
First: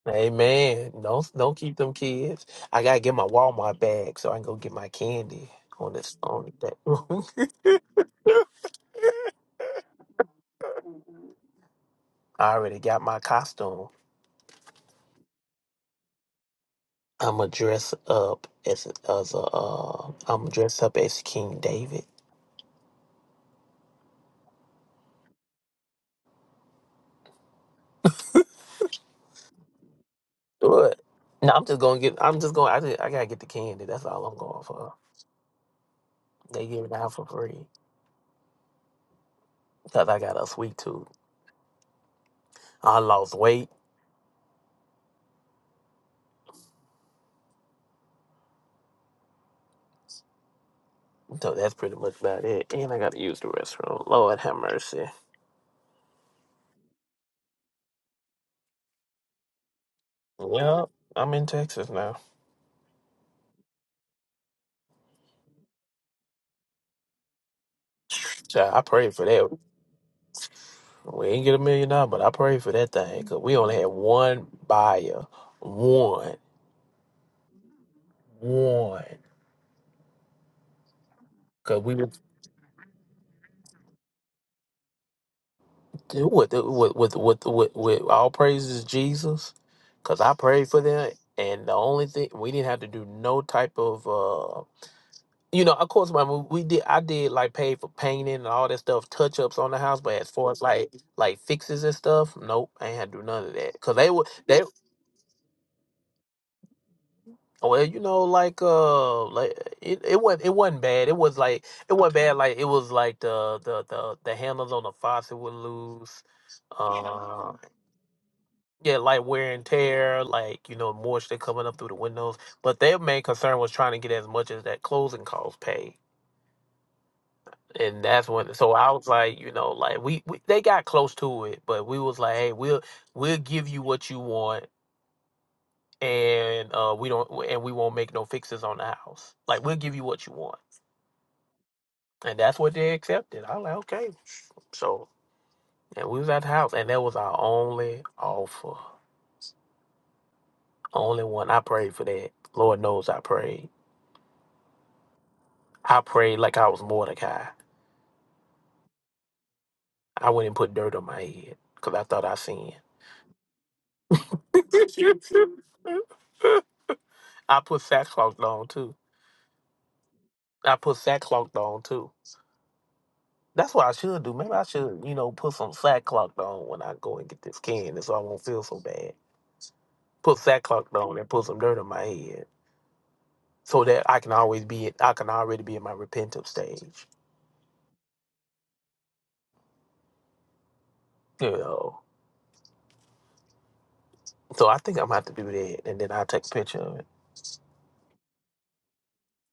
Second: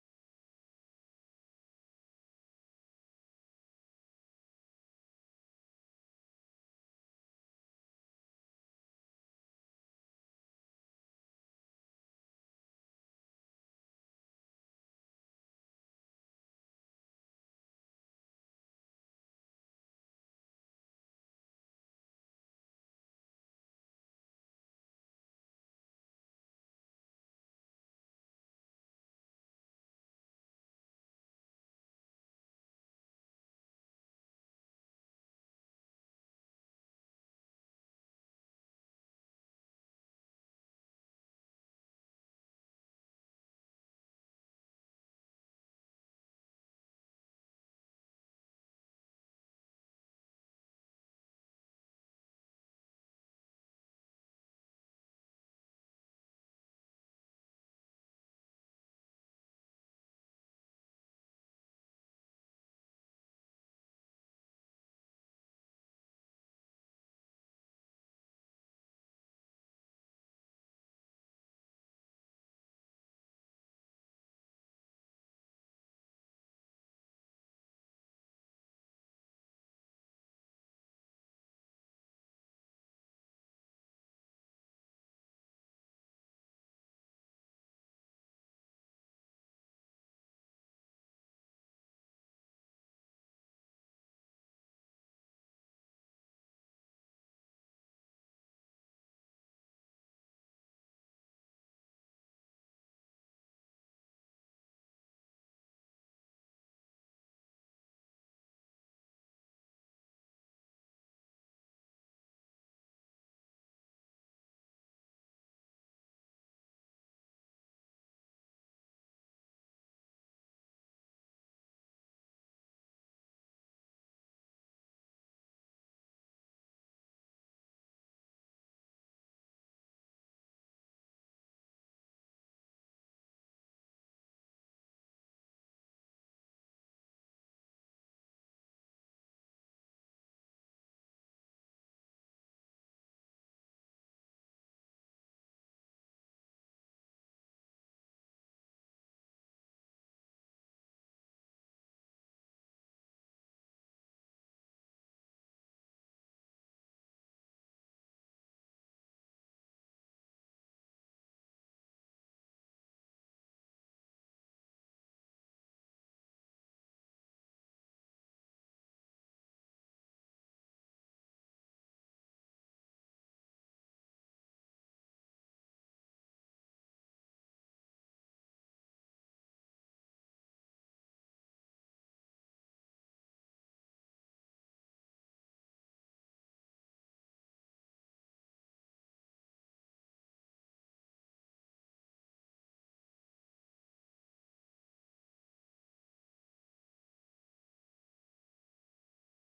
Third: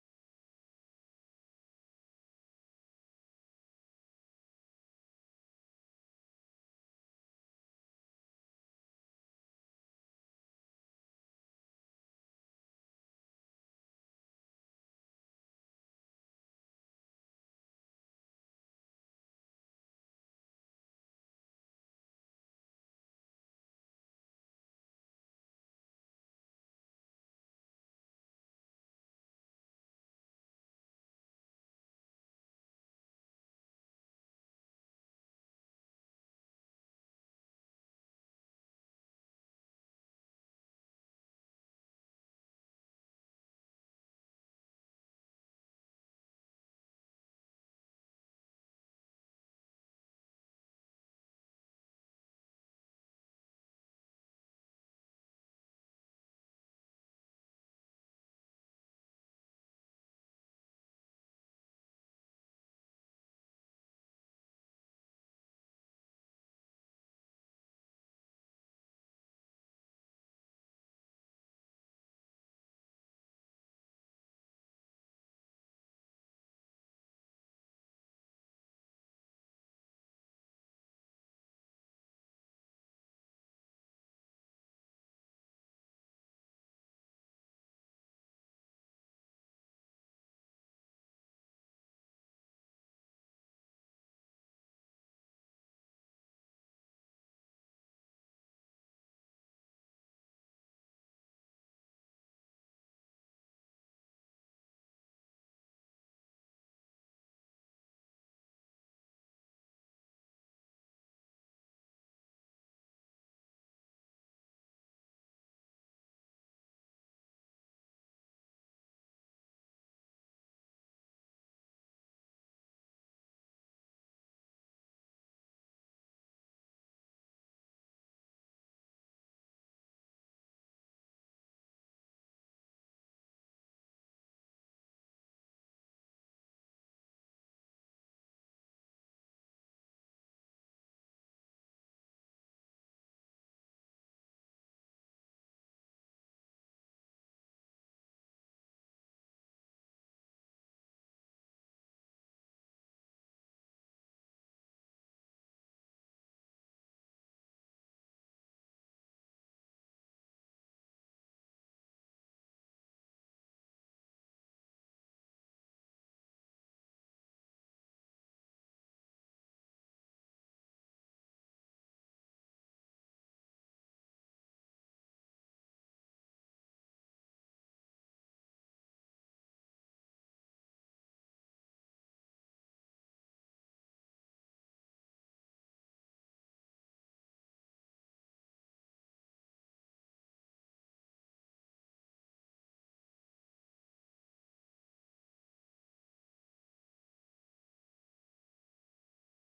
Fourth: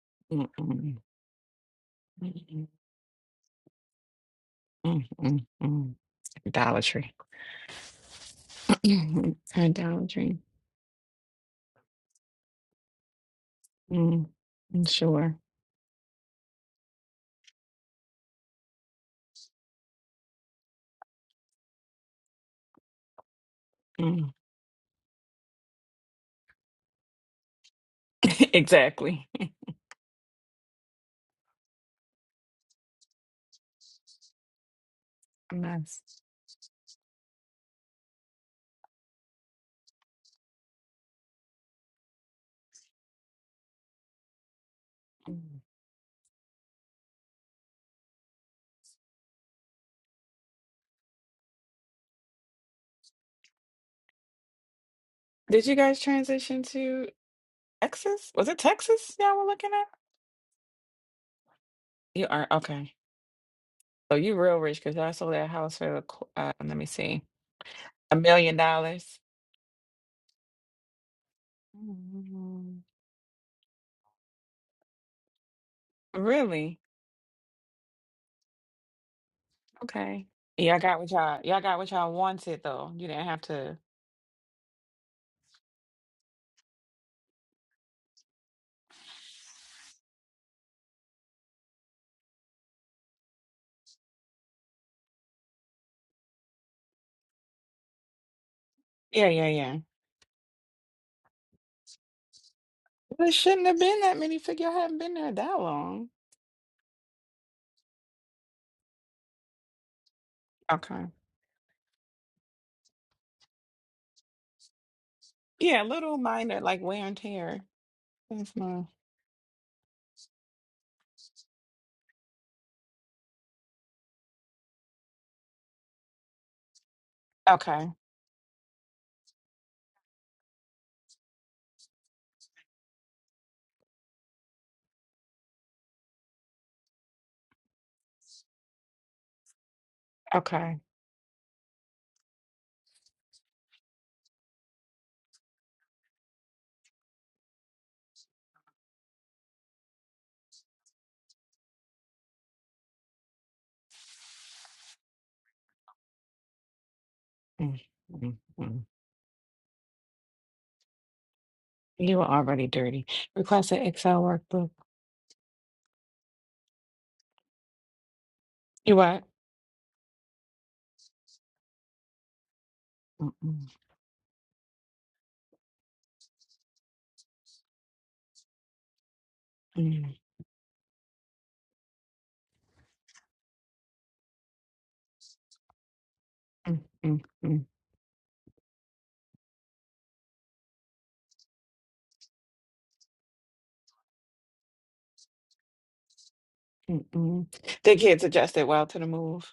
Amen. Mm-mm. Don't don't keep them kids. Mm-mm. I gotta get my Walmart bag so I can go get my Mm-mm. candy on Mm. this on Idolatry. that. Mm. Idolatry. I already got my costume. Mm. Mm, Sure. I'ma dress up as as a uh, I'm dress up as King David. Mm. exactly. What? No, I'm just gonna get. I'm just going. to I just, I gotta get the candy. That's all I'm going for. A mess. They give it out for free because I got a sweet tooth. I lost weight, Mm. so that's pretty much about it. And I gotta use the restroom. Lord have mercy. Did you guys transition to Texas? Was it Texas y'all were looking at? Yep, I'm in Texas now. You are okay. So you real rich because I sold that house for the, qu- uh, let me see. A million Child, I prayed dollars. for that. We ain't get a million dollars, but I prayed for Mm. that thing because we only had one buyer, one, Really? one. Okay. Y'all got what y'all y'all got Because what we y'all was- wanted though. You didn't have to. with with with with with, with all praises Jesus, because I prayed for that, and the only thing we didn't have to do no type of. uh you know, of course, my mo- we did. I did like pay for painting and all that stuff, Yeah, touch yeah, ups on yeah. the house. But as far as like like fixes and stuff, nope, I ain't had to do Well, It none of shouldn't that have because been they that were many. they. Figure y'all haven't been there that long. Well, you know, like uh, like it, it wasn't it wasn't Okay. bad. It was like it wasn't bad. Like it was like the the the, the handles on the faucet were Yeah, little loose. minor like wear and Uh, tear. That's not. yeah, like wear and tear, like you know, moisture coming up through the windows. But their main concern was trying to get as much as that closing cost paid, Okay. and that's when. So I was like, you know, like we, we they got close to it, but we was like, hey, we'll we'll give you what you want, and uh, we don't, and we won't make no fixes on the house. Like we'll give you what you want Okay. And that's what they accepted. I was like, okay. So and we was at the house and that was our only offer. Only one. I prayed for that. Lord knows I prayed. I prayed like I was Mordecai. Mm, mm, mm. I went and put dirt on my head because I You thought were I already sinned. dirty. Request an Excel workbook. I put sackcloth on too. You what? I put sackcloth on too. Mm-mm, That's what I should do. Maybe I should, you know, put some sackcloth on when I go and get this candy so I won't feel so bad. mm, Put sackcloth on and put some dirt on my head. so that I can always be I can already be in my repentant mm, stage. mm, mm, You know. So I think I'm gonna have to do that and then I'll take a picture of it. mm, mm. The kids adjusted well to the move.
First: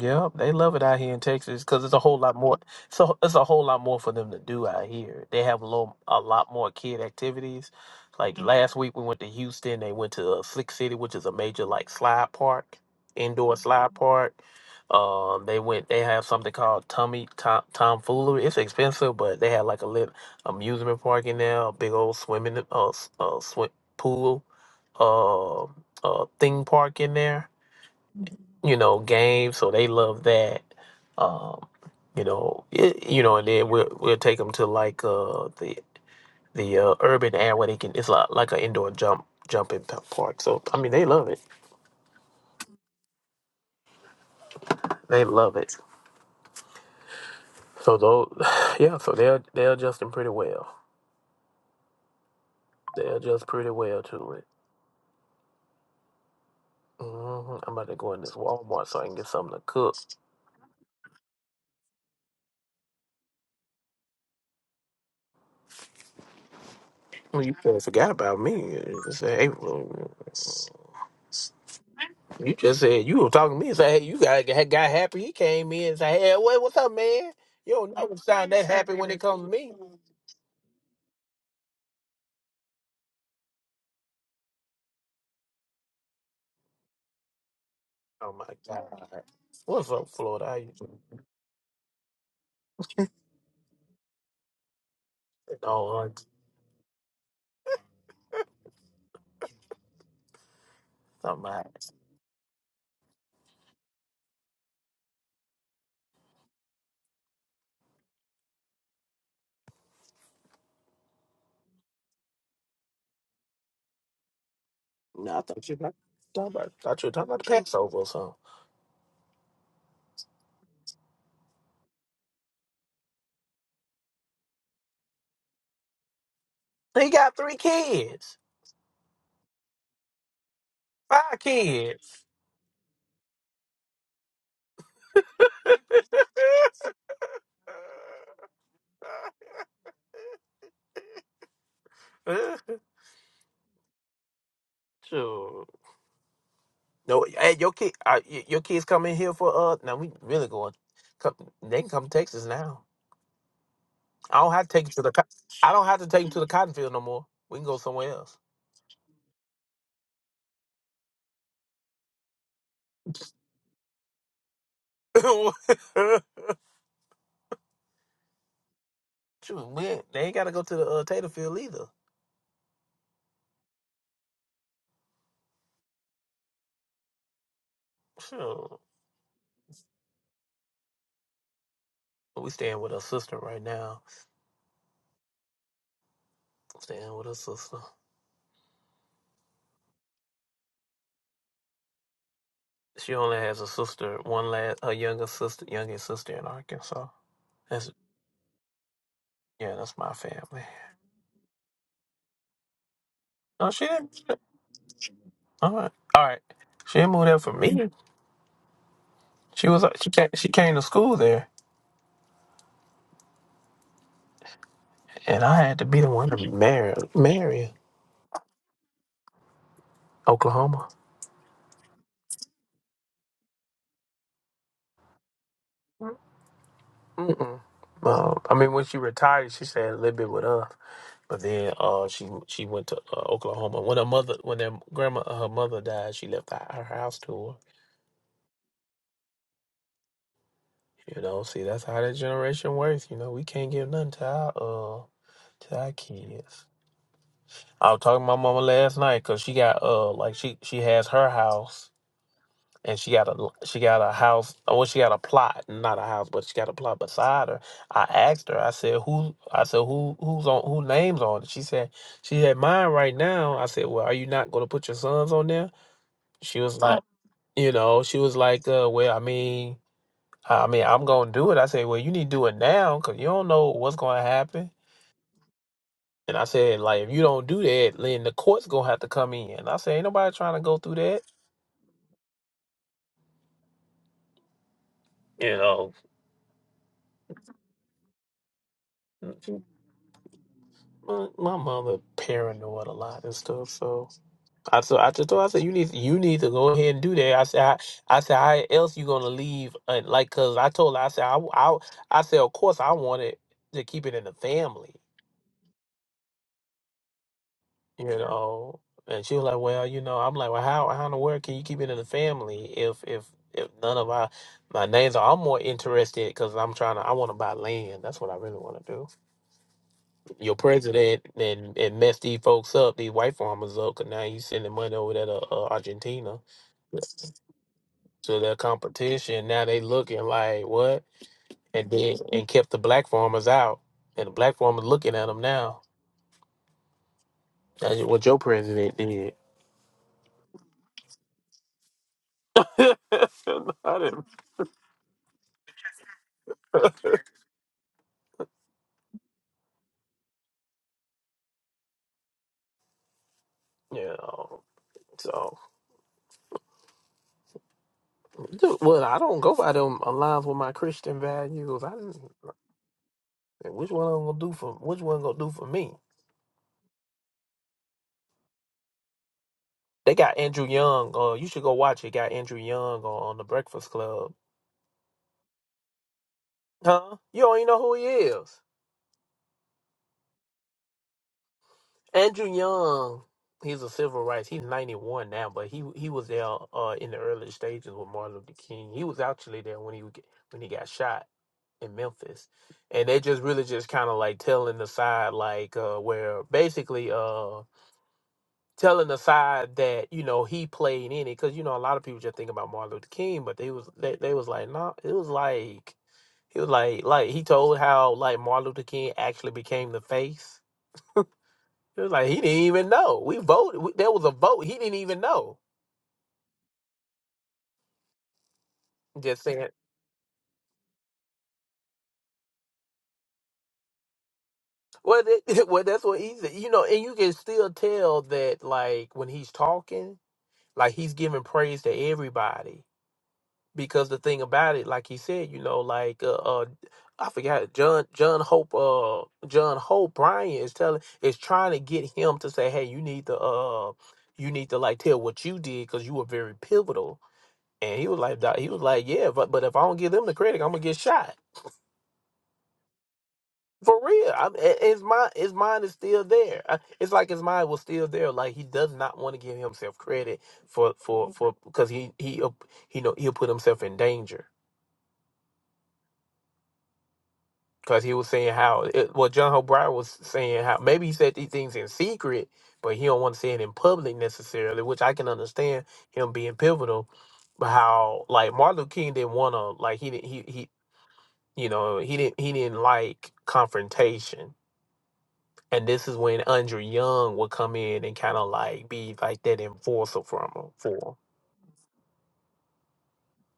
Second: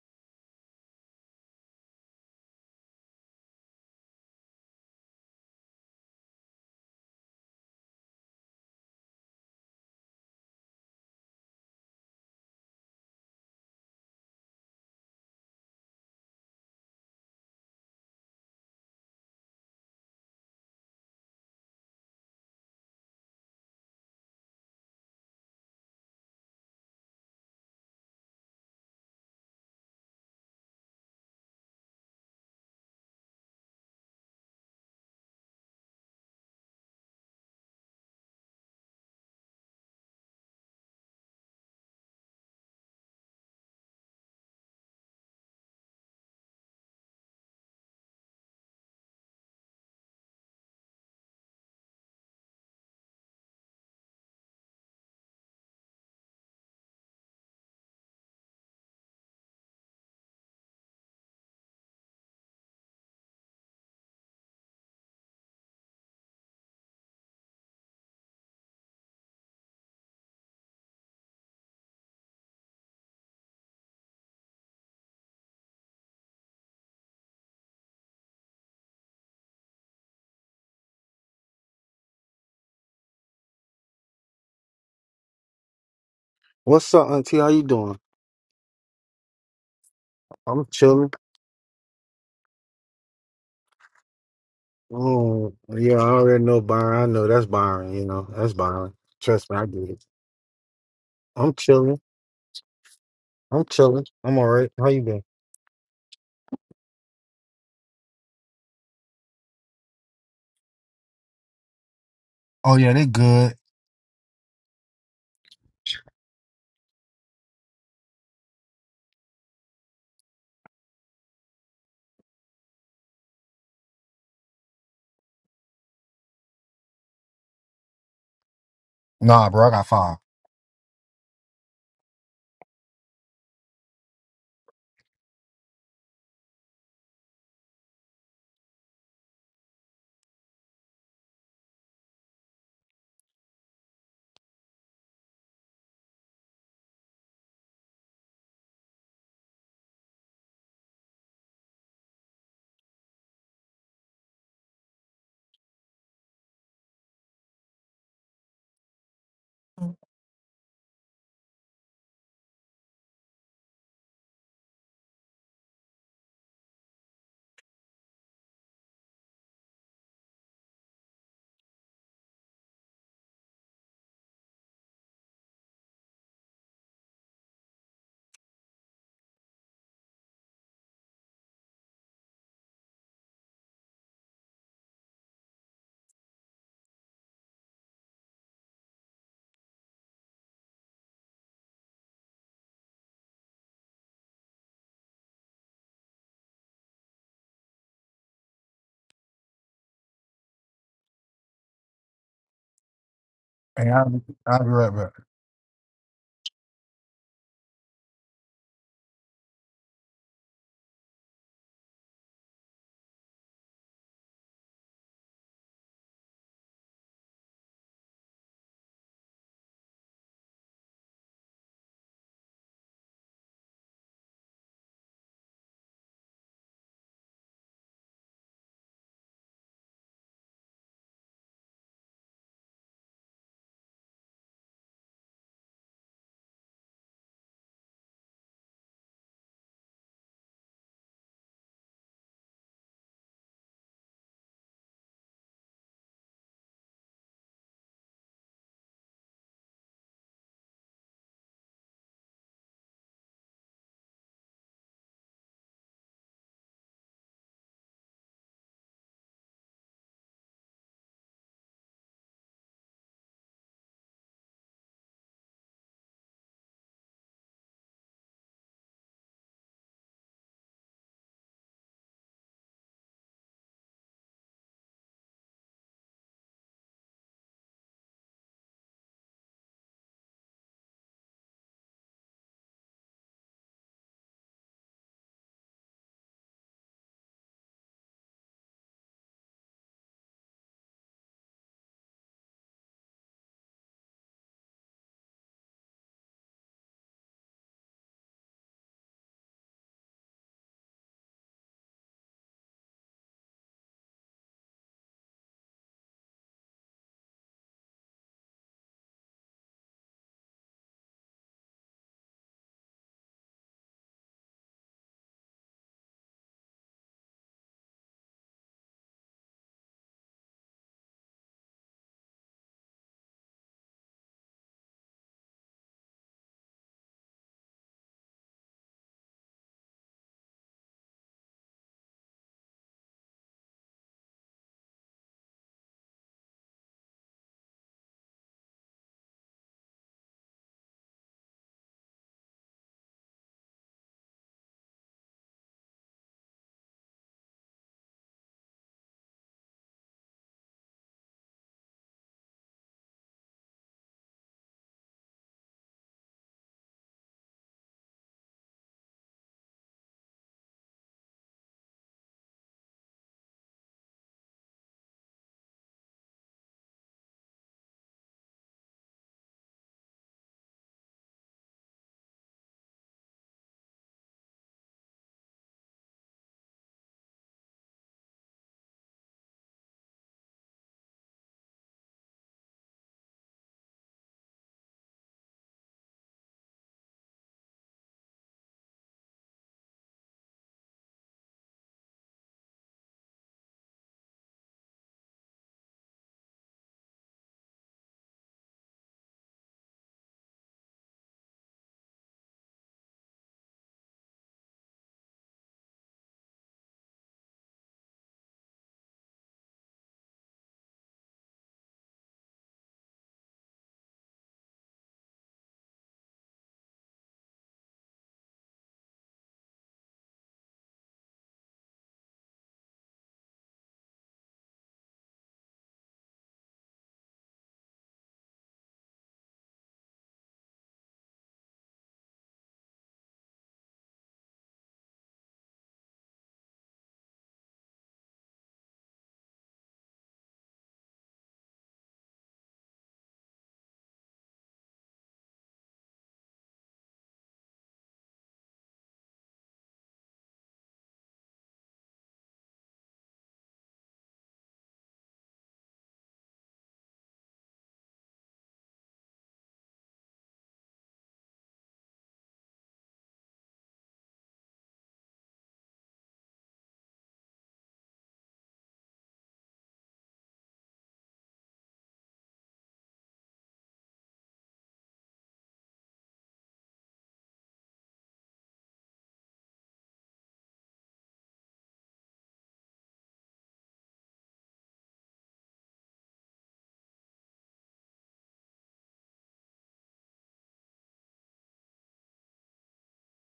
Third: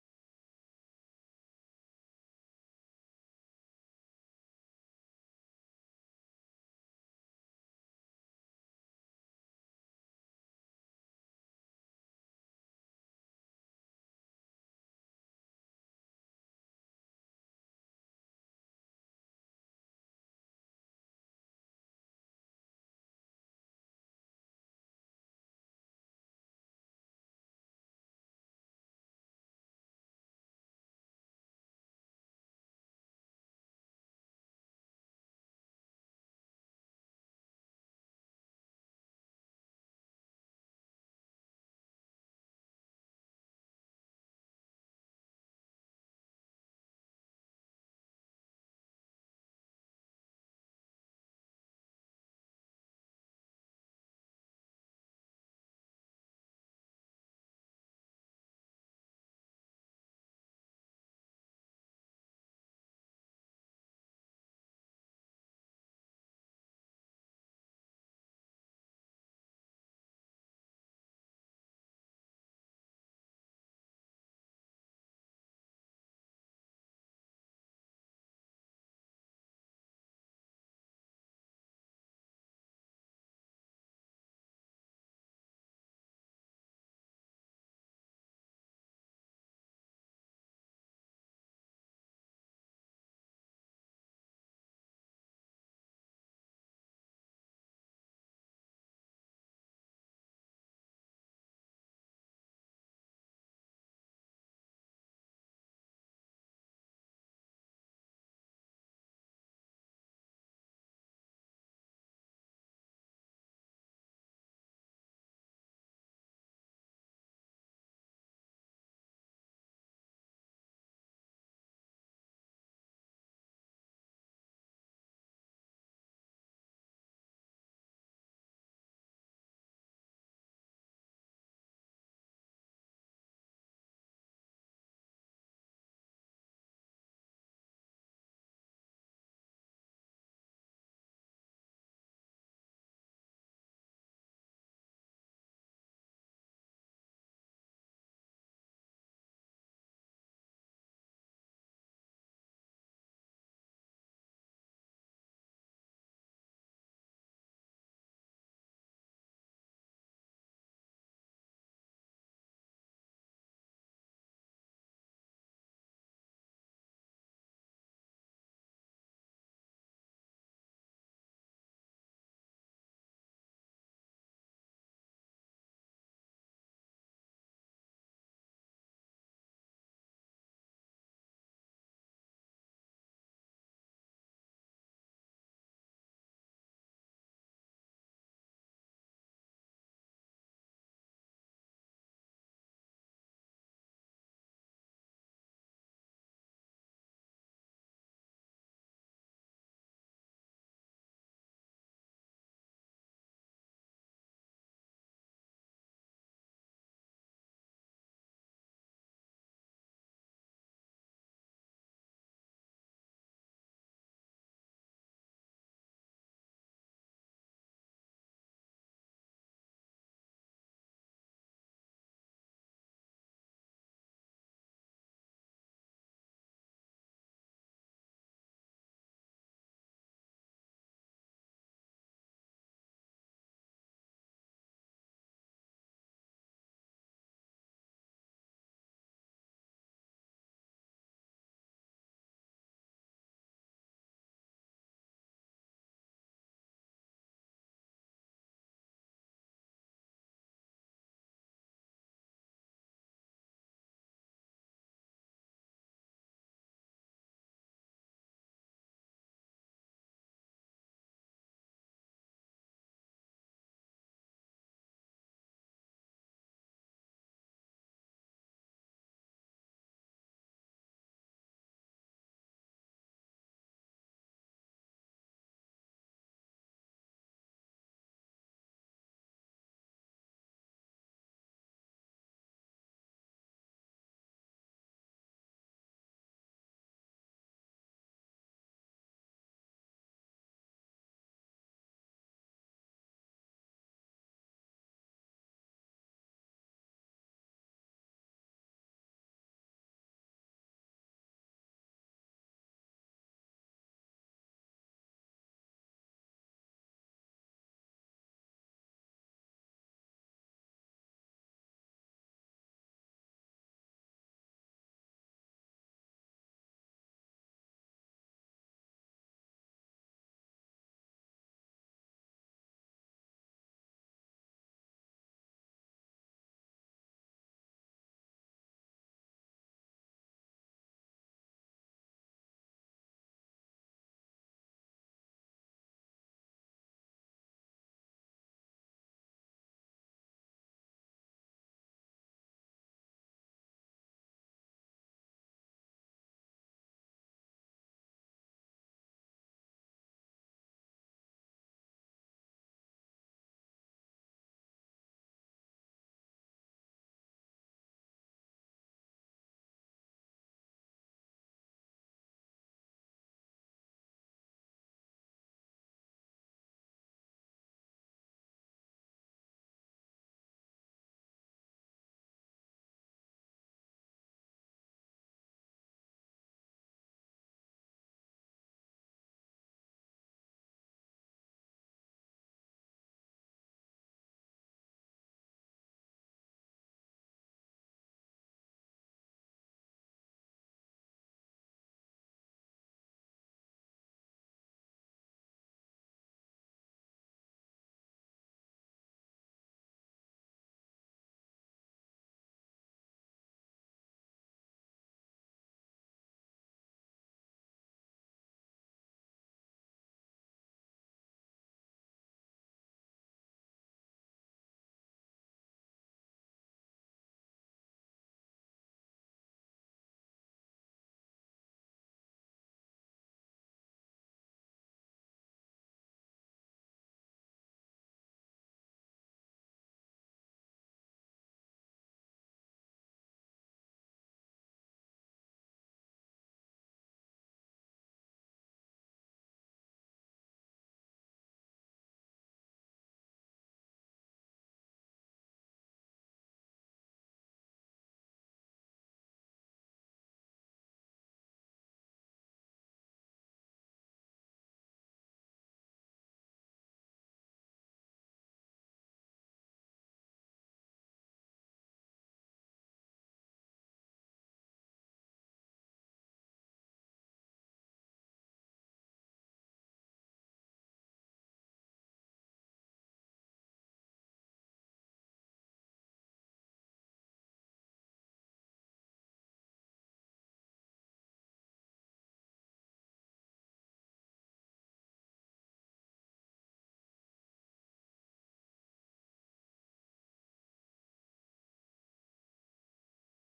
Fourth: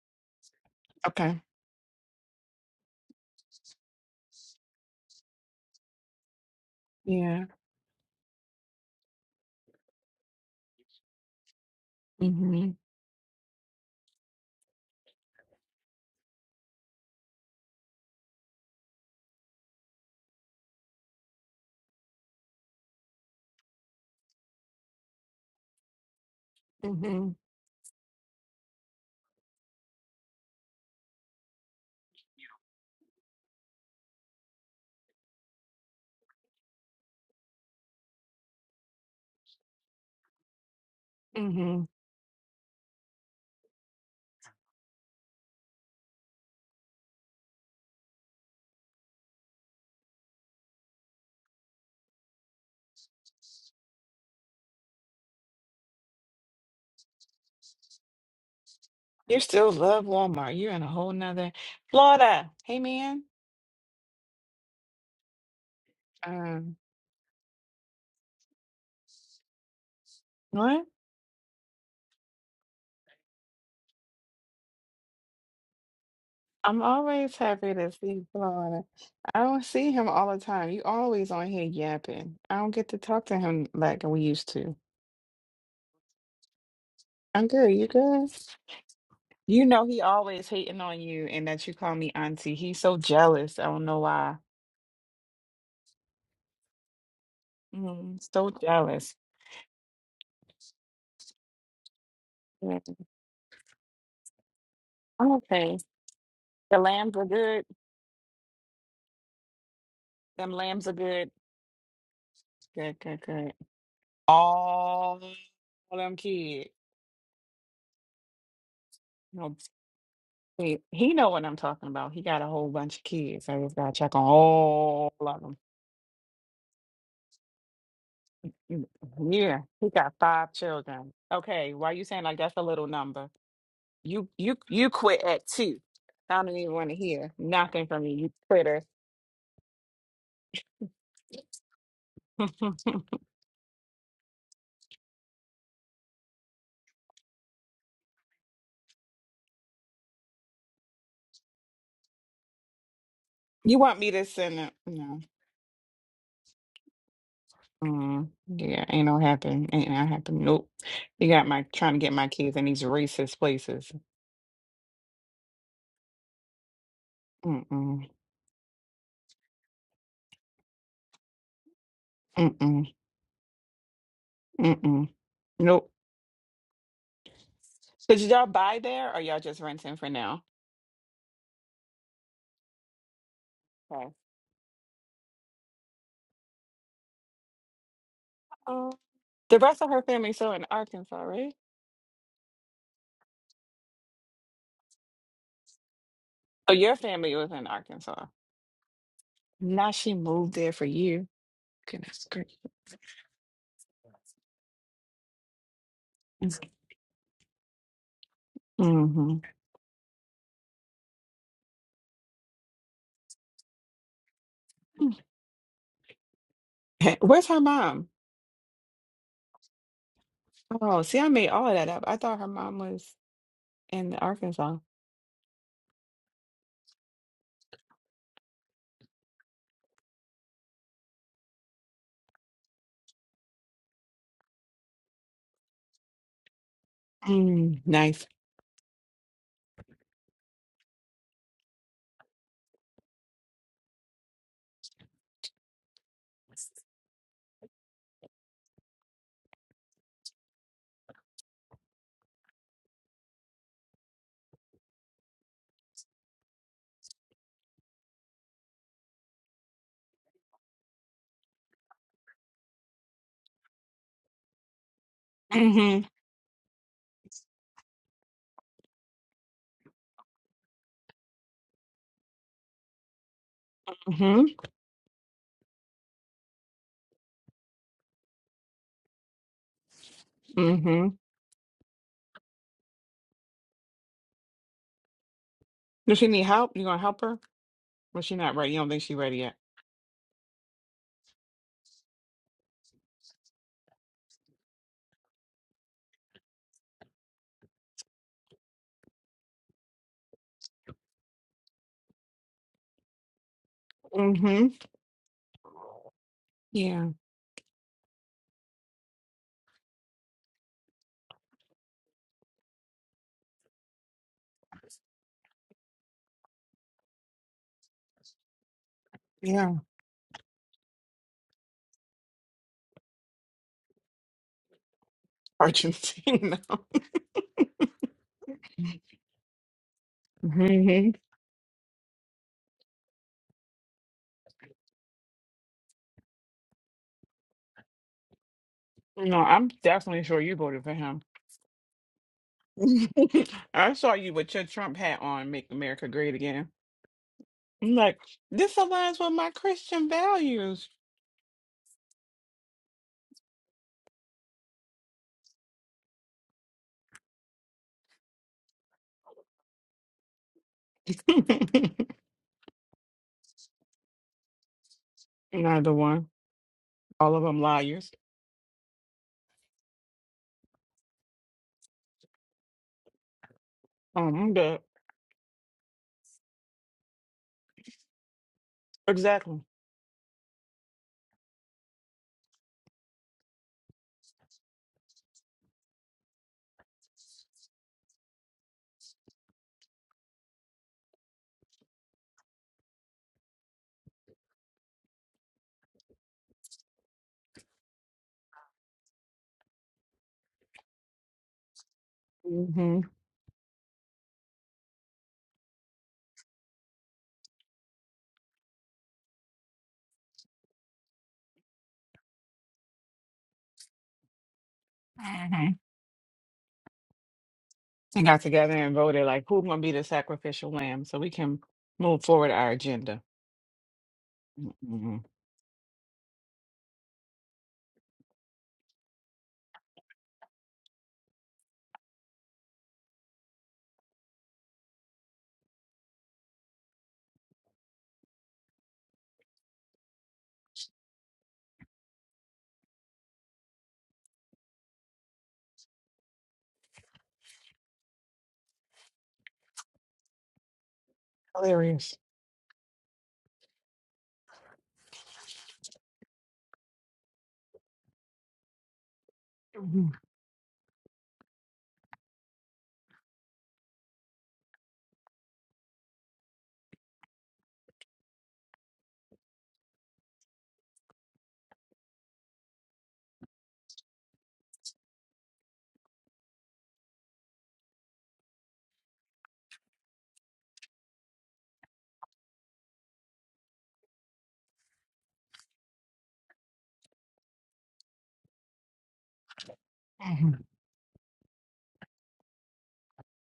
Yep, they love it out here in Okay. Texas because it's a whole lot more. So it's a whole lot more for them to do out here. They have a little, a lot more kid Yeah. activities. Like last week, we went to Houston. They went to uh, Slick City, which is a major like slide Mm-hmm. park, indoor slide park. Um, they went. They have something called Tummy Tom Tomfoolery. It's expensive, but they had like a little amusement park in there, a big old swimming uh, s- uh swim pool, uh, uh theme park in hmm there you know, game, so they love that. Um, you know, it, you know, and then we'll we'll take them to like uh the the uh, urban area where they can. It's like like an indoor jump jumping p- park. So I mean, they love it. hmm They love it. So those, yeah. So they're they're adjusting pretty well. They're just pretty well to it. hmm I'm about to go in this Walmart so I can get You something to still cook. love Walmart. You're in a whole nother Florida. Hey, man. Um, Well, you kinda forgot about me. It's April. what? You just said you were talking to me and say, hey, you got got got happy. He came in and say, hey, what, what's I'm up, man? always You happy to don't never see sound that Florida. happy when it I comes to don't me. see him all the time. You always on here yapping. I don't get to talk to him like we used to. What's up, Auntie? I'm How you good. You doing? good? Oh my god, You know what's he up, Florida? always How I'm you hating on chilling. you and that you call me auntie. He's so jealous. I don't know why. Um, no, yeah, I like, already know Byron. I know that's Byron. You know Mm, so that's Byron. jealous. Trust me, I get it. something I'm like chilling. Mm, I'm chilling. I'm all right. How you been? I'm okay. The lambs are good. Them lambs are good. Oh yeah, Good, they good, good. good. all no, I thought you were them talking about kids. I thought you were talking about the Passover or something. No, he he know what I'm talking about. He got a whole bunch of kids. I just gotta check on all of them. He got three kids, You- Nah, Yeah, bro, I got he got five. five children. five Okay, why you kids. saying like that's a little number? You you you quit at two. I don't even want to hear nothing from you, you quitter. sure. No, hey, your kid, uh, your kids come in here for uh. Now we really going. Come, they can come to Texas now. you want me to I don't send have to it? take you to the. No. co- I don't have to take you to the cotton field no more. We can go somewhere Mm, else. yeah, ain't no happen. Ain't no happen. Nope. You got my trying to get my kids in these racist places. Mm mm Shoot, we ain't, they ain't got to go to the uh, Tater field either. mm mm mm. Nope. So did y'all Shoot. buy there or y'all just renting for now? But we staying with her sister right now. Okay. Staying with her sister. Oh. The rest of her family still in Arkansas, right? She only has a sister, one last, her younger sister, youngest sister in Oh, your Arkansas. family was in That's Arkansas. yeah, Now that's my she moved family. there for you. Goodness gracious. No, she Hey, I'll, didn't. be- I'll be right back. All right, all right. She didn't move there for me. hmm She was uh, she came, she came to school there, and I had to be the one to marry Where's her marry mom? Oklahoma. Oh, see, I made all of that up. I thought her mom was in Arkansas. Mm-mm. Uh, I mean, when she retired, she stayed a little bit with us, but then uh, she she went to uh, Oklahoma. When her mother, when their grandma, her mother died, she left her, her house to her. Mm, nice. You know, see, that's how that generation works. You know, we can't give nothing to our uh to our kids. I was talking to my mama last night because she got uh like she she has her house and she got a she got a house. oh, Well, she got a plot, not a house, but she got a plot beside her. I asked her. I said, "Who?" I said, "Who? Who's on? Who names on it?" She said, "She had mine right now." I said, "Well, are you not going to put your sons on there?" hmm She was like, Right. "You know," she was like, uh, "Well, I mean, I mean, I'm going to do it." I said, "Well, you need to do it now because you don't know what's going to hmm happen." And I said, like, if you don't do that, then the court's gonna have to come in. I said, ain't nobody trying to go through hmm that, you know. Does she need help? You gonna help her? Well, she not ready. You don't think she ready yet? My, my mother paranoid a lot and stuff, so I so I just told her, I said you need you need to go ahead and do that. I said I, I said how else you gonna leave? And like, cause I told her I said I, I I said of course I wanted to keep it in the hmm family, Yeah. you know. And she was like, well, you know, I'm like, well, how how in the world can you keep it in the family if if if none of our my names are? I'm more interested because I'm trying to I want to buy land. That's what I really want to do. Yeah. your president and and mess these folks up, these white farmers up, 'cause now you sending money over there to uh, Argentina Argentina. so their competition. Now they looking like hmm what, and then and kept the black farmers out, and the black farmers looking at them now. That's what your president did. No, I'm definitely sure you voted for him. I I saw didn't, you with your Trump hat on, Make America Great Again. I'm like, this aligns with my Christian values. you know. So, dude, well, I don't go by them aligns with my Christian values. I didn't. Which one I'm gonna do for? Which one gonna do for me? Neither one. All of them liars. They got Andrew Young. Uh, you should go watch it. Got Andrew Young on, on the Breakfast Club. Um, I'm good. Huh? You don't even know who he is. Exactly. Andrew Young. He's a civil rights. He's ninety one now, but he he was there uh, in the early stages with Martin Luther King. He was actually there when he would get- when he got shot in Memphis, and they just really just kind of like telling the side like uh, where basically uh telling the side that you know he played in it because you know a lot of people just think about Martin Mm-hmm. Luther King, but they was they, they was like no, it was like he was like like he told how like Martin Luther King actually became the face. It was like he didn't even know we voted. We, there was a vote he didn't even know. hmm They got together and voted Just like, who's saying. going to be the sacrificial lamb so we can move forward our agenda. hmm Well, that, well, that's what he's You know, and you can still tell that like when he's talking, like he's giving praise to everybody because the thing about it, like he said, you know, like uh, uh I forgot John John Hope uh John Hope Bryan is telling is trying to get him to say, hey, you need to uh you need to like tell what you did because you were very pivotal. And he was like, "Doc," he was like, yeah, but but if I don't give them the credit, I'm gonna get shot Hilarious. for real. I'm, i- his mind his mind is still there. I- It's like his mind was still there. Like he does not want to give himself hmm credit for for for because he he uh, he know he'll put himself in danger because he was saying how it, well John O'Brien was saying how maybe he said these things in secret, but he don't want to say it in public necessarily, which I can understand him being pivotal. But how like Martin Luther King didn't want to like he didn't he he you know he didn't he didn't like confrontation, and this is when Andrew Young would come in and kind of like be like that enforcer from hmm him for him.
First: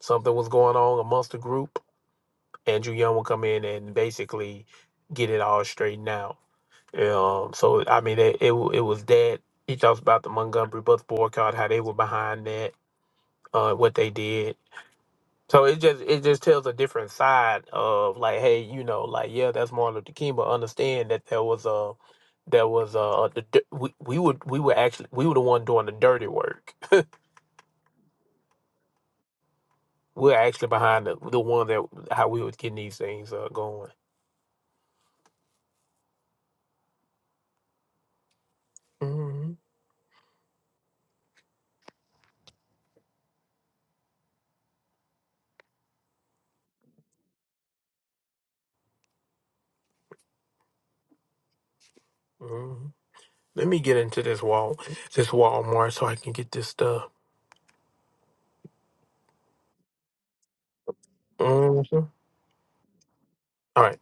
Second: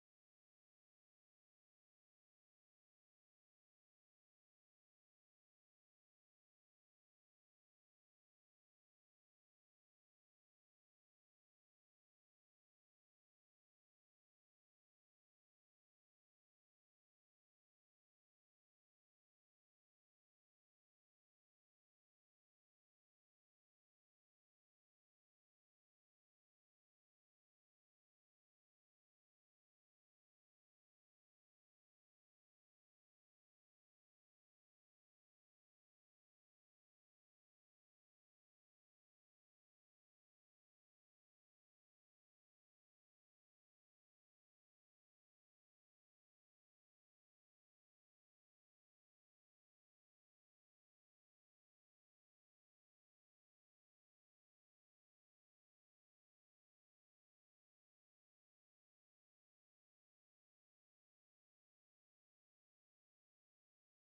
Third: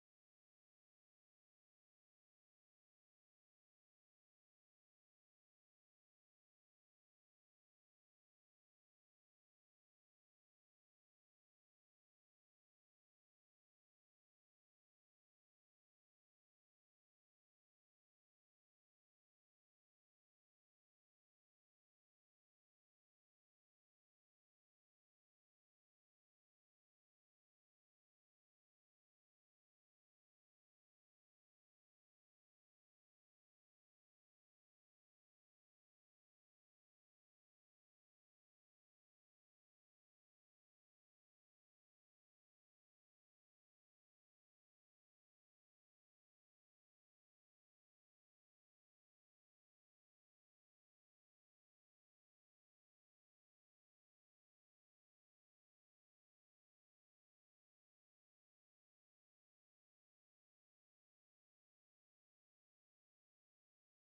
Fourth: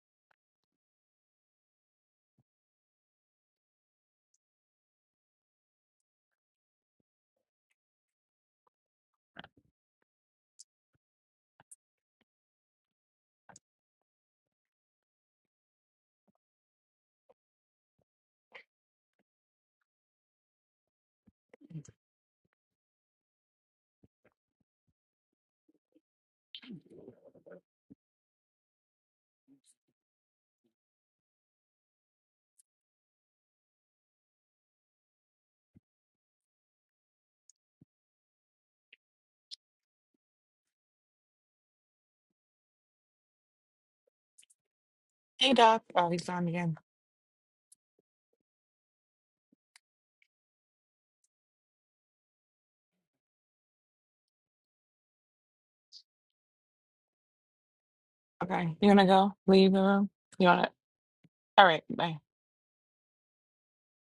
something was going on amongst the group. Andrew Young would come in and basically get it all straightened out Um, so I mean, it, it wa- it was that he talks about the Montgomery bus boycott, how they were behind that, uh, what they did. So it just it just tells a different side of like, hey, you know, like yeah, that's Martin Luther King, but understand that there was a there was a the, di- we we would we were actually we were the one doing the dirty work. We are actually behind the the one that how we was getting these things uh, going. hmm Hey, Doc. Oh, he's gone again. hmm Let me get into this wall this Walmart so I can get this stuff. Okay. You want to go? Leave the room? You want to? All right. Mhm. Bye. All right.